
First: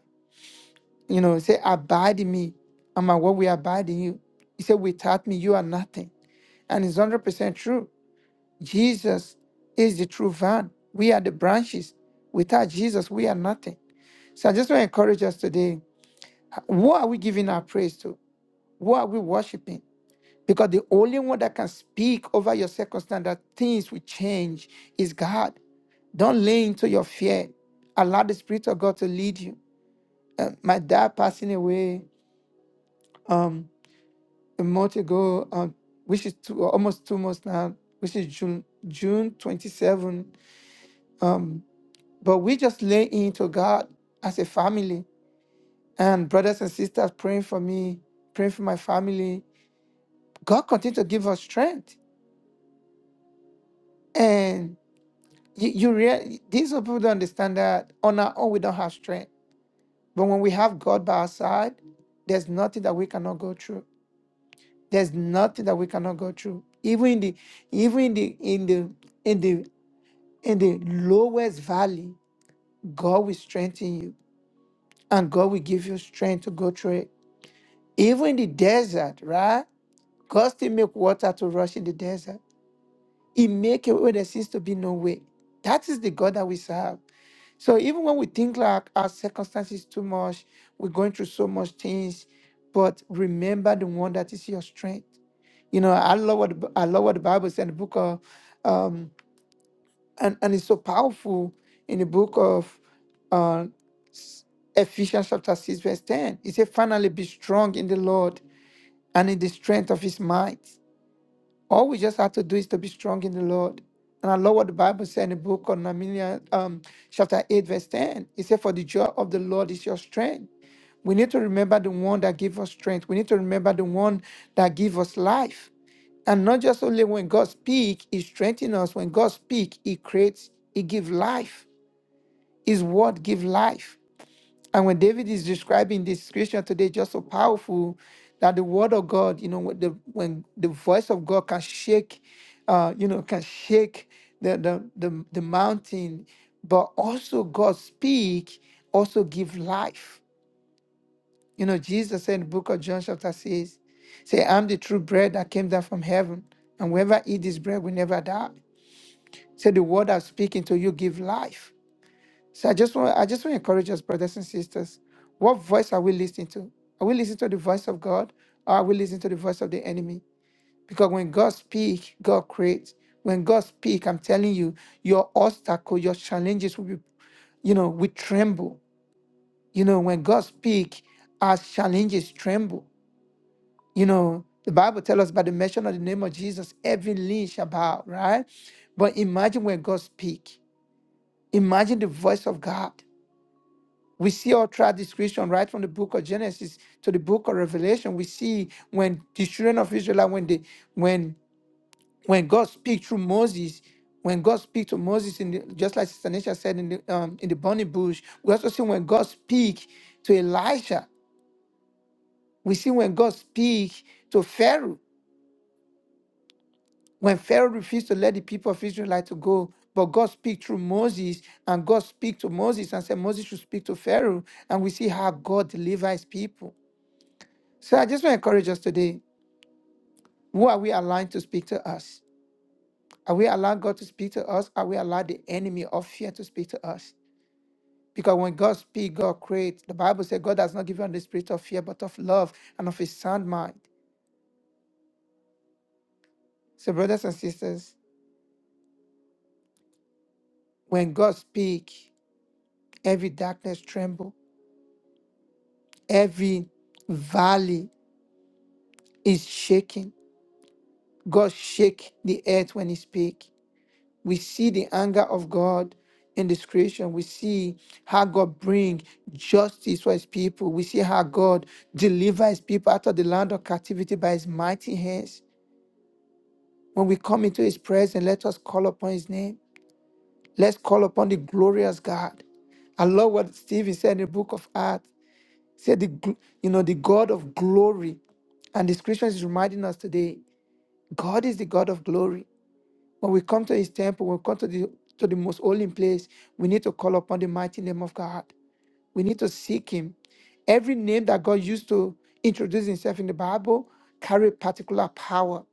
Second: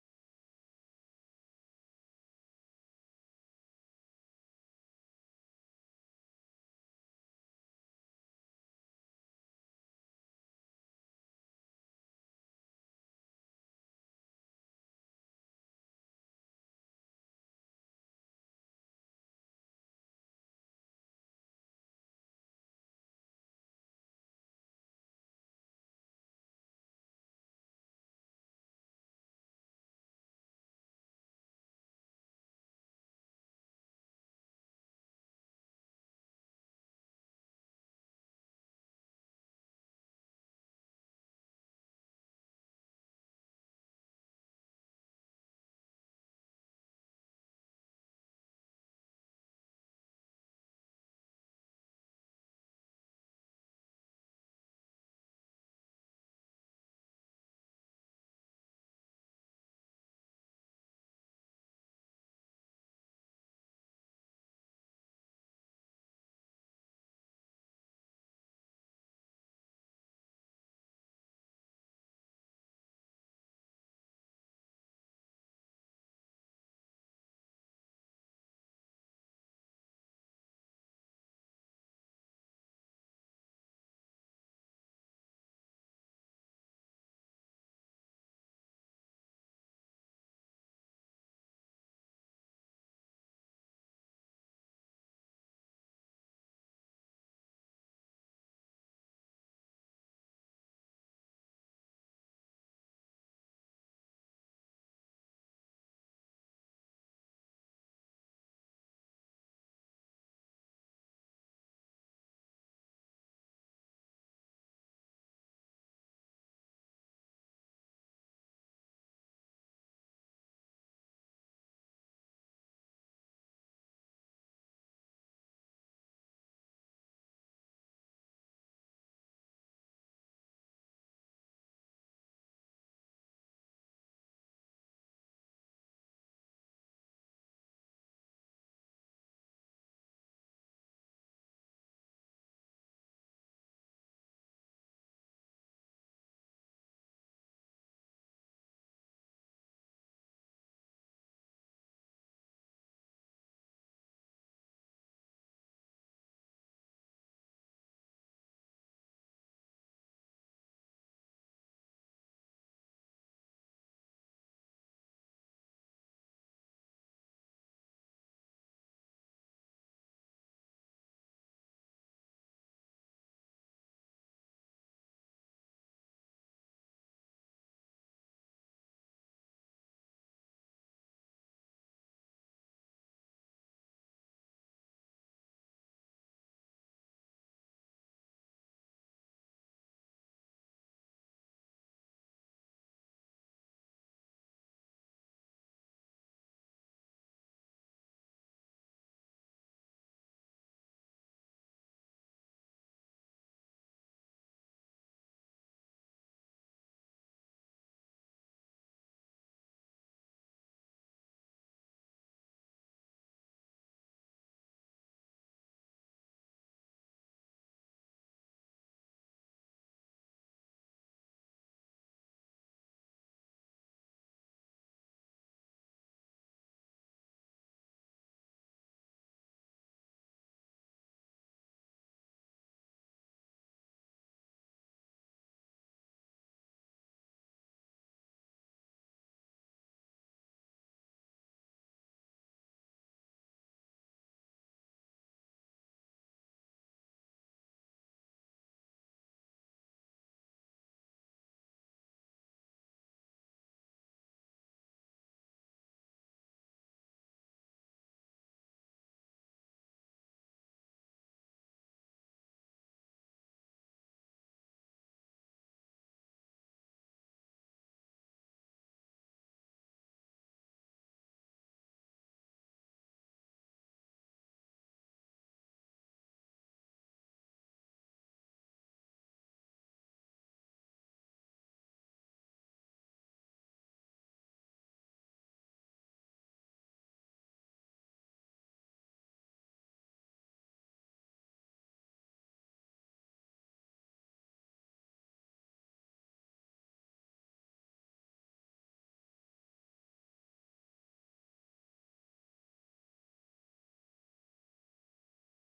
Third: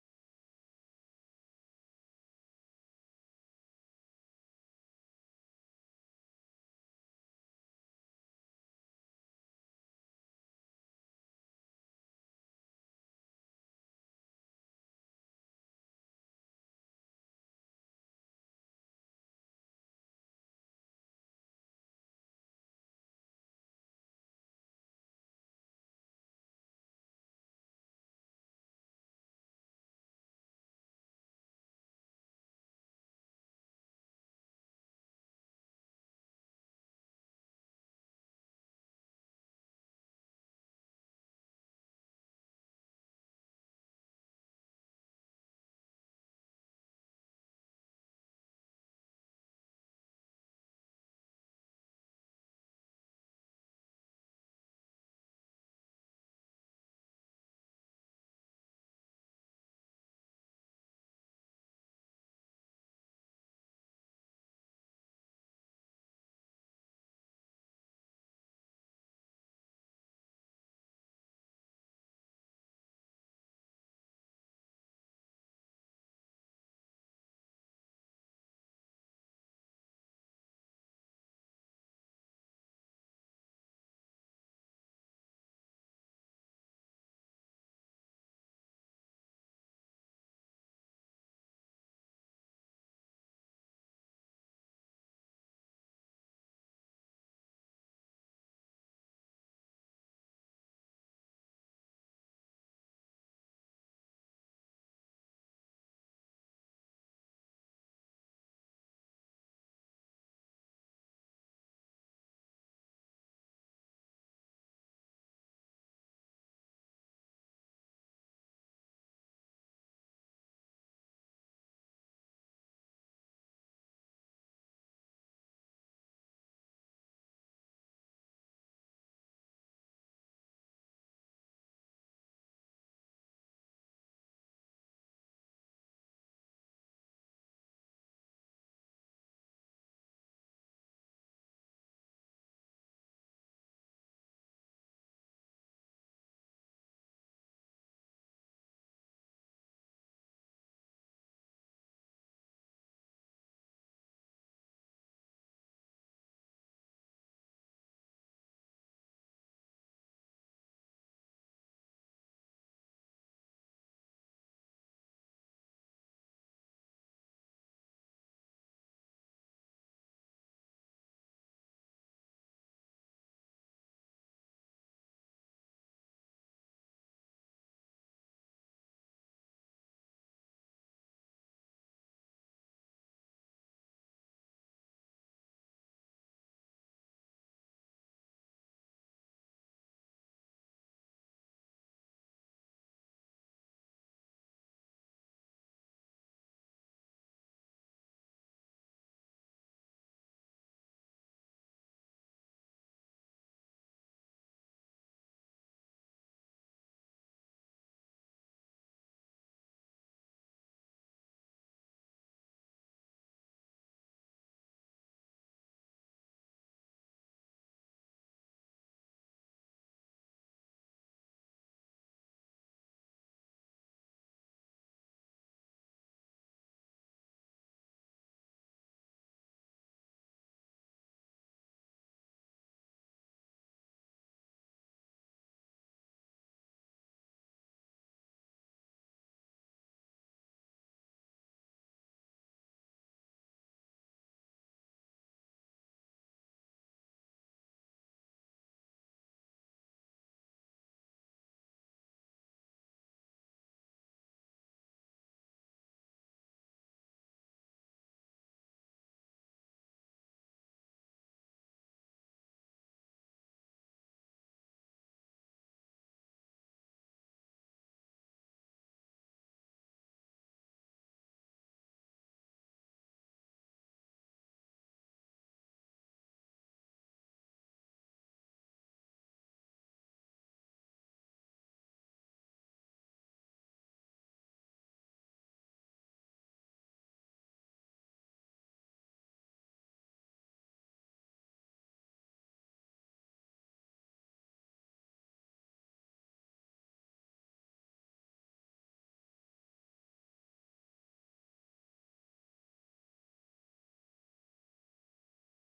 B: you know, he say, Abide in me, and my word will abide in you. He said, Without me, you are nothing. And it's 100% true Jesus is the true vine. We are the branches. Without Jesus, we are nothing. So I just want to encourage us today. Who are we giving our praise to? Who are we worshiping? Because the only one that can speak over your circumstance that things will change is God. Don't lean into your fear. Allow the Spirit of God to lead you. Uh, my dad passing away um, a month ago, um, which is two, almost two months now, which is June June 27. um, But we just lay into God as a family and brothers and sisters praying for me, praying for my family. God continue to give us strength. And you, you rea- these people don't understand that on our own we don't have strength. But when we have God by our side, there's nothing that we cannot go through. There's nothing that we cannot go through. Even in the even in the in the in the in the lowest valley, God will strengthen you and God will give you strength to go through it. Even the desert, right? God still make water to rush in the desert. He make a way where there seems to be no way. That is the God that we serve. So even when we think like our circumstances too much, we're going through so much things, but remember the one that is your strength. You know, I love what the Bi- I love what the Bible said in the book of, um, and and it's so powerful in the book of uh, s- Ephesians chapter six verse ten. It says, "Finally, be strong in the Lord." and in the strength of his might. All we just have to do is to be strong in the Lord. And I love what the Bible said in the book of Nehemiah, um, chapter 8, verse 10. It said, For the joy of the Lord is your strength. We need to remember the one that gives us strength. We need to remember the one that gives us life. And not just only when God speaks, He strengthens us. When God speaks, He creates, He gives life. His word gives life. And when David is describing this scripture today, just so powerful that the word of God, you know, when the when the voice of God can shake, uh, you know, can shake the the the, the mountain, but also God speak, also give life. You know, Jesus said in the book of John chapter six, say, I'm the true bread that came down from heaven, and whoever eat this bread will never die. Say the word I'm speaking to you give life. So I just want I just want to encourage us, brothers and sisters. What voice are we listening to? Are we listening to the voice of God or are we listening to the voice of the enemy? Because when God speaks, God creates. When God speaks, I'm telling you, your obstacle, your challenges will be, you know, we tremble. You know, when God speaks, our challenges tremble. You know, the Bible tells us by the mention of the name of Jesus, every knee shall bow, right? But imagine when God speaks. Imagine the voice of God. We see all throughout this creation, right from the book of Genesis to the book of Revelation, we see when the children of Israel, like when they, when when God speaks through Moses, when God speaks to Moses, in the, just like Sister Nisha said in the um, in the burning bush, we also see when God speaks to Elisha. We see when God speaks to Pharaoh, when Pharaoh refused to let the people of Israel like to go, but God speaks through Moses, and God speaks to Moses and said Moses should speak to Pharaoh, and we see how God delivers his people. So I just want to encourage us today. Who are we allowing to speak to us? Are we allowing God to speak to us? Are we allowing the enemy of fear to speak to us? Because when God speaks, God creates. The Bible says God has not given us the spirit of fear, but of love and of a sound mind. So, brothers and sisters, when God speaks, every darkness tremble, every valley is shaking. God shake the earth when He speak. We see the anger of God in this creation. We see how God bring justice for his people. We see how God deliver his people out of the land of captivity by his mighty hands. When we come into his presence, let us call upon his name. Let's call upon the glorious God. I love what Stephen said in the book of Acts. He said, the, gl- you know, the God of glory. And the scriptures is reminding us today, God is the God of glory. When we come to his temple, when we come to the to the most holy place, we need to call upon the mighty name of God. We need to seek him. Every name that God used to introduce himself in the Bible carry particular power.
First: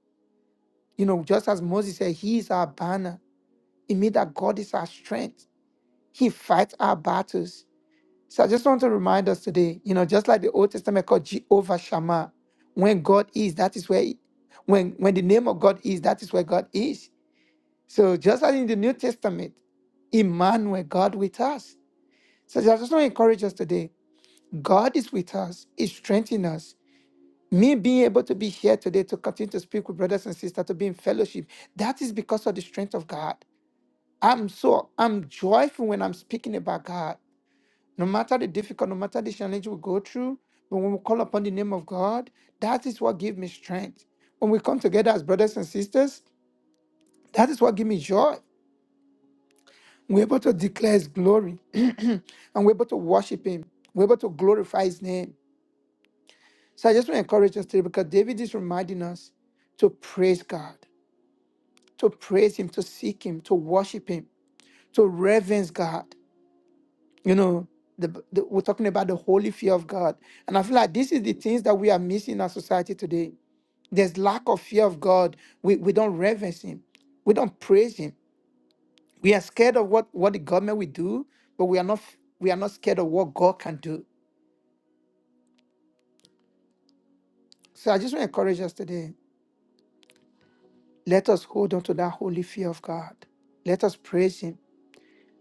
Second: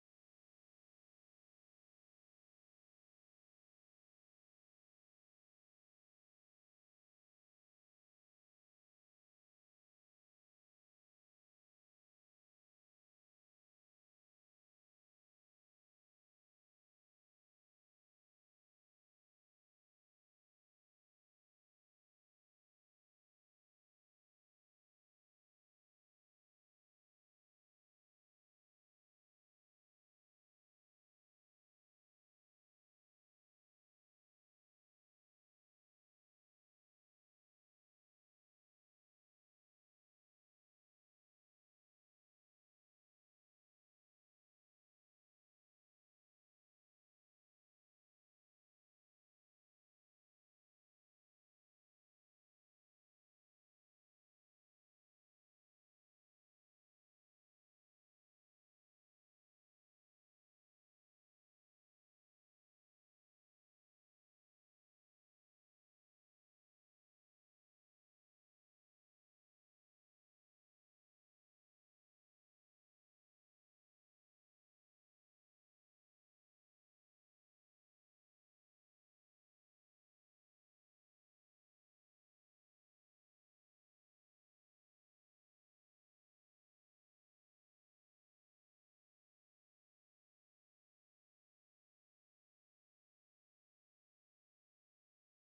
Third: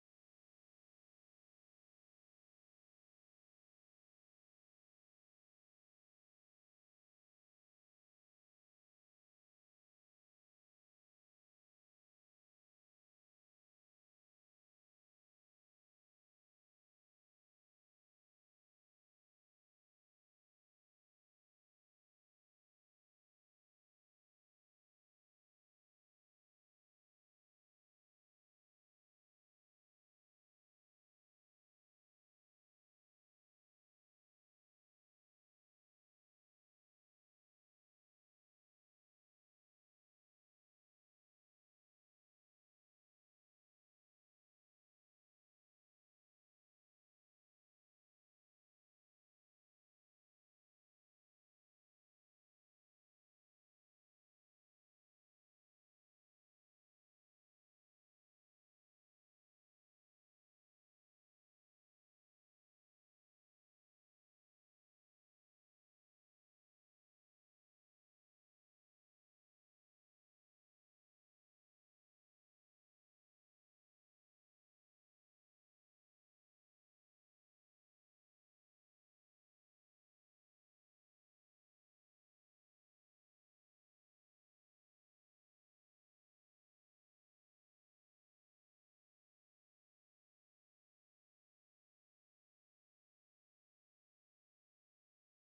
B: You know, just as Moses said, He is our banner. It means that God is our strength. He fights our battles. So I just want to remind us today, you know, just like the Old Testament called Jehovah Shammah, when God is, that is where, when when the name of God is, that is where God is. So just as in the New Testament, Emmanuel, God with us. So I just want to encourage us today. God is with us. He strengthens us. Me being able to be here today to continue to speak with brothers and sisters, to be in fellowship, that is because of the strength of God. I'm so I'm joyful when I'm speaking about God. No matter the difficult, no matter the challenge we go through, but when we call upon the name of God, that is what gives me strength. When we come together as brothers and sisters, that is what gives me joy. We're able to declare His glory and we're able to worship Him. We're able to glorify His name. So I just want to encourage us today because David is reminding us to praise God, to praise Him, to seek Him, to worship Him, to reverence God. You know, the, the- we're talking about the holy fear of God. And I feel like this is the things that we are missing in our society today. There's lack of fear of God. We, we don't reverence Him, we don't praise Him. We are scared of what, what the government will do, but we are not we are not scared of what God can do. So I just want to encourage us today. Let us hold on to that holy fear of God. Let us praise Him.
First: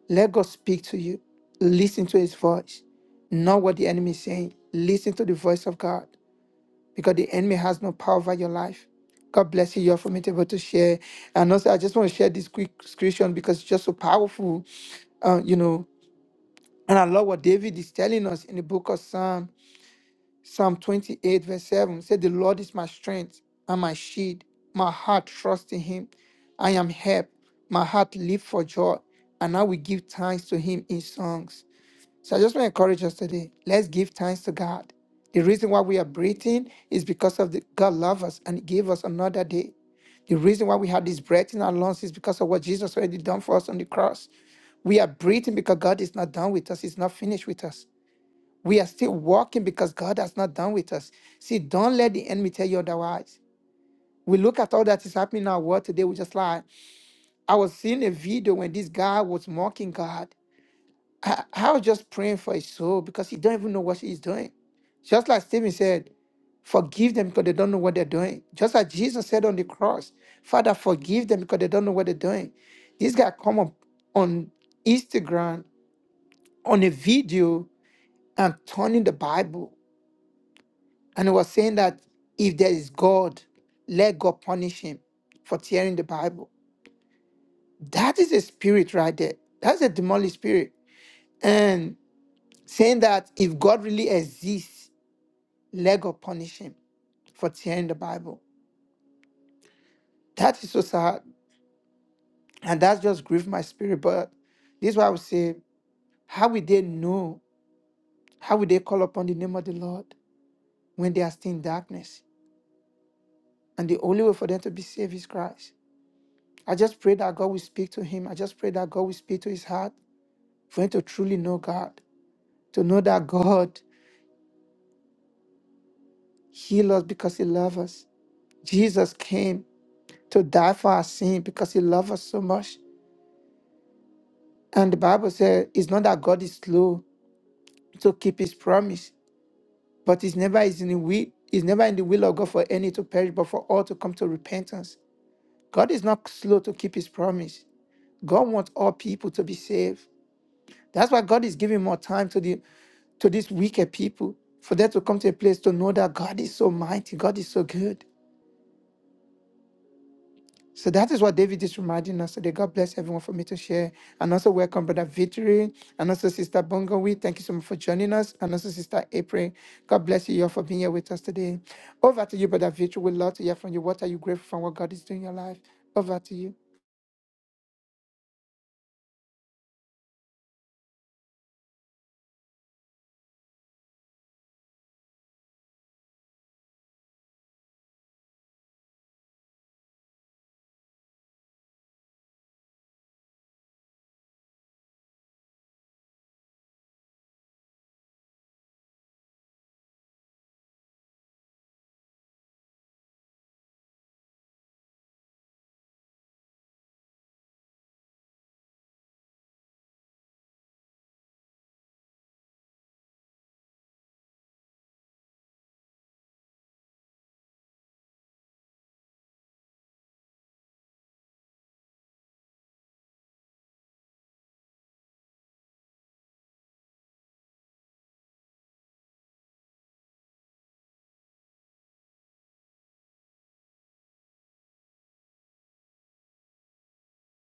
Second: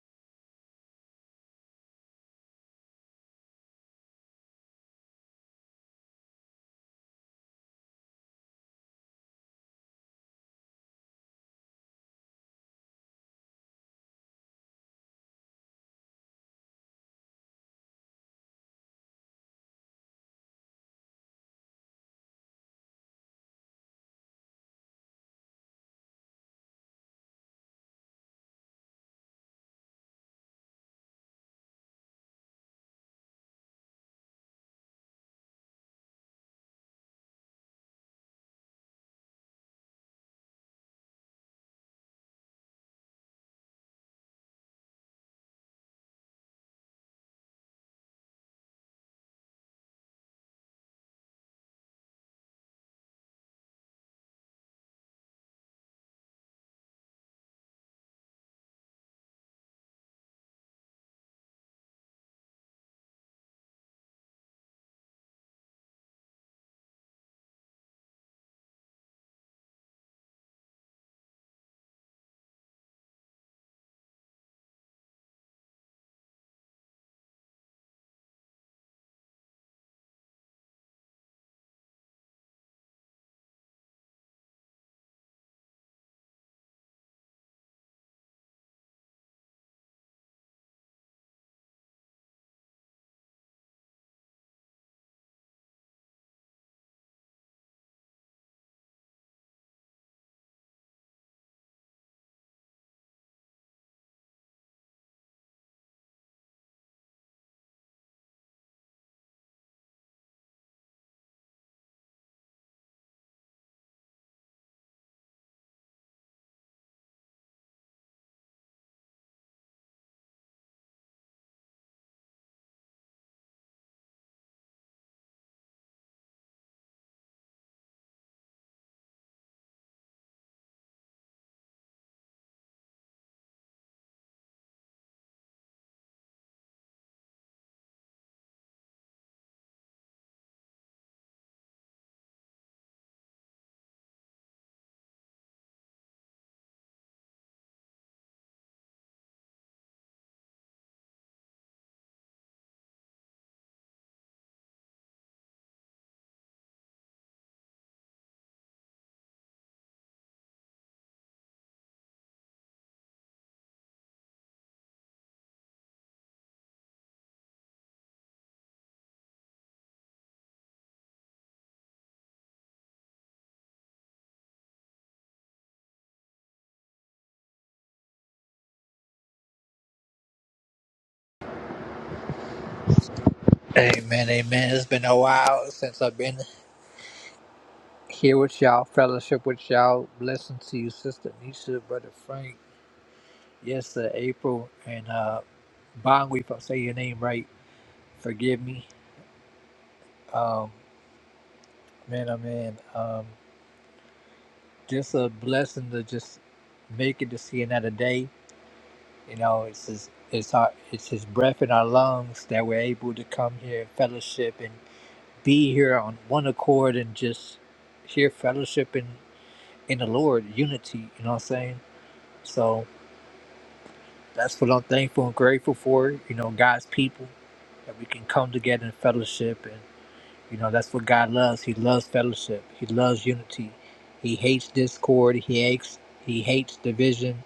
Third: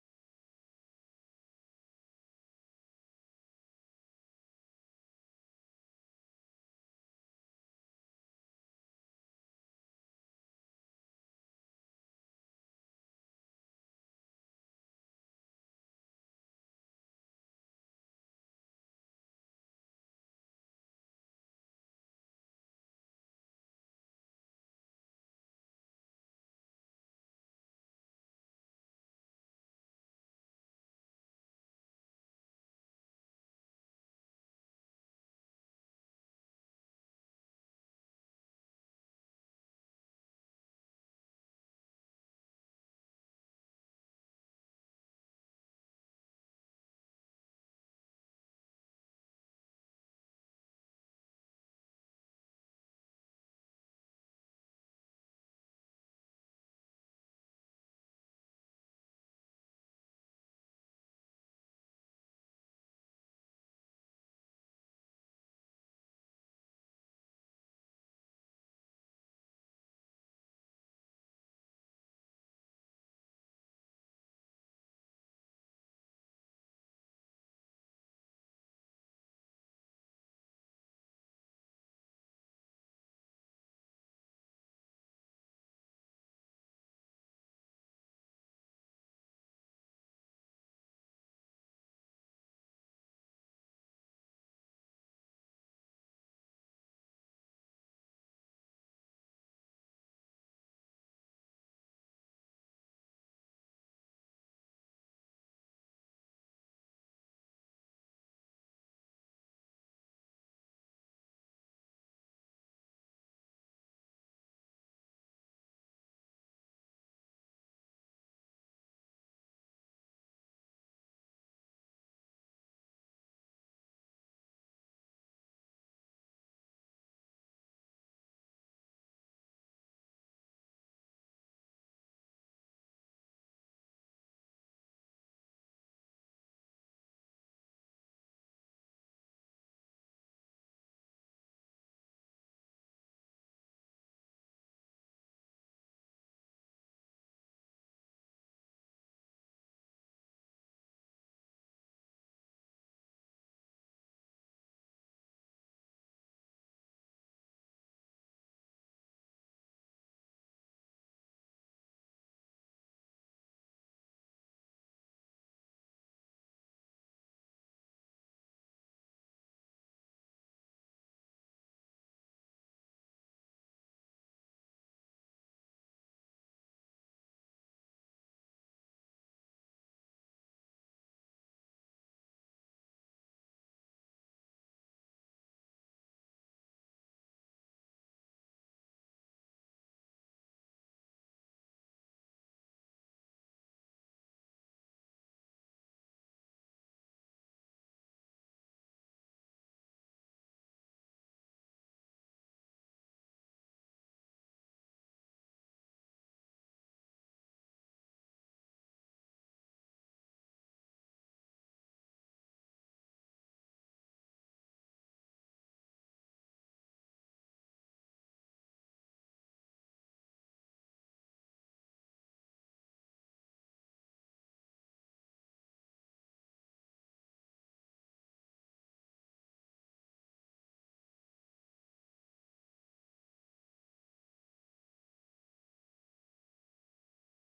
B: Let God speak to you. Listen to His voice, not what the enemy is saying. Listen to the voice of God because the enemy has no power over your life. God bless you. You're for me to be able to share. And also, I just want to share this quick scripture because it's just so powerful. Uh, you know, and I love what David is telling us in the book of Psalm. Psalm 28, verse 7 said, The Lord is my strength and my shield. My heart trusts in him. I am helped. My heart leap for joy. And I will give thanks to him in songs. So I just want to encourage us today. Let's give thanks to God. The reason why we are breathing is because of the God loves us and He gave us another day. The reason why we have this breath in our lungs is because of what Jesus already done for us on the cross. We are breathing because God is not done with us, He's not finished with us. We are still walking because God has not done with us. See, don't let the enemy tell you otherwise. We look at all that is happening in our world today. We just like, I was seeing a video when this guy was mocking God. I, I was just praying for his soul because he don't even know what he's doing. Just like Stephen said, forgive them because they don't know what they're doing. Just like Jesus said on the cross, Father, forgive them because they don't know what they're doing. This guy come up on Instagram on a video and turning the Bible. And he was saying that if there is God, let God punish him for tearing the Bible. That is a spirit right there. That's a demonic spirit. And saying that if God really exists, let God punish him for tearing the Bible. That is so sad. And that's just grieved my spirit. But this is why I would say, how will they know? How will they call upon the name of the Lord when they are still in darkness? And the only way for them to be saved is Christ. I just pray that God will speak to him. I just pray that God will speak to his heart for him to truly know God, to know that God healed us because he loved us. Jesus came to die for our sin because he loved us so much. And the Bible says it's not that God is slow to keep his promise, but it's never is in the will, it's never in the will of God for any to perish, but for all to come to repentance. God is not slow to keep his promise. God wants all people to be saved. That's why God is giving more time to the to these weaker people for them to come to a place to know that God is so mighty, God is so good. So that is what David is reminding us today. God bless everyone for me to share. And also welcome Brother Victory and also Sister Bongowi. Thank you so much for joining us. And also Sister April. God bless you all for being here with us today. Over to you, Brother Victory. We'd love to hear from you. What are you grateful for? and What God is doing in your life? Over to you.
C: Amen, amen. It's been a while since I've been here with y'all, fellowship with y'all. Blessing to you, Sister Nisha, Brother Frank, yes, sir, April, and uh, Bonwe, if I'm your name right, forgive me. Um, man, oh man, um, just a blessing to just make it to see another day. You know, it's his, it's our, it's his breath in our lungs that we're able to come here, fellowship, and be here on one accord and just here fellowshipping in the Lord, unity, you know what I'm saying? So that's what I'm thankful and grateful for, you know, God's people, that we can come together in fellowship. And, you know, that's what God loves. He loves fellowship, He loves unity. He hates discord, He hates, he hates division,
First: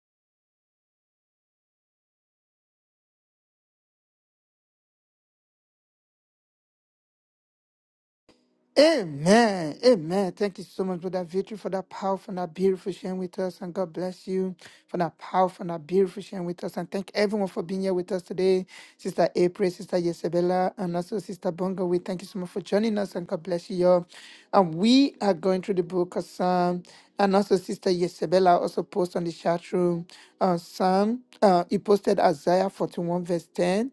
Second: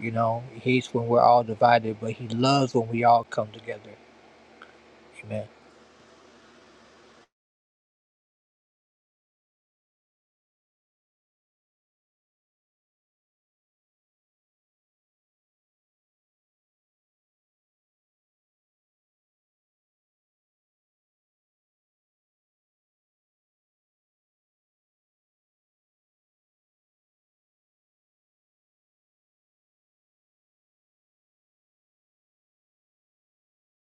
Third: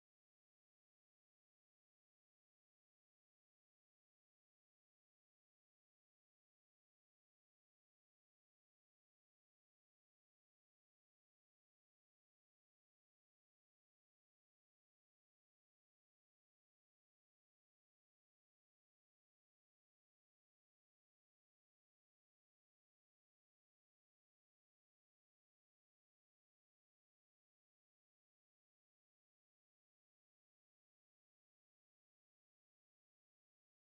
C: you know, He hates when we're all divided, but He loves when we all come together. Amen.
B: Amen. Amen. Thank you so much for that victory, for that powerful and that beautiful sharing with us. And God bless you for that powerful and that beautiful sharing with us. And thank everyone for being here with us today. Sister April, Sister Yesabella, and also Sister Bongo. We thank you so much for joining us and God bless you all. And we are going through the book of Psalm. And also Sister Yesabella also posted on the chat room uh, Psalm. Uh, he posted Isaiah 41 verse 10.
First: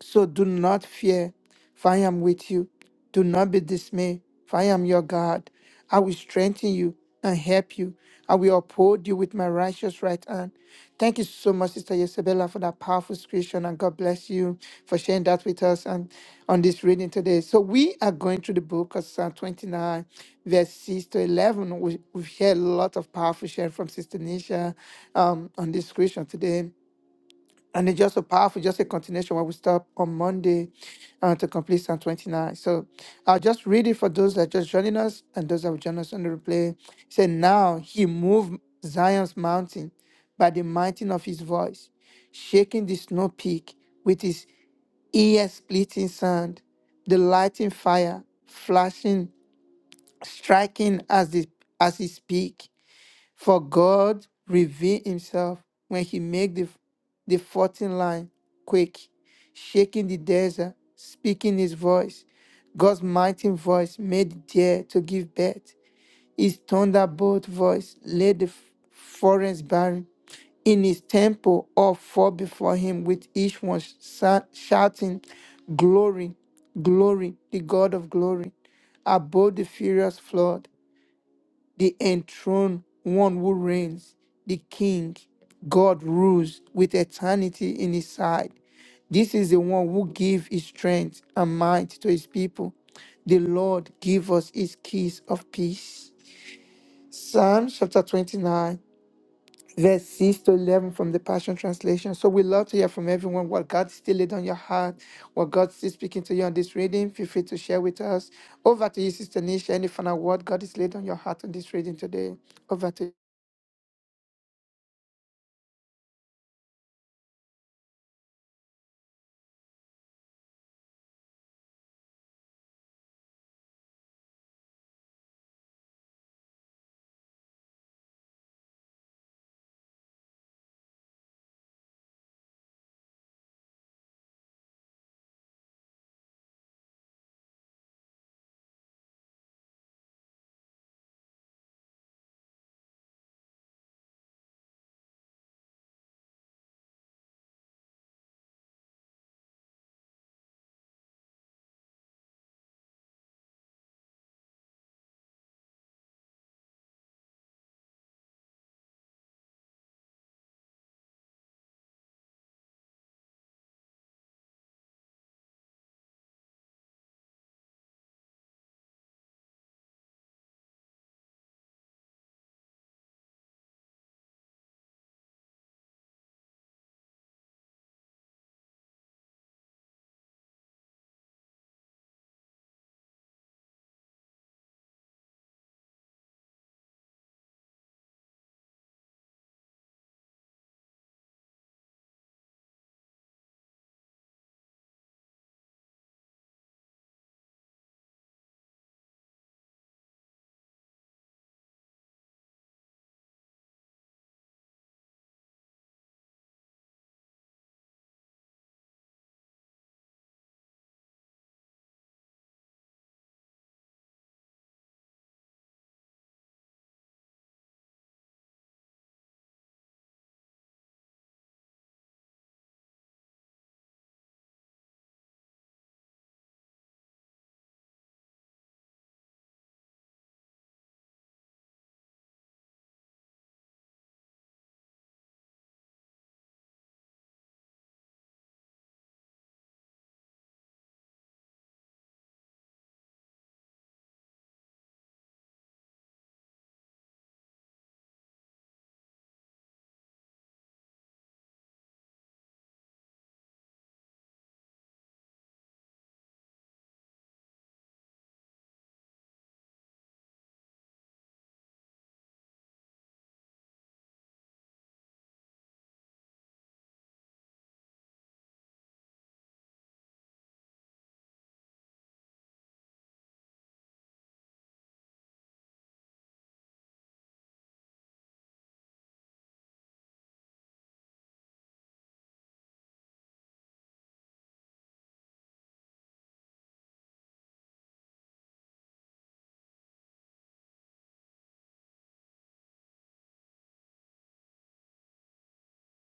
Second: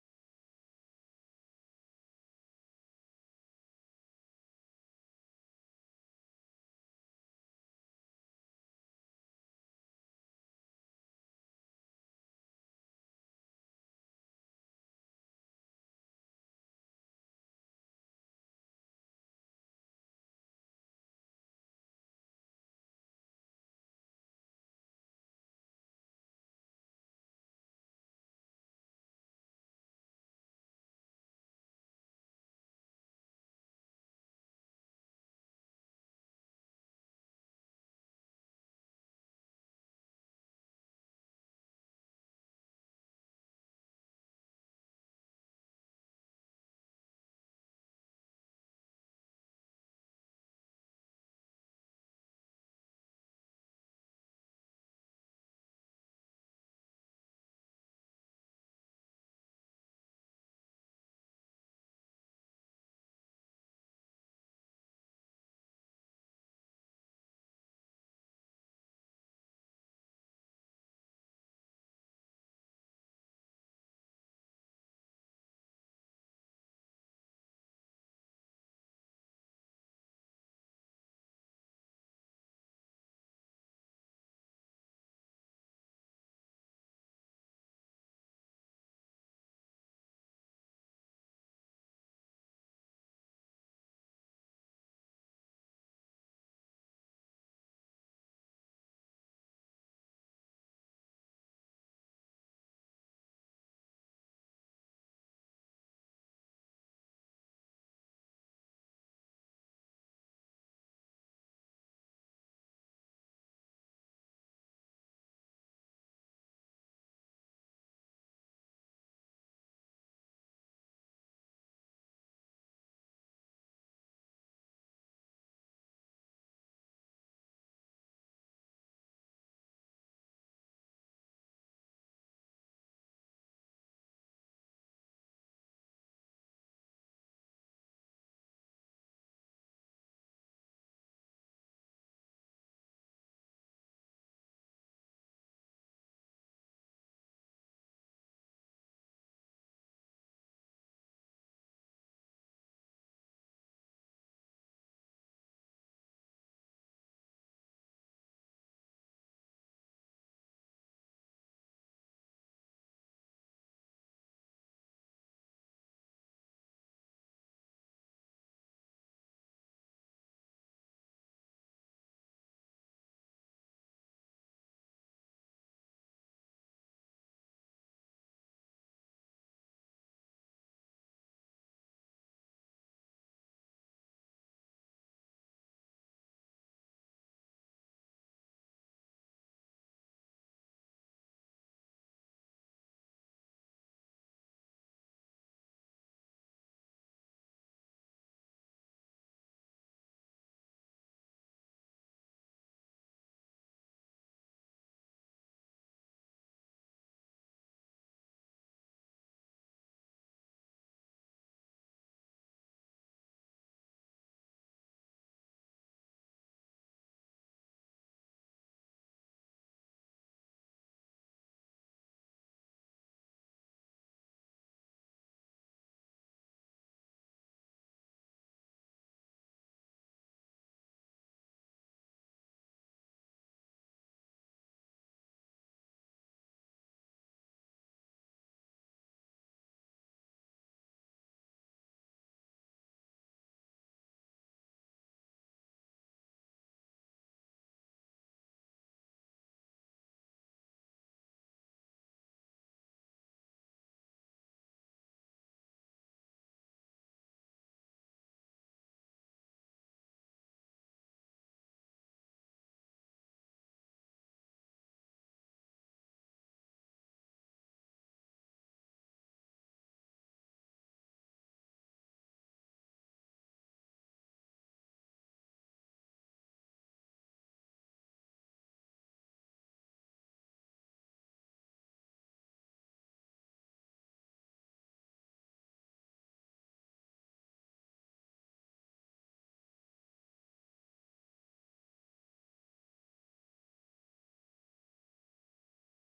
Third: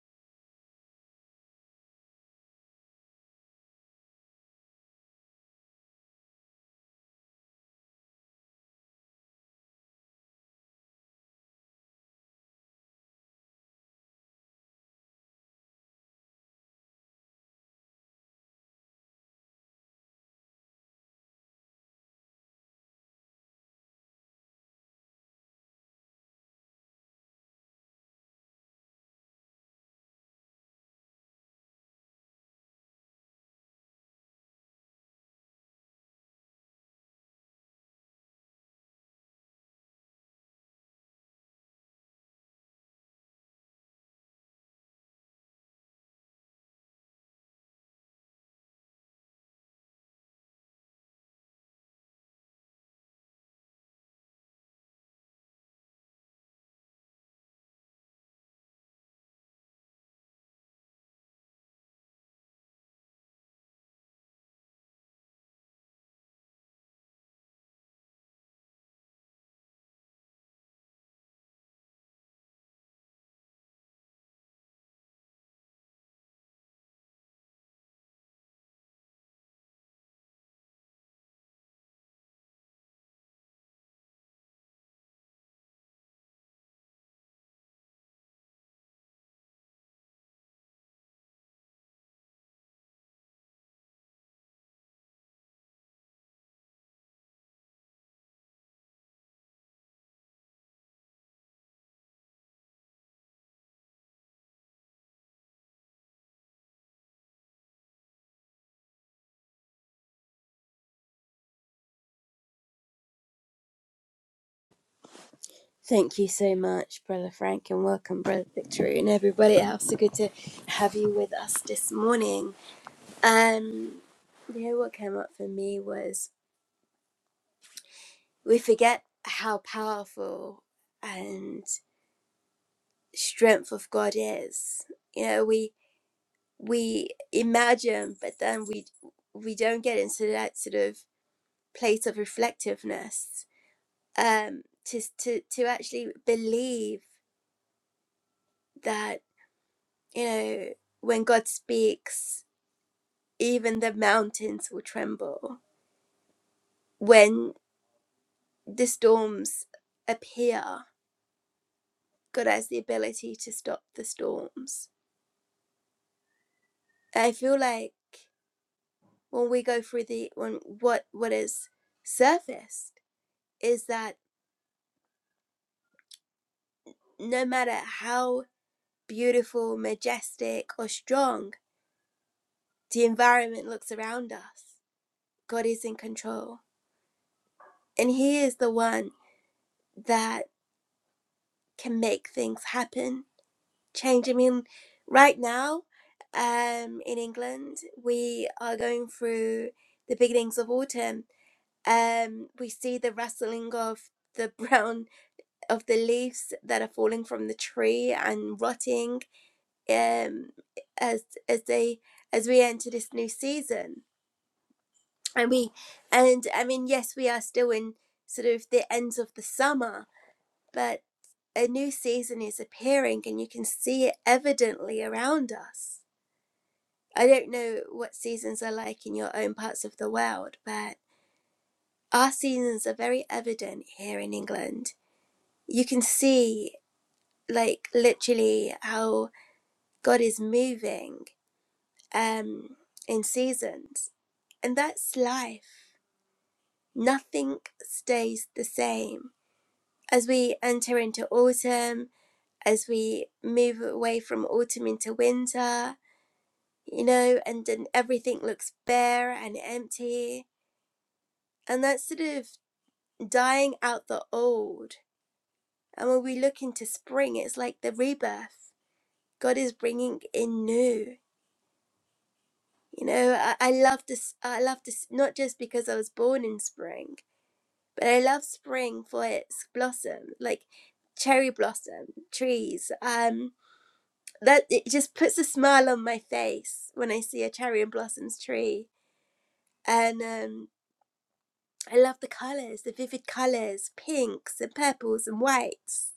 B: So do not fear, for I am with you. Do not be dismayed, for I am your God. I will strengthen you and help you. I will uphold you with my righteous right hand. Thank you so much, Sister Isabella, for that powerful scripture, and God bless you for sharing that with us and on this reading today. So we are going through the book of Psalm 29, verse 6 to 11. We, we've heard a lot of powerful sharing from Sister Nisha um, on this scripture today. And it's just so powerful, just a continuation where we stop on Monday uh, to complete Psalm 29. So I'll just read it for those that just joining us and those that will join us on the replay. It said, Now he moved Zion's mountain by the mighty of his voice, shaking the snow peak with his ear splitting sound, the lighting fire flashing, striking as, the, as he speak. For God revealed himself when he made the, the fourteen line quake, shaking the desert, speaking his voice. God's mighty voice made the air to give birth. His thunderbolt voice laid the f- forest barren. In his temple, all fall before him with each one sa- shouting, Glory, glory, the God of glory. Above the furious flood, the enthroned one who reigns, the king. God rules with eternity in his side. This is the one who gives his strength and might to his people. The Lord give us his keys of peace. Psalm chapter 29 verse 6 to 11 from the Passion Translation. So we love to hear from everyone what God still laid on your heart, what God still speaking to you on this reading. Feel free to share with us. Over to you, Sister Nisha. Any final word God is laid on your heart on this reading today? Over to you.
A: Thank you so much, Brother Frank, and welcome, Brother Victory, and everybody else. So good to have you with us this morning. Um, you know what came up for me was we forget how powerful and strength of God is. You know, we we imagine, but then we we don't get into that sort of place of reflectiveness um, to to to actually believe that you know when God speaks. Even the mountains will tremble. When the storms appear, God has the ability to stop the storms. I feel like when we go through the when what what is surfaced is that no matter how beautiful, majestic or strong the environment looks around us, God is in control. And He is the one that can make things happen change. I mean, right now, um, in England, we are going through the beginnings of autumn. Um, we see the rustling of the brown of the leaves that are falling from the tree and rotting. Um, as as they as we enter this new season, and we and I mean, yes, we are still in sort of the ends of the summer, but a new season is appearing, and you can see it evidently around us. I don't know what seasons are like in your own parts of the world, but our seasons are very evident here in England. You can see, like, literally how God is moving um, in seasons. And that's life. Nothing stays the same. As we enter into autumn, as we move away from autumn into winter, you know, and then everything looks bare and empty. And that's sort of dying out the old. And when we look into spring, it's like the rebirth. God is bringing in new. You know, I, I love this. I love this not just because I was born in spring, but I love spring for its blossom, like cherry blossom trees. Um, that it just puts a smile on my face when I see a cherry and blossoms tree. And um, I love the colors, the vivid colors, pinks and purples and whites.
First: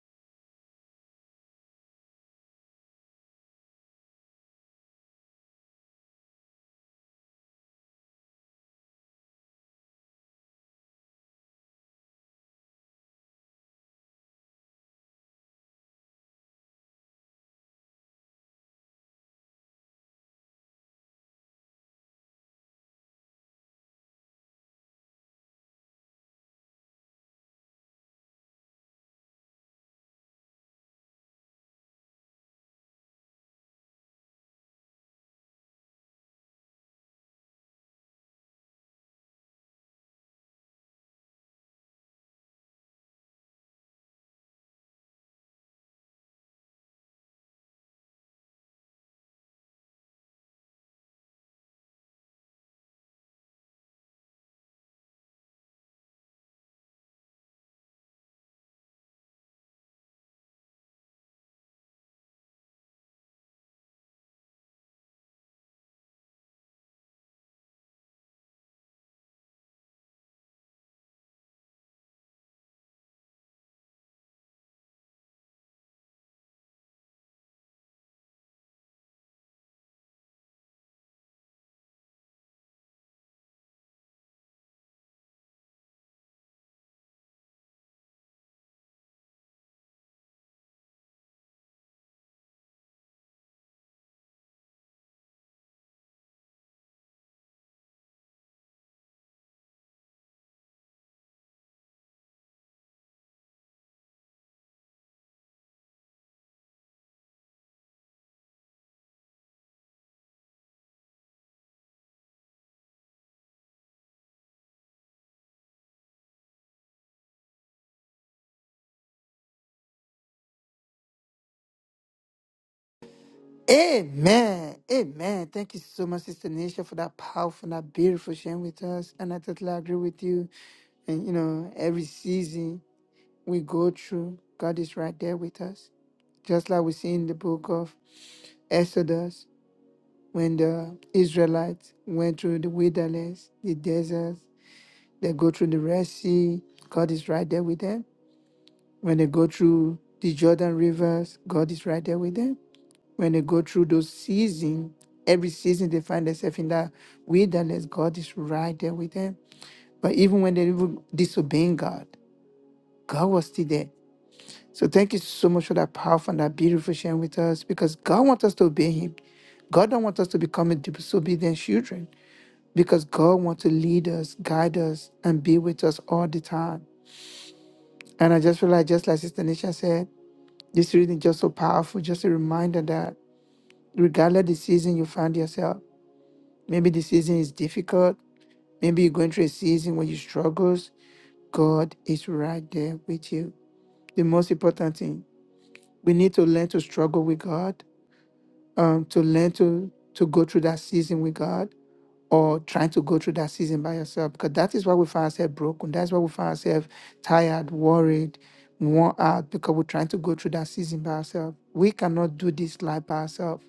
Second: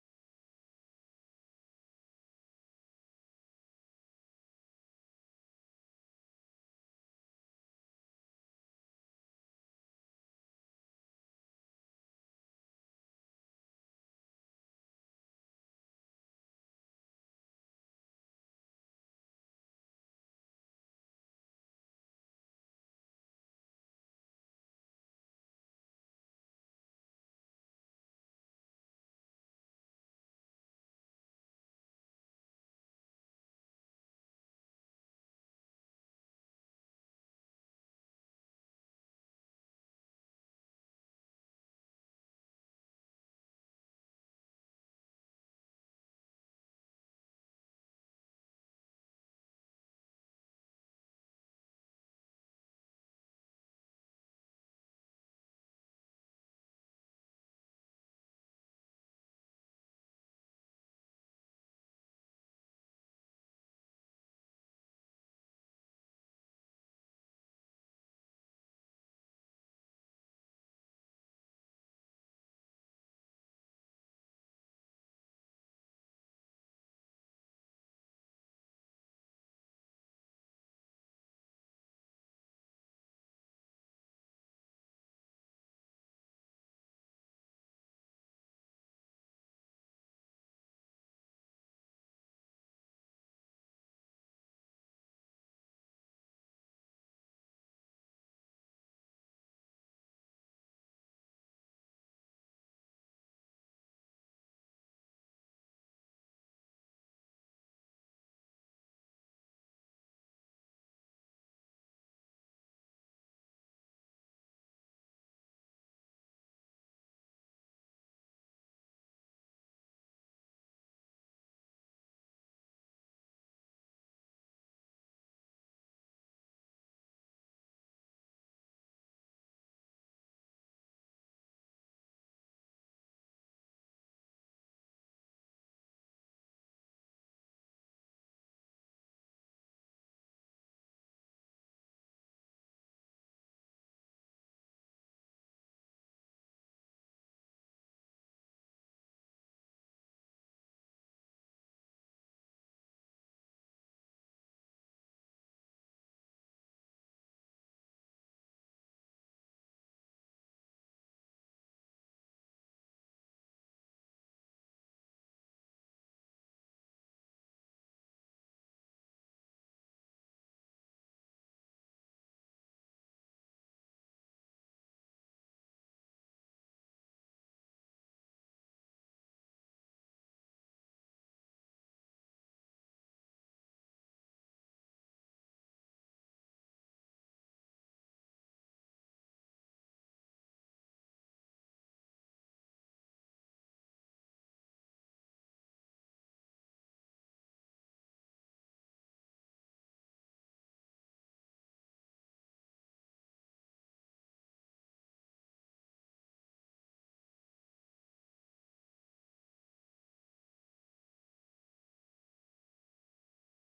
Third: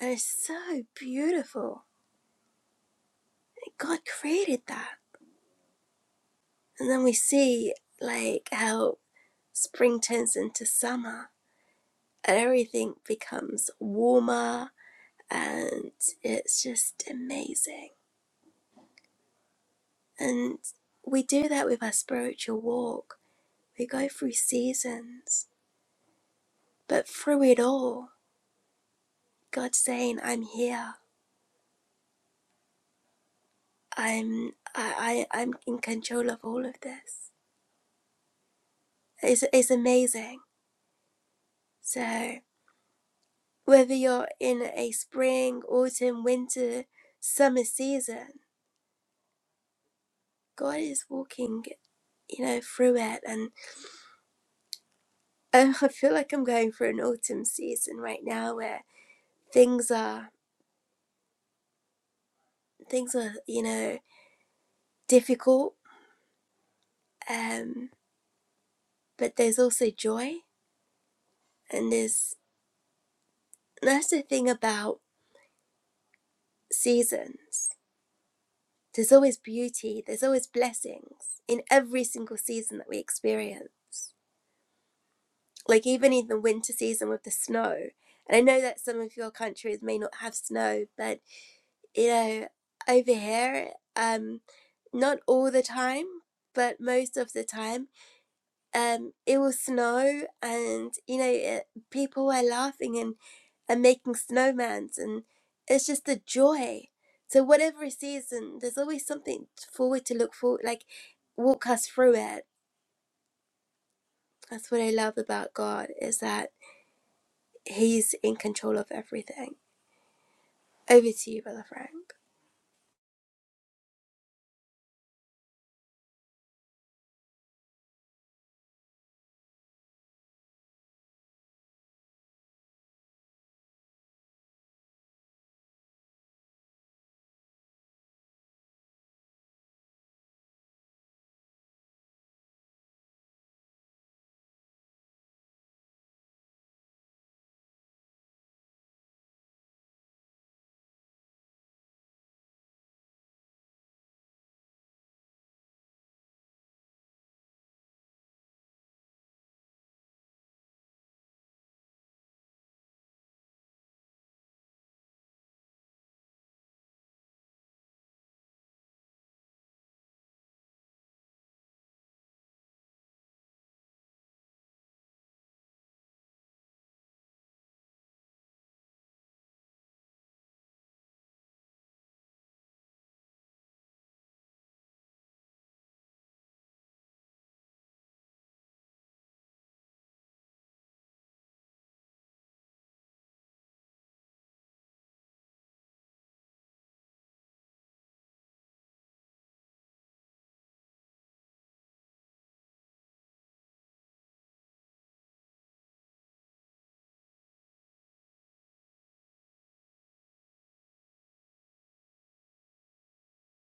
A: And it's so beautiful. God created that. And then we see like how spring turns into summer and everything becomes warmer and it's just amazing. And we do that with our spiritual walk. We go through seasons, but through it all, God's saying, I'm here. I'm I, I I'm in control of all of this. It's it's amazing. So Whether you're in a spring, autumn, winter, summer season, God is walking, you know, through it. And um, I feel like I'm going through an autumn season right now where things are things are, you know, difficult. Um, but there's also joy, and there's and that's the thing about seasons. There's always beauty. There's always blessings in every single season that we experience. like even in the winter season with the snow. And I know that some of your countries may not have snow, but you know, over here, um, not all the time, but most of the time, um, it will snow, and you know, it, people are laughing and and making snowmans, and it's just a joy. So whatever season, there's always something forward to look forward, like walk us through it. That's what I love about God is that He's in control of everything. Over to you, Brother Frank.
B: Amen. Amen. Thank you so much, Sister Nisha, for that powerful, that beautiful sharing with us. And I totally agree with you. And you know, every season we go through, God is right there with us. Just like we see in the book of Exodus, when the Israelites went through the wilderness, the deserts, they go through the Red Sea, God is right there with them. When they go through the Jordan rivers, God is right there with them. When they go through those seasons, every season they find themselves in that wilderness, God is right there with them. But even when they were disobeying God, God was still there. So thank you so much for that powerful and that beautiful sharing with us because God wants us to obey Him. God don't want us to become a disobedient children because God wants to lead us, guide us, and be with us all the time. And I just feel like, just like Sister Nisha said, this reading is just so powerful, just a reminder that regardless of the season you find yourself, maybe the season is difficult, maybe you're going through a season where you struggles, God is right there with you. The most important thing, we need to learn to struggle with God um, to learn to to go through that season with God or trying to go through that season by yourself because that is why we find ourselves broken. That's why we find ourselves tired, worried, worn out because we're trying to go through that season by ourselves. We cannot do this life by ourselves.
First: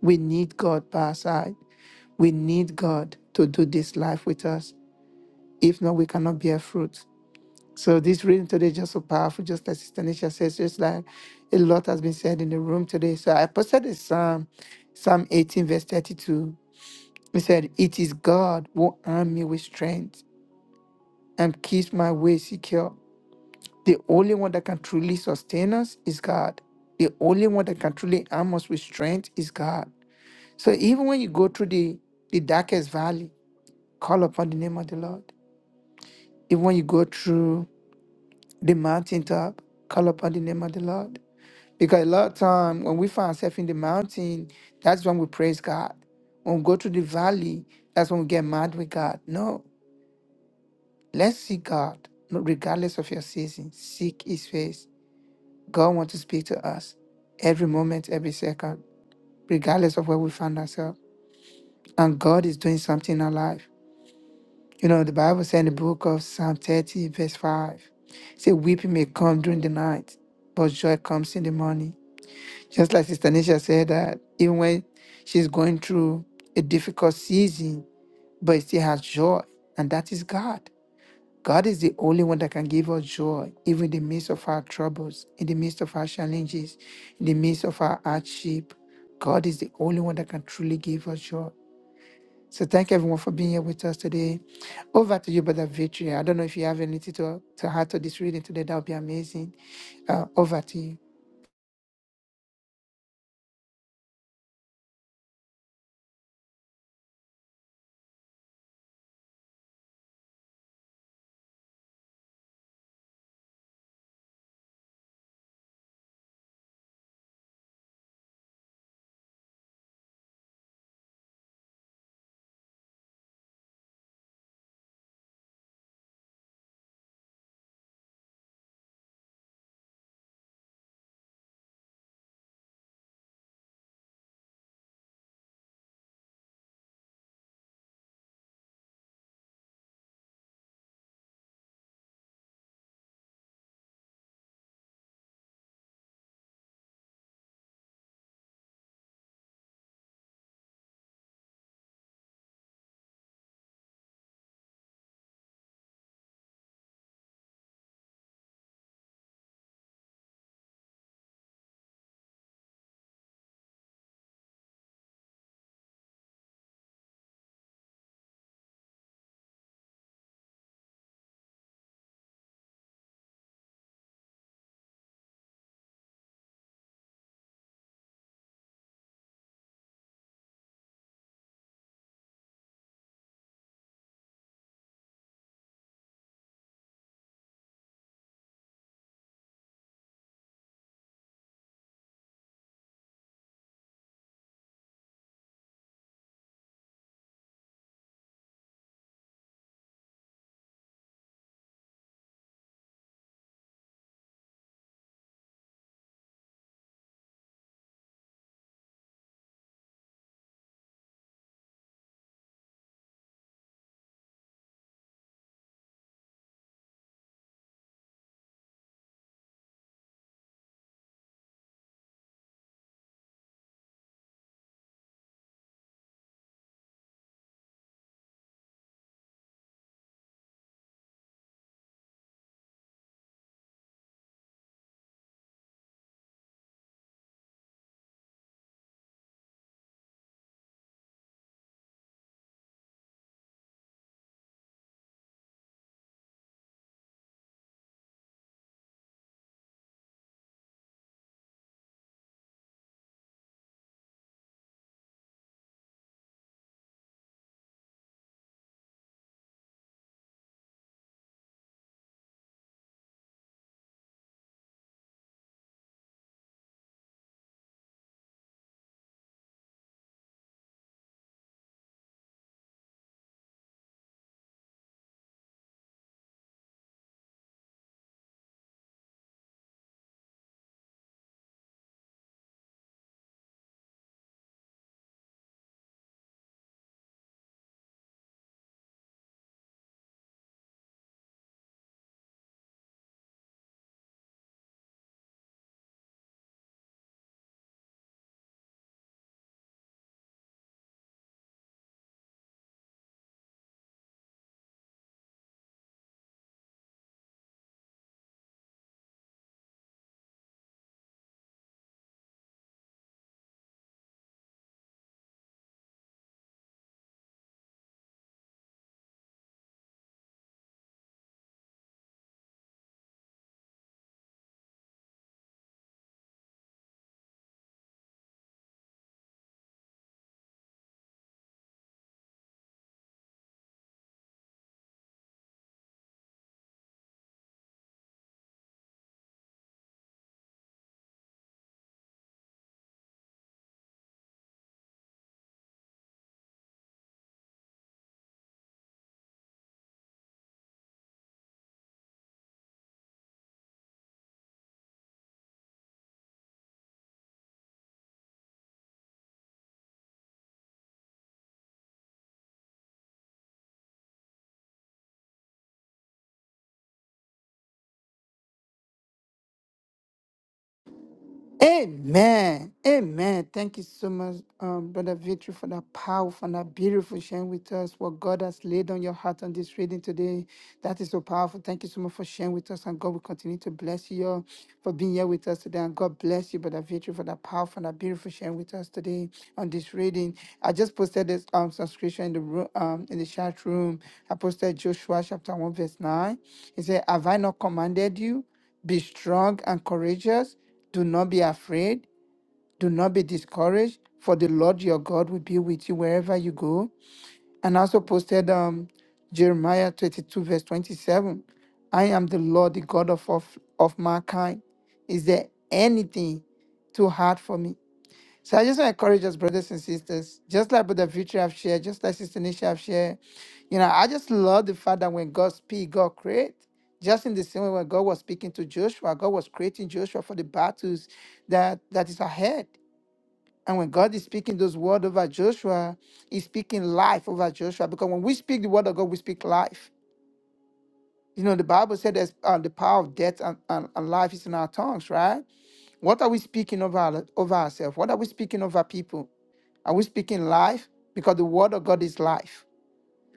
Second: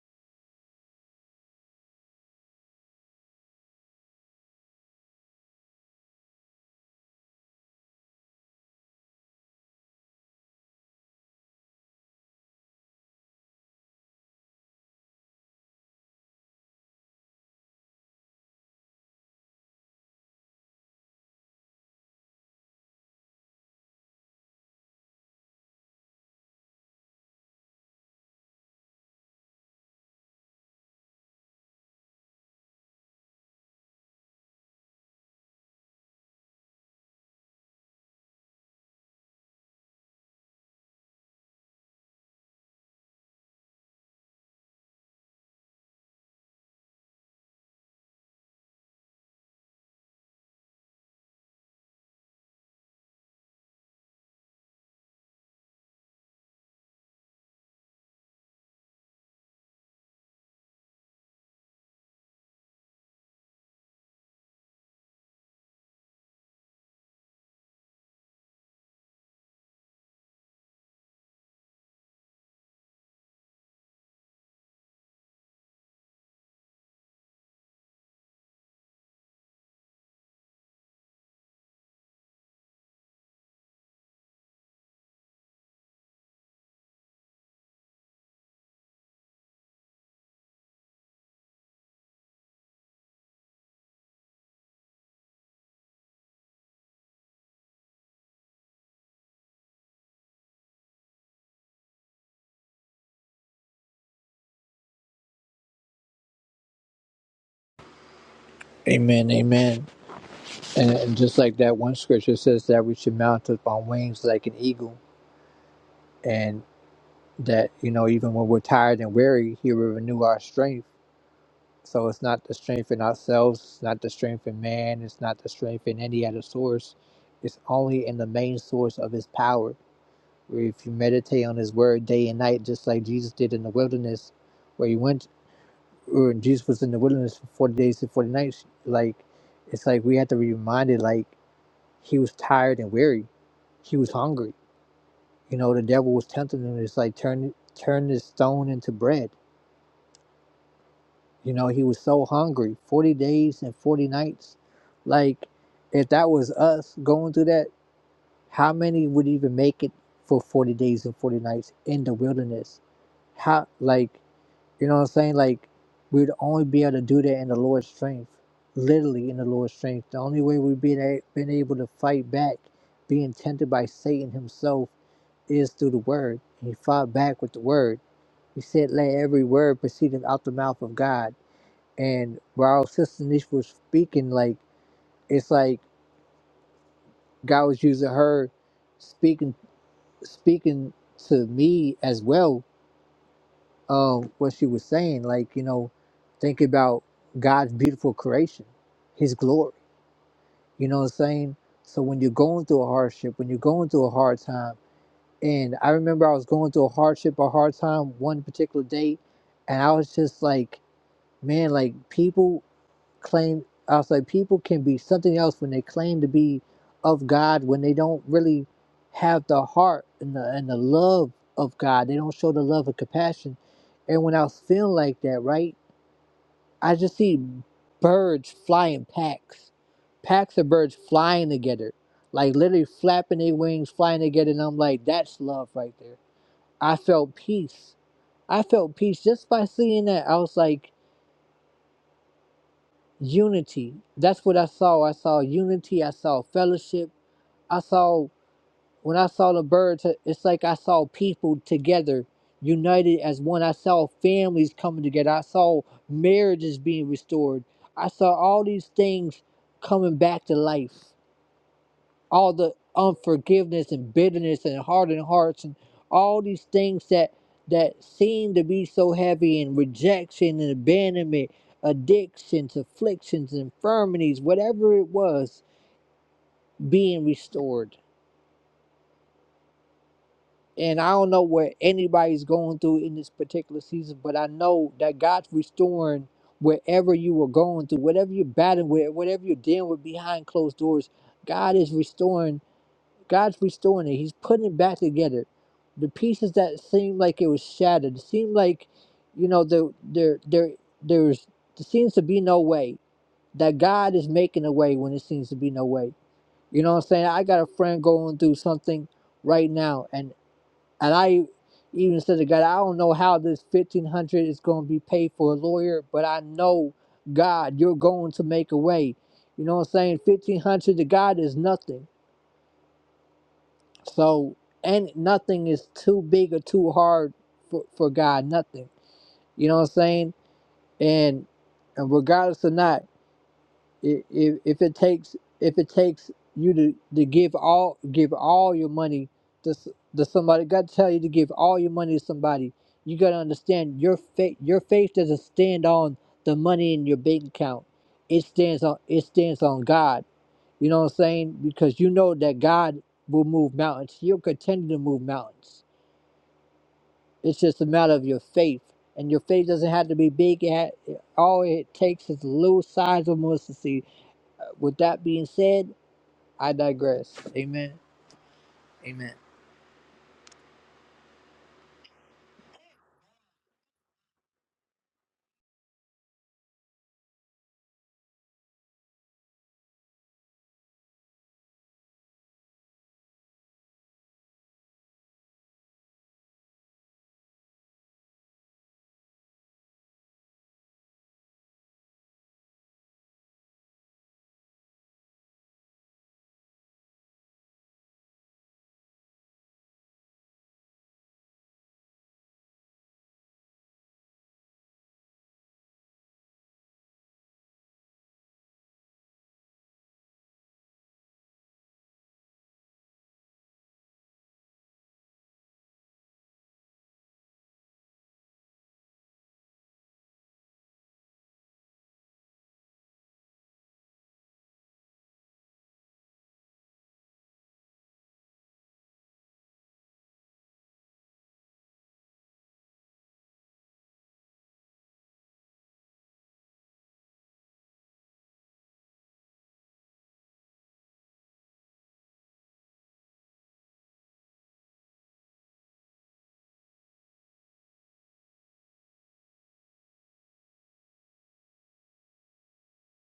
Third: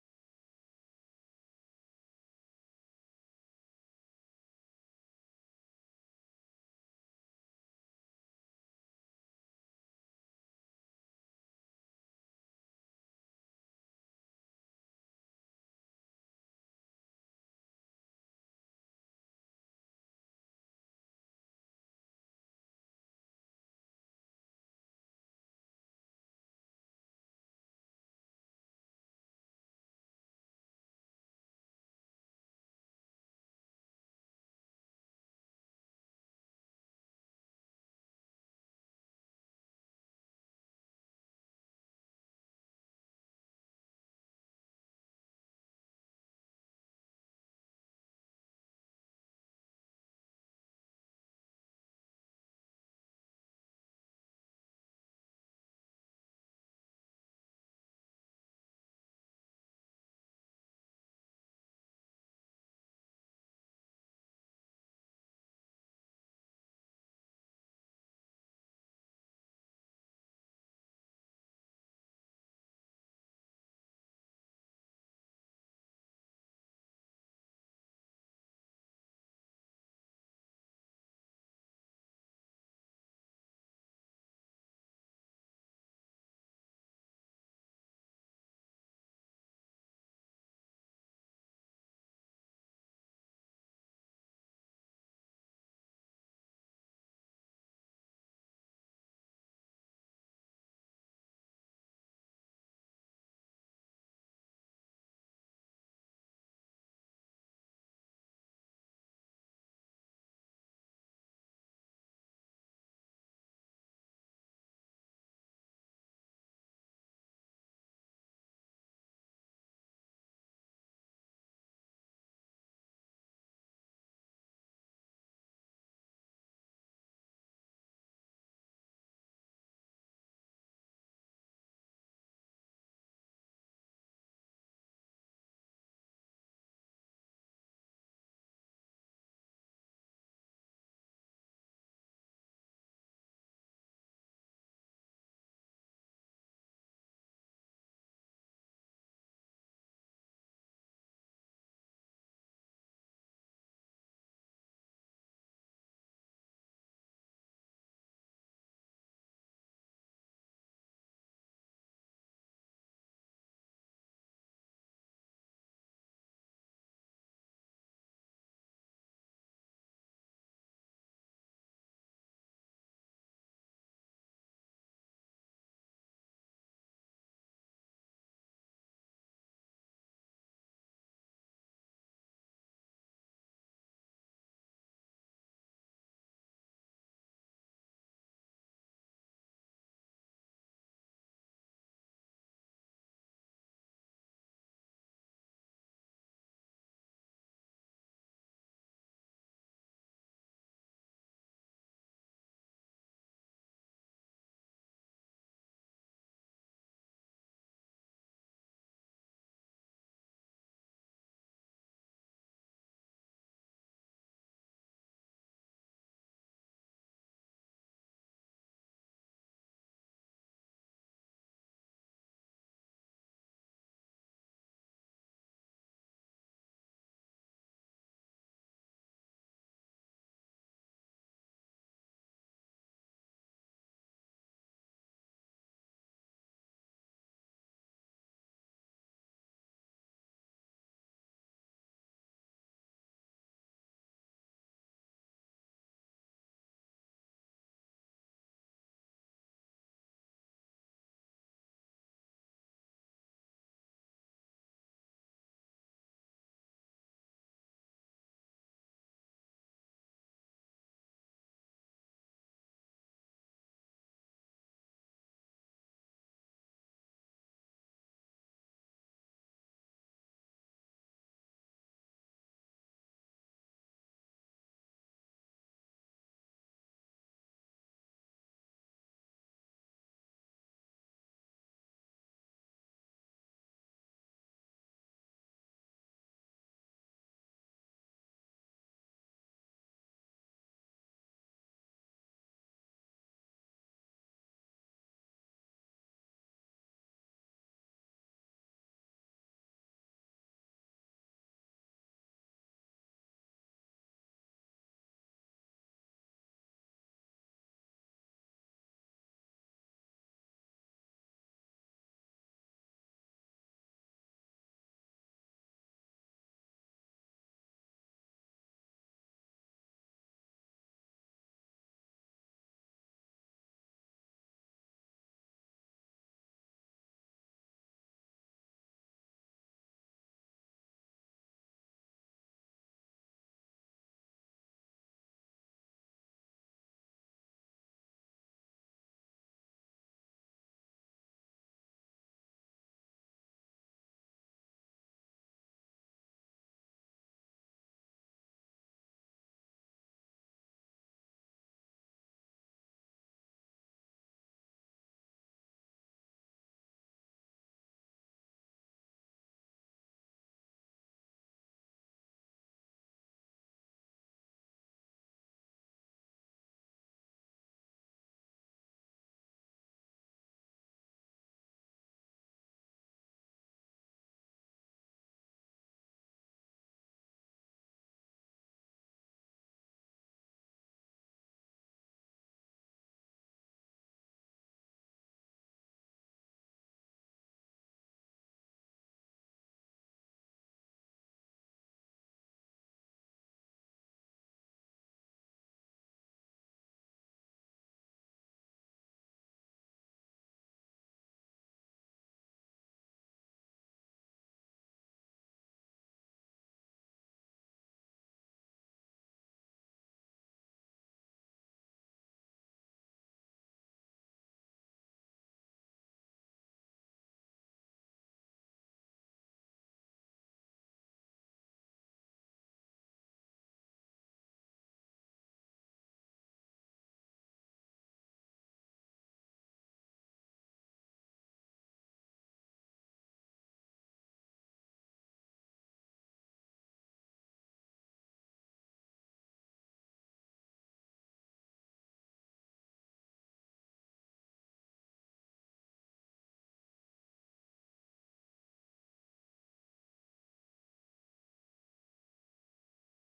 B: We need God by our side. We need God to do this life with us. If not, we cannot bear fruit. So this reading today is just so powerful, just like Sister Nisha says, just like a lot has been said in the room today. So I posted a psalm, Psalm 18, verse 32. It said, It is God who armed me with strength and keeps my way secure. The only one that can truly sustain us is God. The only one that can truly arm us with strength is God. So even when you go through the, the darkest valley, call upon the name of the Lord. Even when you go through the mountaintop. Call upon the name of the Lord. Because a lot of time when we find ourselves in the mountain, that's when we praise God. When we go to the valley, that's when we get mad with God. No, let's seek God, no- regardless of your season. Seek His face. God wants to speak to us every moment, every second, regardless of where we find ourselves. And God is doing something in our life. You know, the Bible says in the book of Psalm 30, verse 5, say, Weeping may come during the night, but joy comes in the morning. Just like Sister Nisha said, that even when she's going through a difficult season, but still has joy, and that is God. God is the only one that can give us joy, even in the midst of our troubles, in the midst of our challenges, in the midst of our hardship. God is the only one that can truly give us joy. So thank everyone for being here with us today. Over to you, Brother Victory. I don't know if you have anything to, to add to this reading today. That would be amazing. Uh, over to you.
C: Amen, amen. And, and just like that one scripture says that we should mount up on wings like an eagle. and that you know even when we're tired and weary he will renew our strength so it's not the strength in ourselves it's not the strength in man it's not the strength in any other source it's only in the main source of his power where if you meditate on his word day and night just like jesus did in the wilderness where he went or jesus was in the wilderness for 40 days and 40 nights like it's like we have to be reminded like he was tired and weary he was hungry you know the devil was tempting him it's like turn turn this stone into bread You know, he was so hungry 40 days and 40 nights. Like, if that was us going through that, how many would even make it for 40 days and 40 nights in the wilderness? How, like, you know what I'm saying? Like, we'd only be able to do that in the Lord's strength, literally in the Lord's strength. The only way we've been, a- been able to fight back being tempted by Satan himself is through the word. And he fought back with the word. He said, Let every word proceed out the mouth of God and while Sister Niche was speaking, like it's like God was using her speaking speaking to me as well, um, what she was saying, like, you know, think about God's beautiful creation, his glory. You know what I'm saying? So when you're going through a hardship, when you're going through a hard time, and I remember I was going through a hardship, a hard time one particular day, and I was just like, man, like people claim I was like people can be something else when they claim to be of God when they don't really have the heart and the and the love of God. They don't show the love and compassion. And when I was feeling like that, right, I just see birds flying packs. Packs of birds flying together. Like literally flapping their wings, flying together, and I'm like, that's love right there. I felt peace. I felt peace just by seeing that. I was like, unity. That's what I saw. I saw unity. I saw fellowship. I saw when I saw the birds, it's like I saw people together, united as one. I saw families coming together. I saw marriages being restored. I saw all these things coming back to life all the unforgiveness and bitterness and hardened hearts and all these things that that seem to be so heavy and rejection and abandonment addictions afflictions infirmities whatever it was being restored and i don't know what anybody's going through in this particular season but i know that god's restoring wherever you were going through whatever you're battling with whatever you're dealing with behind closed doors god is restoring God's restoring it. He's putting it back together. The pieces that seemed like it was shattered, seemed like, you know, there there there there's there seems to be no way. That God is making a way when it seems to be no way. You know what I'm saying? I got a friend going through something right now and and I even said to God, I don't know how this fifteen hundred is gonna be paid for a lawyer, but I know God, you're going to make a way. You know what I'm saying? Fifteen hundred to God is nothing so and nothing is too big or too hard for, for God. Nothing. You know what I'm saying? And and regardless or not, i- if, if it takes if it takes you to, to give all give all your money to s- to somebody, God tell you to give all your money to somebody. You gotta understand your faith. Your faith doesn't stand on the money in your bank account. It stands on it stands on God. You know what I'm saying? Because you know that God will move mountains. He'll continue to move mountains. It's just a matter of your faith. And your faith doesn't have to be big. It ha- all it takes is a little size of mustard seed. Uh, With that being said, I digress. Amen. Amen.
B: Amen. Amen. Thank you so much, um, Brother Victory, for that powerful and that beautiful sharing with us what God has laid on your heart on this reading today. That is so powerful. Thank you so much for sharing with us, and God will continue to bless you all for being here with us today. And God bless you, Brother Victory, for that powerful and that beautiful sharing with us today on this reading. I just posted this um subscription in the room, um, in the chat room. I posted Joshua chapter one verse nine. He said, "Have I not commanded you?" Be strong and courageous. Do not be afraid. Do not be discouraged, for the Lord your God will be with you wherever you go. And I also posted um, Jeremiah 22, verse 27. I am the Lord, the God of, of, of mankind. Is there anything too hard for me? So I just want to encourage us, brothers and sisters, just like Brother Victory have shared, just like Sister Nisha have shared. You know, I just love the fact that when God speaks, God creates. Just in the same way when God was speaking to Joshua, God was creating Joshua for the battles that that is ahead. And when God is speaking those words over Joshua, He's speaking life over Joshua. Because when we speak the word of God, we speak life. You know, the Bible said there's uh, the power of death and, and, and life is in our tongues, right? What are we speaking over, over ourselves? What are we speaking over people? Are we speaking life? Because the word of God is life.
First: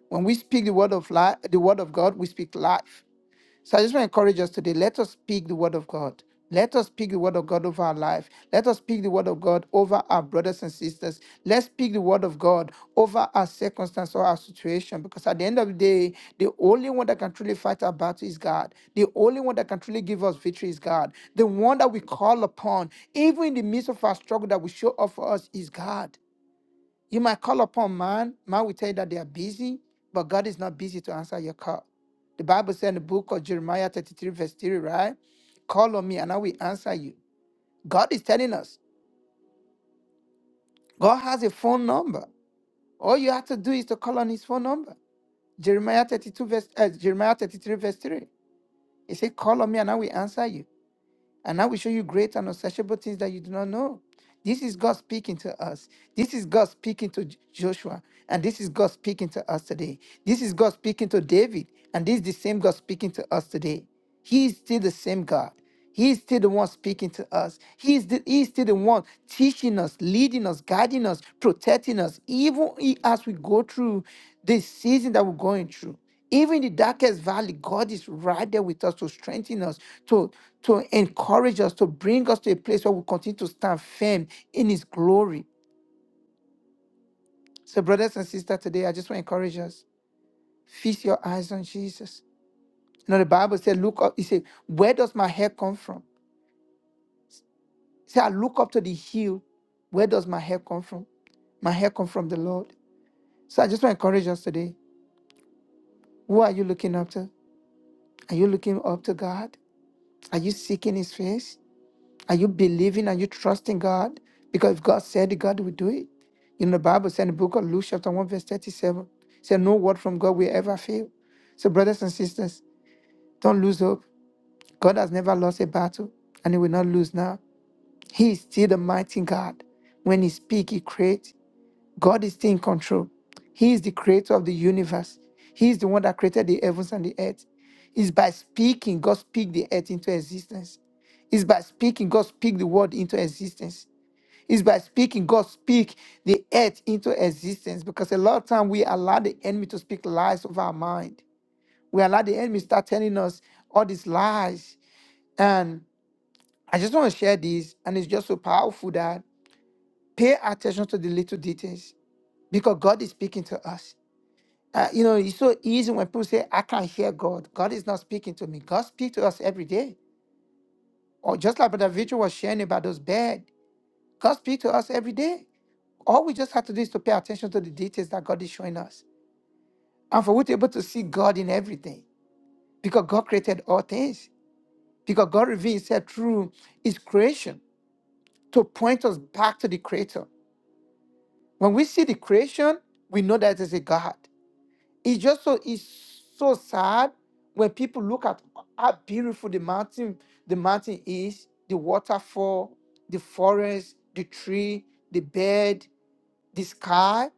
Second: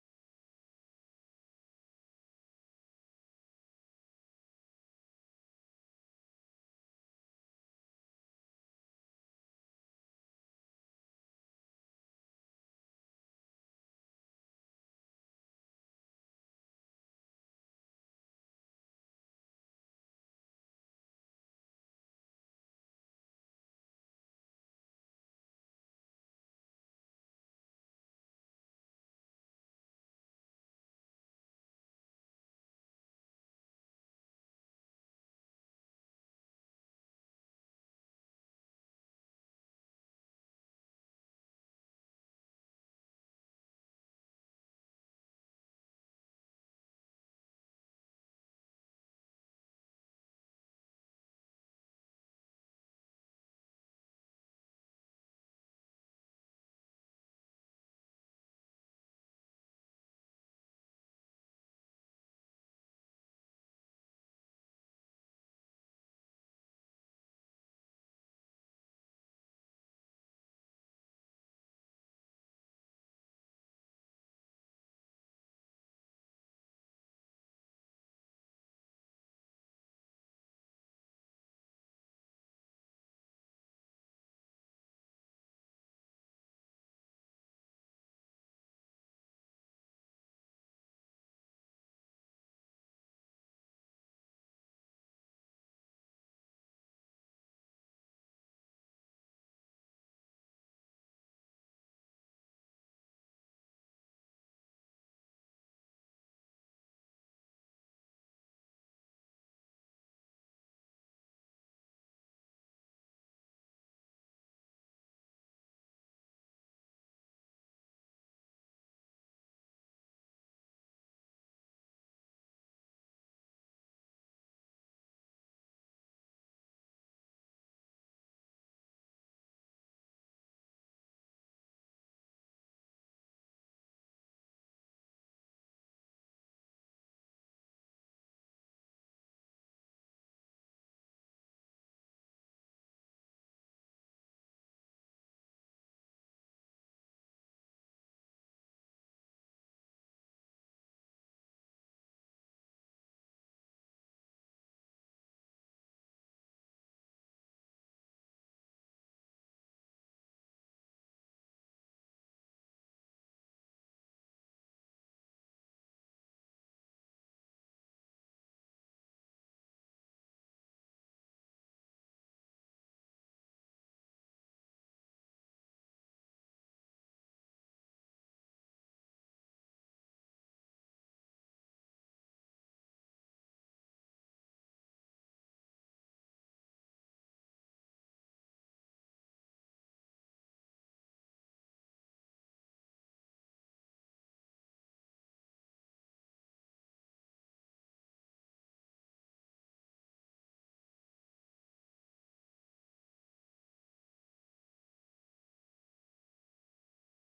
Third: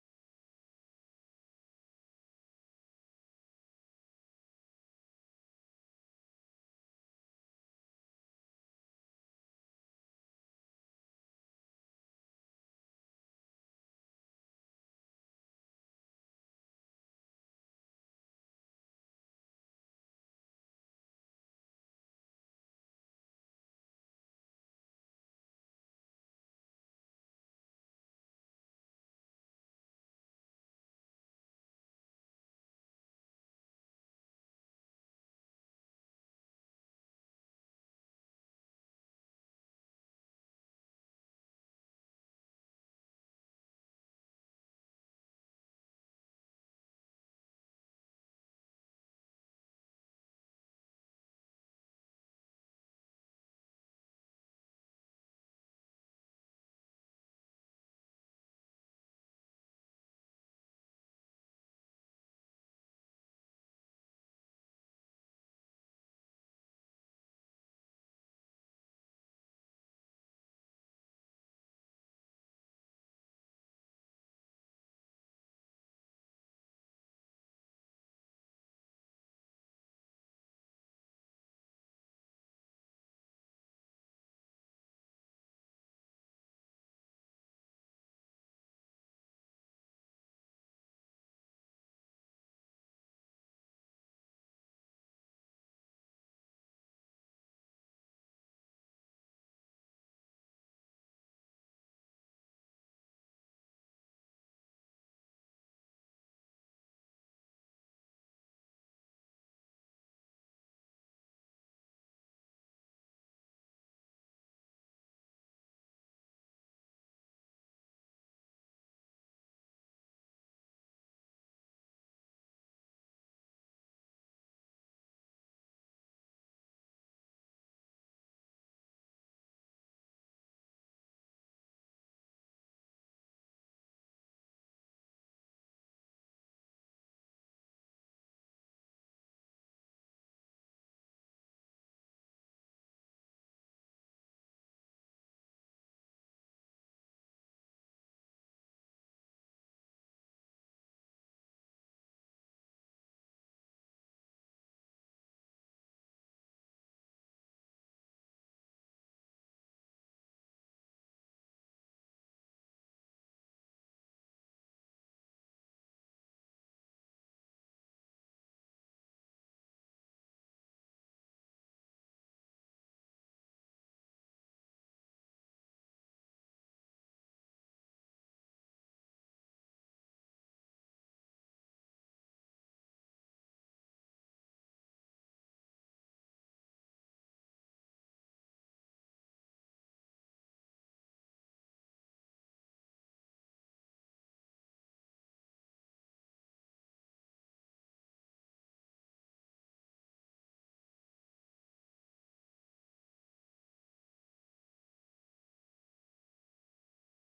B: When we speak the word of life, the word of God, we speak life. So I just want to encourage us today. Let us speak the word of God. Let us speak the word of God over our life. Let us speak the word of God over our brothers and sisters. Let's speak the word of God over our circumstance or our situation. Because at the end of the day, the only one that can truly fight our battle is God. The only one that can truly give us victory is God. The one that we call upon, even in the midst of our struggle, that will show up for us is God. You might call upon man. Man will tell you that they are busy, but God is not busy to answer your call. The Bible said in the book of Jeremiah 33, verse 3, right? Call on me and I will answer you. God is telling us. God has a phone number. All you have to do is to call on his phone number. Jeremiah 32, verse uh, Jeremiah 33, verse 3. He said, Call on me and I will answer you. And I will show you great and unsearchable things that you do not know. This is God speaking to us. This is God speaking to J- Joshua. And this is God speaking to us today. This is God speaking to David. And this is the same God speaking to us today. He is still the same God. He is still the one speaking to us. He is, the, he is still the one teaching us, leading us, guiding us, protecting us, even i- as we go through this season that we're going through. Even in the darkest valley, God is right there with us to strengthen us, to, to encourage us, to bring us to a place where we continue to stand firm in His glory. So, brothers and sisters, today I just want to encourage us. Feast your eyes on Jesus. You know, the Bible said, look up, He said, where does my help come from? It said, I look up to the hill. Where does my help come from? My help come from the Lord. So I just want to encourage us today. Who are you looking up to? Are you looking up to God? Are you seeking His face? Are you believing? Are you trusting God? Because if God said it, God will do it. You know, the Bible said in the book of Luke, chapter 1, verse 37, said, No word from God will ever fail. So, brothers and sisters, don't lose hope. God has never lost a battle, and He will not lose now. He is still the mighty God. When He speaks, He creates. God is still in control. He is the creator of the universe. He is the one that created the heavens and the earth. It's by speaking, God speak the earth into existence. It's by speaking, God speak the word into existence. It's by speaking, God speak the earth into existence because a lot of time we allow the enemy to speak lies of our mind. We allow the enemy start telling us all these lies. And I just want to share this, and it's just so powerful that pay attention to the little details because God is speaking to us. Uh, you know, it's so easy when people say, I can't hear God. God is not speaking to me. God speaks to us every day. Or just like Brother Victor was sharing about those bed, God speaks to us every day. All we just have to do is to pay attention to the details that God is showing us. And for we to be able to see God in everything. Because God created all things. Because God revealed himself through his creation to point us back to the creator. When we see the creation, we know that there's a God. It's just so it's so sad when people look at how beautiful the mountain, the mountain is, the waterfall, the forest, the tree, the bed, the sky,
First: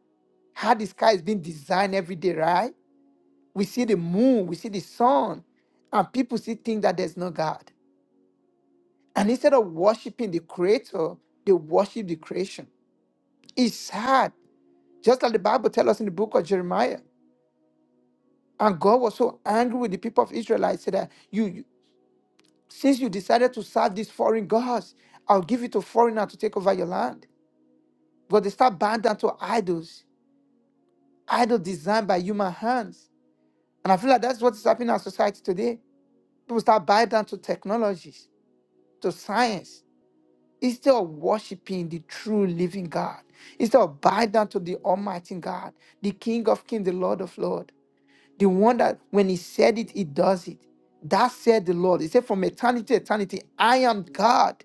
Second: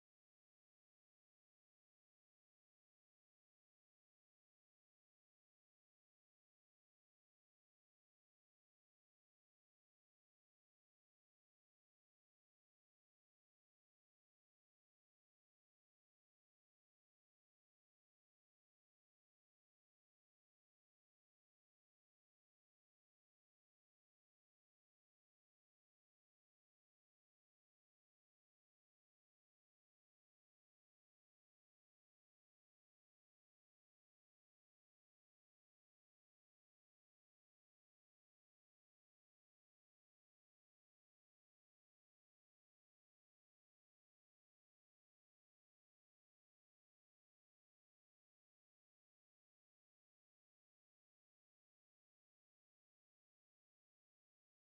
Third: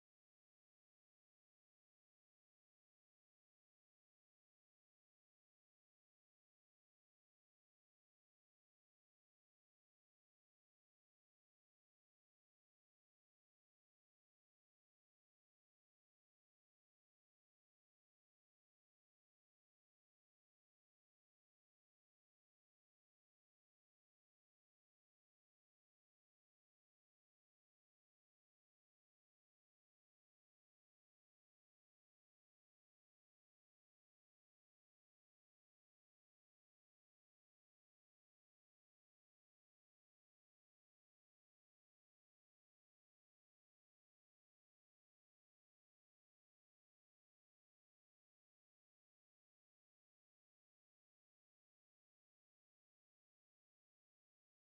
B: how the sky is being designed every day, right? We see the moon, we see the sun, and people still think that there's no God. And instead of worshiping the creator, they worship the creation. It's sad. Just like the Bible tells us in the book of Jeremiah. And God was so angry with the people of Israel. He said that you, you- since you decided to serve these foreign gods, I'll give it to foreigner to take over your land. But they start bowing down to idols, idols designed by human hands. And I feel like that's what is happening in our society today. People start buying down to technologies, to science, instead of worshiping the true living God, instead of bowing down to the Almighty God, the King of Kings, the Lord of Lords, the one that when He said it, He does it. That said the Lord. He said, From eternity to eternity, I am God.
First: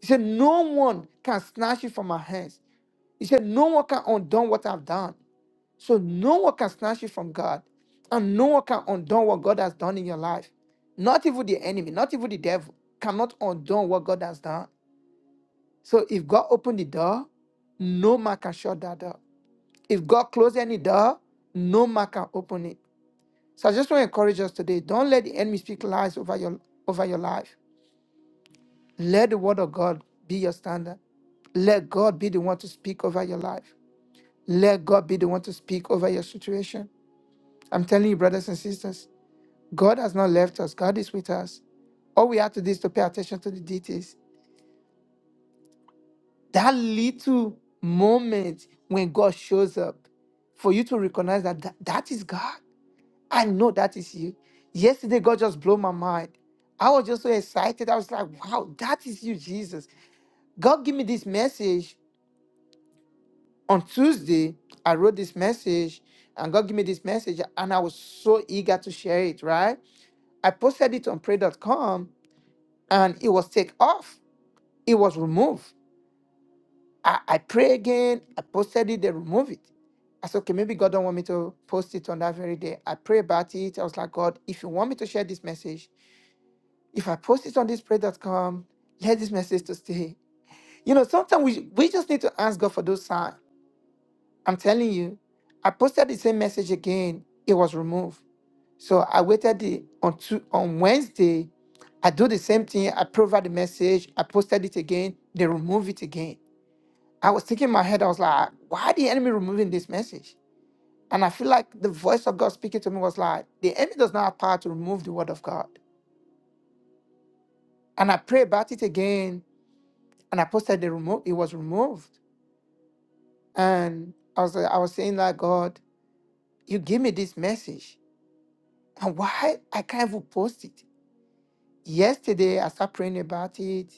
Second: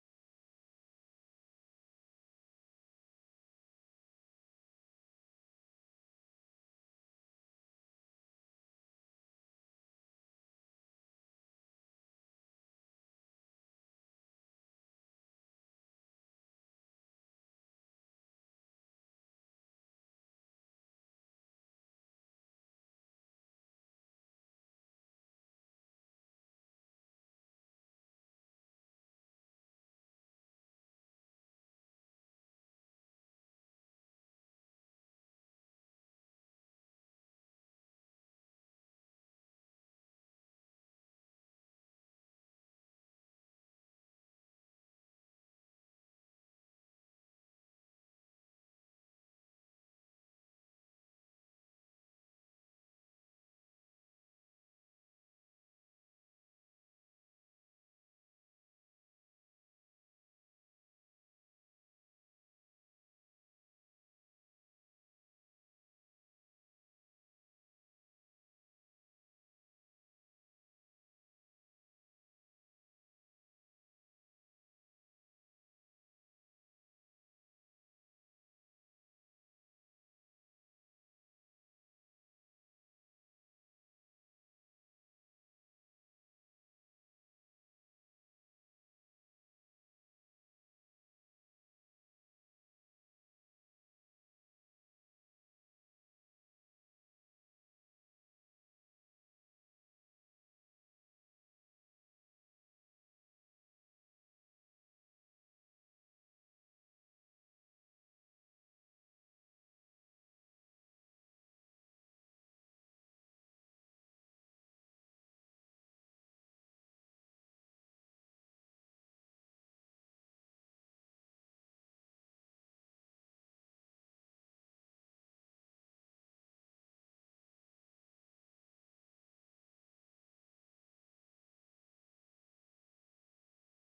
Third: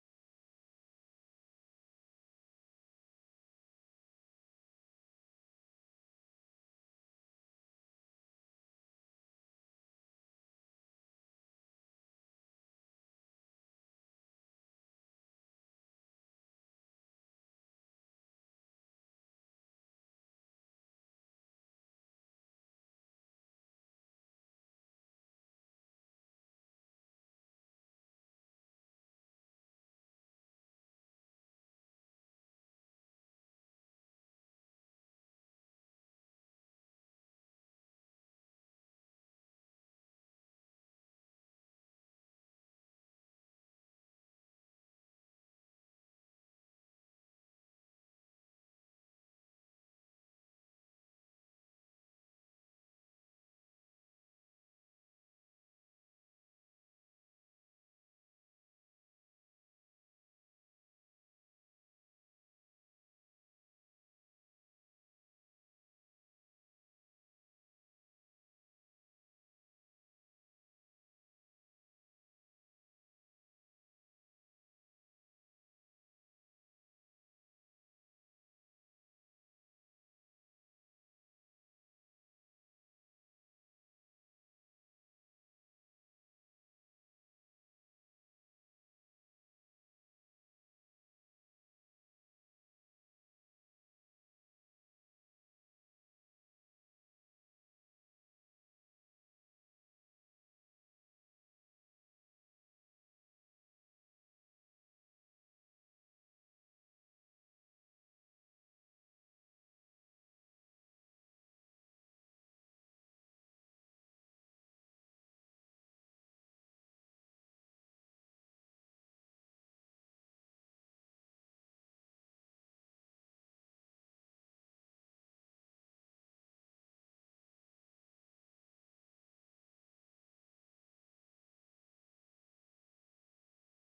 B: He said, No one can snatch you from my hands. He said, No one can undo what I've done. So no one can snatch you from God. And no one can undo what God has done in your life. Not even the enemy, not even the devil cannot undo what God has done. So if God opened the door, no man can shut that door. If God closed any door, no man can open it. So I just want to encourage us today. Don't let the enemy speak lies over your over your life. Let the word of God be your standard. Let God be the one to speak over your life. Let God be the one to speak over your situation. I'm telling you, brothers and sisters, God has not left us. God is with us. All we have to do is to pay attention to the details. that little moment when God shows up for you to recognize that that, that is God. I know that is you. Yesterday, God just blew my mind. I was just so excited. I was like, wow, that is you, Jesus. God gave me this message on Tuesday. I wrote this message, and God gave me this message, and I was so eager to share it, right? I posted it on pray.com, and it was take off. It was removed. I, I pray again. I posted it. They remove it. I said, okay, maybe God don't want me to post it on that very day. I pray about it. I was like, God, if you want me to share this message, if I post it on this prayer dot com, let this message to stay. You know, sometimes we, we just need to ask God for those signs. I'm telling you, I posted the same message again. It was removed. So I waited the, on two, on Wednesday. I do the same thing. I provide the message. I posted it again. They remove it again. I was thinking in my head, I was like, why are the enemy removing this message? And I feel like the voice of God speaking to me was like, the enemy does not have power to remove the word of God. And I prayed about it again, and I posted the remote, it was removed. And I was I was saying like, God, you give me this message. And why I can't even post it? Yesterday I started praying about it.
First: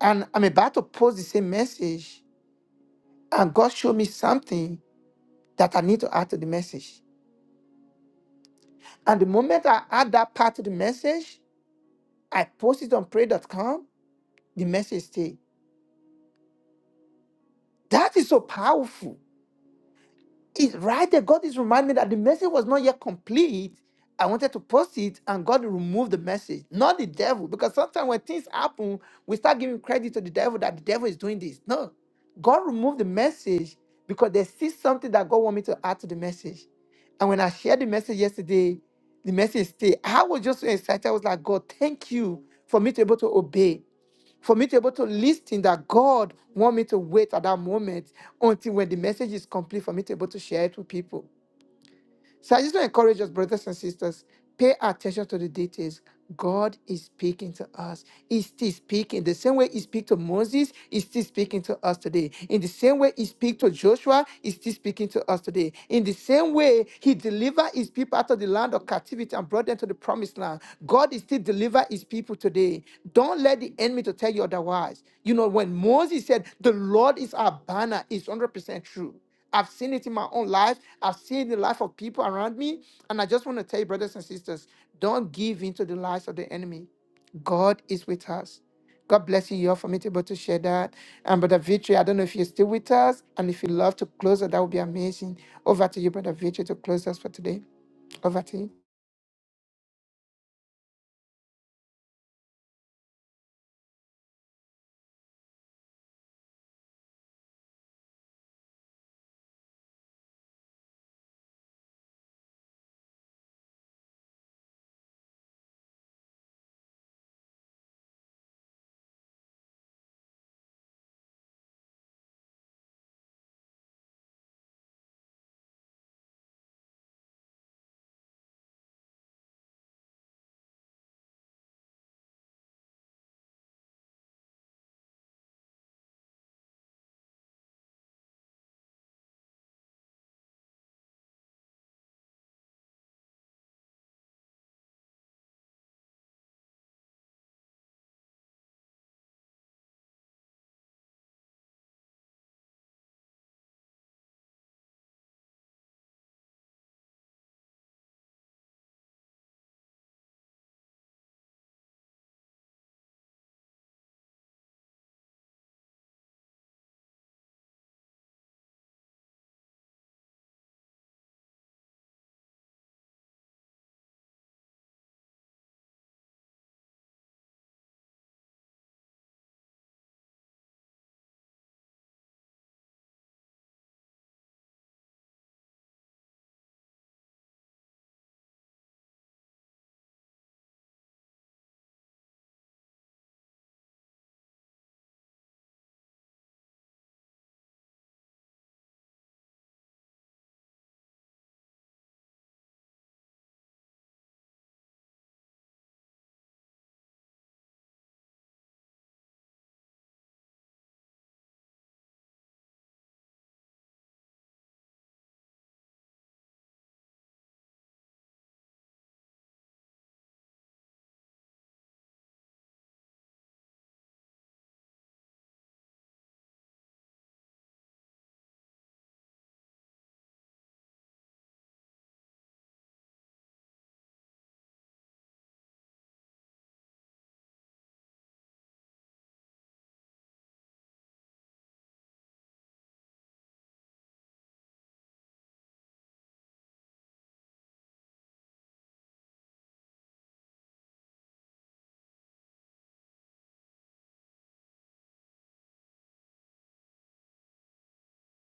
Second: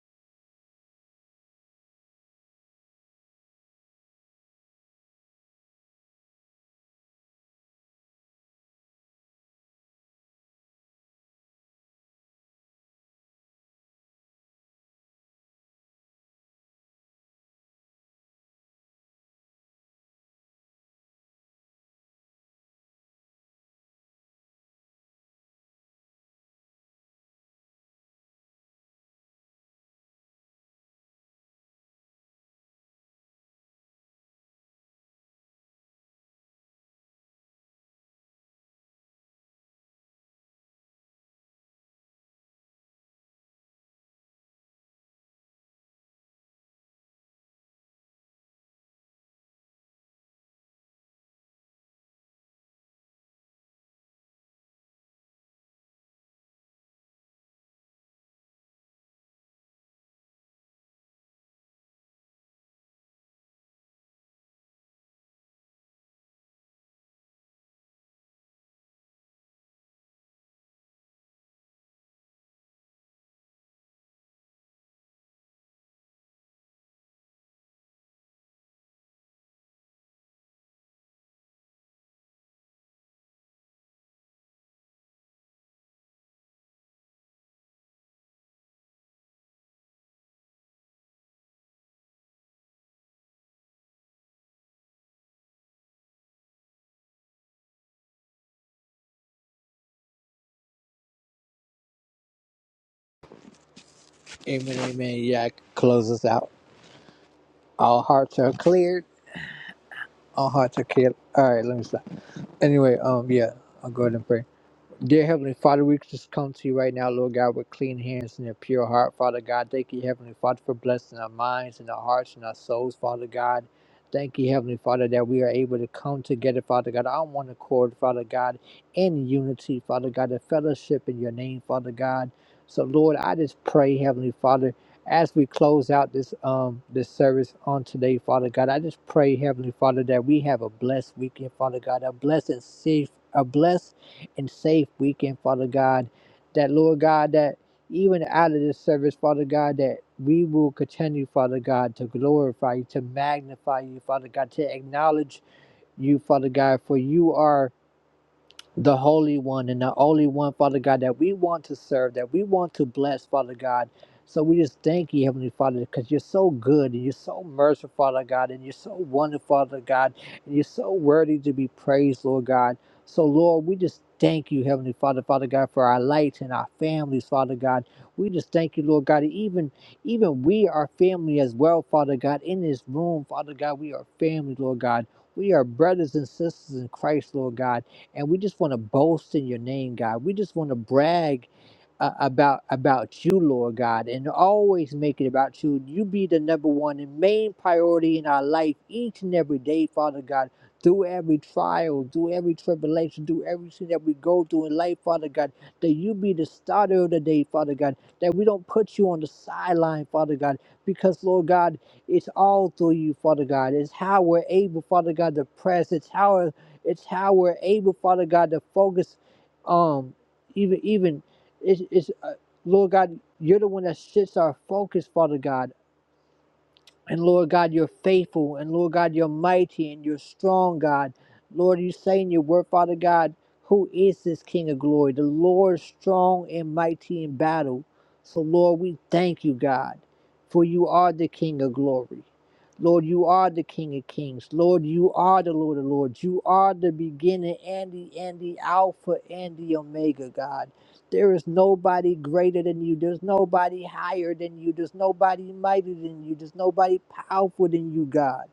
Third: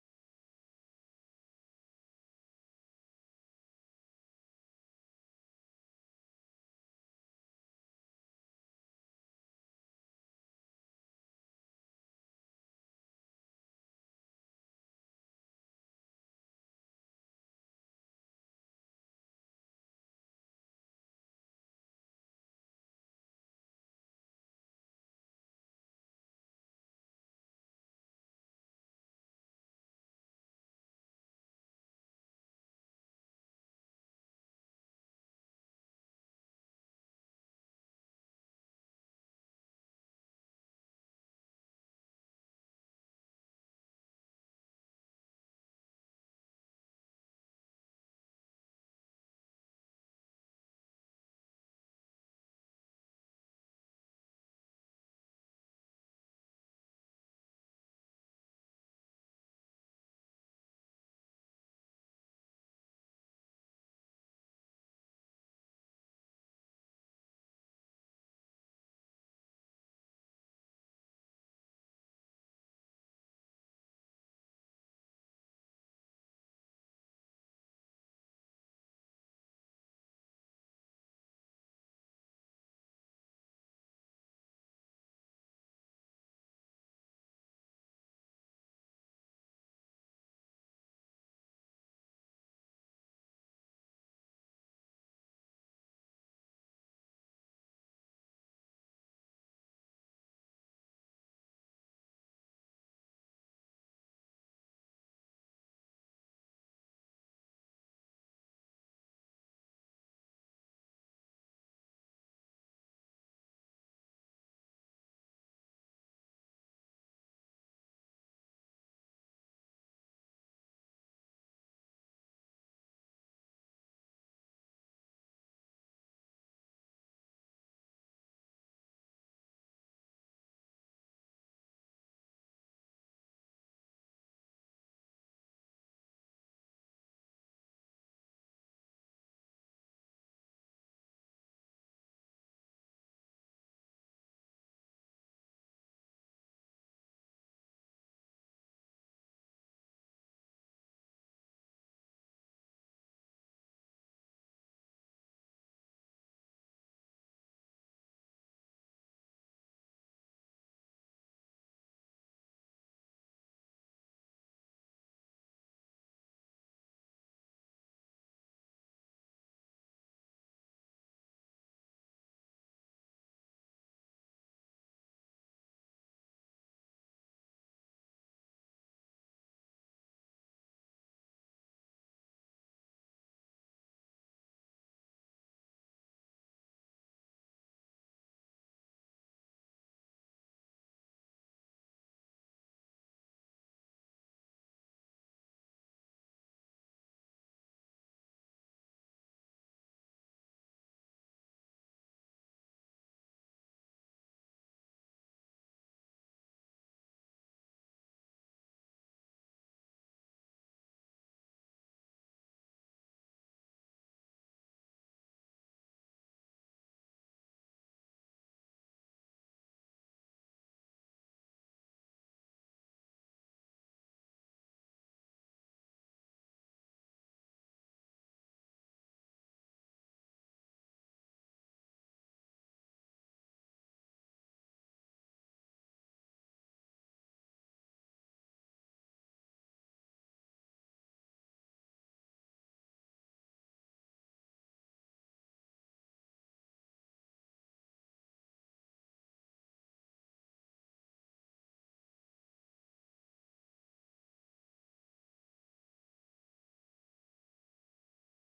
B: And I'm about to post the same message. And God showed me something that I need to add to the message. And the moment I add that part to the message, I post it on pray dot com. The message stay. That is so powerful. It's right there. God is reminding me that the message was not yet complete. I wanted to post it and God removed the message, not the devil. Because sometimes when things happen, we start giving credit to the devil that the devil is doing this. No, God removed the message because they see something that God want me to add to the message. And when I shared the message yesterday, the message stayed. I was just so excited. I was like, God, thank you for me to be able to obey. for me to be able to listen that God want me to wait at that moment until when the message is complete for me to be able to share it with people. So I just want to encourage us, brothers and sisters, pay attention to the details. God is speaking to us. He's still speaking. The same way he speak to Moses, he's still speaking to us today. In the same way he speak to Joshua, he's still speaking to us today. In the same way he delivered his people out of the land of captivity and brought them to the promised land. God is still deliver his people today. Don't let the enemy to tell you otherwise. You know, when Moses said, the Lord is our banner, it's 100% true. I've seen it in my own life. I've seen the life of people around me. And I just want to tell you, brothers and sisters, don't give in to the lies of the enemy. God is with us. God bless you. You're for me to be able to share that. And Brother Victory, I don't know if you're still with us. And if you love to close it, that would be amazing. Over to you, Brother Victory, to close us for today. Over to you.
C: Amen. Amen. Yeah, I can close this out. All hearts are cleared. All hearts are cleared. All right, let me stop. Anyway, um, yeah, I'll go ahead and pray. Dear Heavenly Father, we just come to you right now, Lord God, with clean hands and a pure heart, Father God. Thank you, Heavenly Father, for blessing our minds and our hearts and our souls, Father God. Thank you, Heavenly Father, that we are able to come together, Father God, on one accord, Father God, in unity, Father God, a fellowship in your name, Father God. So, Lord, I just pray, Heavenly Father, as we close out this um this service on today, Father God, I just pray, Heavenly Father, that we have a blessed weekend, Father God, a blessed safe, a blessed and safe weekend, Father God. That, Lord God, that even out of this service, Father God, that we will continue, Father God, to glorify you, to magnify you, Father God, to acknowledge you, Father God, for you are the Holy One and the only One, Father God, that we want to serve, that we want to bless, Father God. So we just thank you, Heavenly Father, because you're so good and you're so merciful, Father God, and you're so wonderful, Father God, and you're so worthy to be praised, Lord God. So, Lord, we just thank you, Heavenly Father, Father God, for our lights and our families, Father God. We just thank you, Lord God. Even, even we are family as well, Father God. In this room, Father God, we are family, Lord God. We are brothers and sisters in Christ, Lord God and we just want to boast in your name, God. We just want to brag uh, about about you, Lord God, and always make it about you. You be the number one and main priority in our life each and every day, Father God. Through every trial, through every tribulation, through everything that we go through in life, Father God, that you be the starter of the day, Father God, that we don't put you on the sideline, Father God, because, Lord God, it's all through you, Father God. It's how we're able, Father God, to press. It's how it's how we're able, Father God, to focus. Um, even even it's, it's uh, Lord God, you're the one that shifts our focus, Father God. And Lord God, you're faithful. And Lord God, you're mighty and you're strong, God. Lord, you say in your word, Father God, who is this King of glory? The Lord strong and mighty in battle. So, Lord, we thank you, God, for you are the King of glory. Lord, you are the King of kings. Lord, you are the Lord of lords. You are the beginning and the end, the Alpha and the Omega, God. There is nobody greater than you. There's nobody higher than you. There's nobody mightier than you. There's nobody powerful than you, God.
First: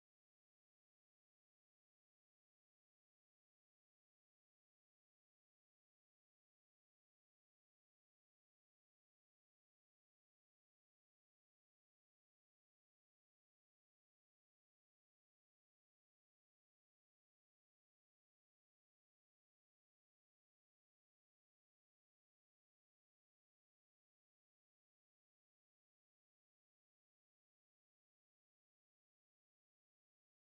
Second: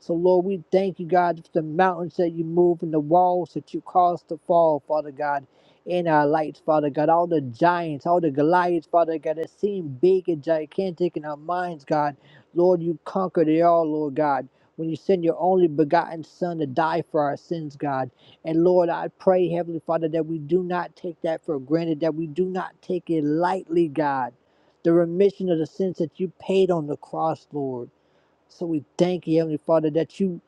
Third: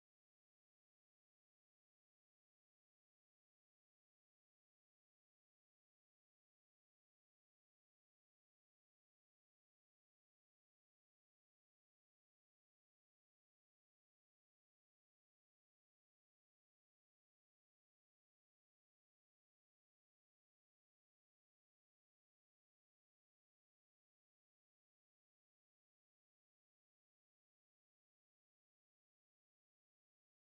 C: So, Lord, we thank you, God, for the mountains that you move and the walls that you cause to fall, Father God, in our lights, Father God. All the giants, all the Goliaths, Father God, that seem big and gigantic in our minds, God. Lord, you conquered it all, Lord God. When you send your only begotten Son to die for our sins, God. And Lord, I pray, Heavenly Father, that we do not take that for granted, that we do not take it lightly, God. The remission of the sins that you paid on the cross, Lord. So we thank you, Heavenly Father, that you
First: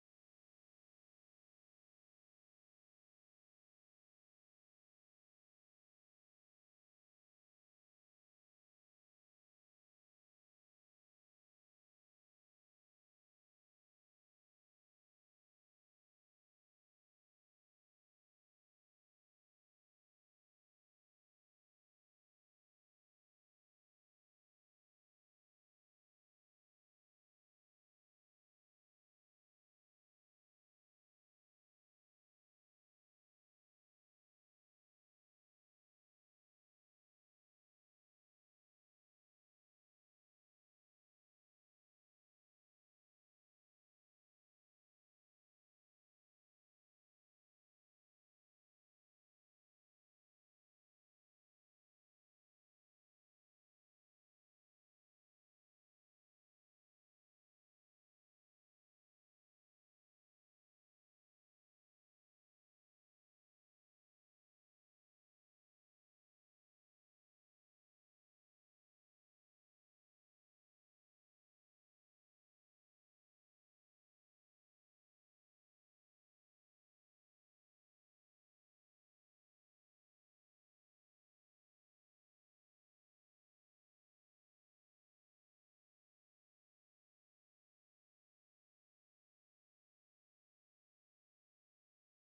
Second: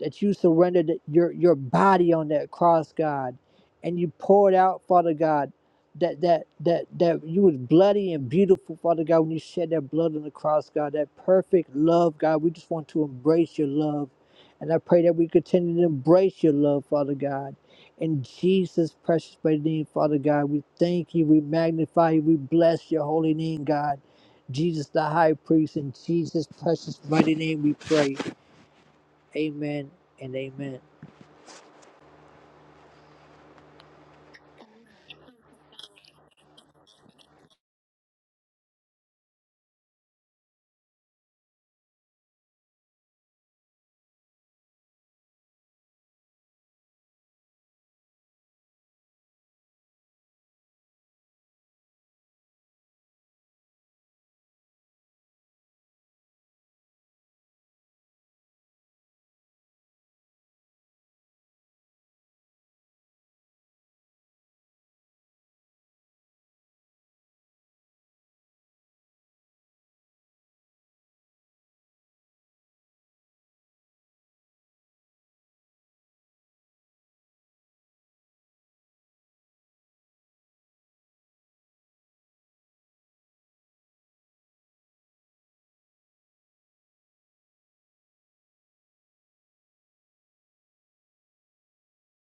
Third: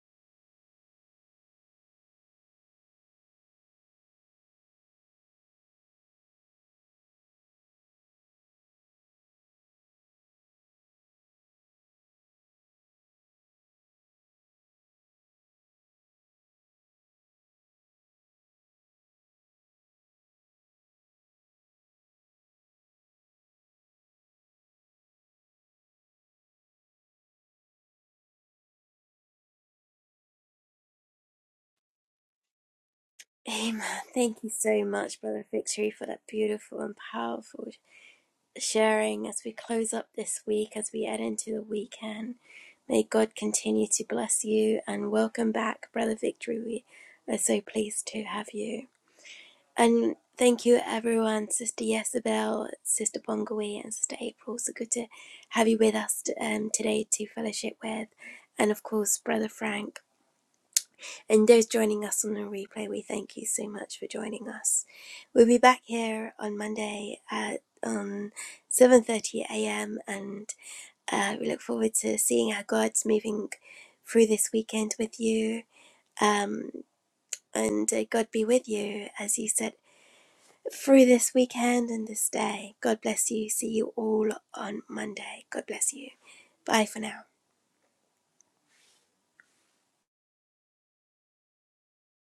C: that you surrendered your your body on that cross, God, and you poured out, Father God, that that that that you was bloody and beautiful, Father God, when you shed that blood on the cross, God, that perfect love, God. We just want to embrace your love. And I pray that we continue to embrace your love, Father God. In Jesus' precious mighty name, Father God, we thank you, we magnify you, we bless your holy name, God. Jesus the high priest, in Jesus' precious mighty name we pray. Amen and amen.
A: Amen. Thank you so much, Brother Victory, for that beautiful and powerful sharing as we close up this week, as we head into the weekend. May God continue to bless you and welcome back, Brother Victory. We are so pleased to have you. And thank you, everyone, Sister Yesabel, Sister Bongawi, and Sister April. So good to have you with us um, today to fellowship with. And of course, Brother Frank. And those joining us on the replay, we thank you so much for joining us. We'll be back here on Monday at um, 7.30 a.m. And uh, we look forward to seeing how God's moving through this weekend with you. Um, and uh, God be with you, as you said, through this weekend and this day. God bless you. See you all on Monday. God bless you. Bye for now.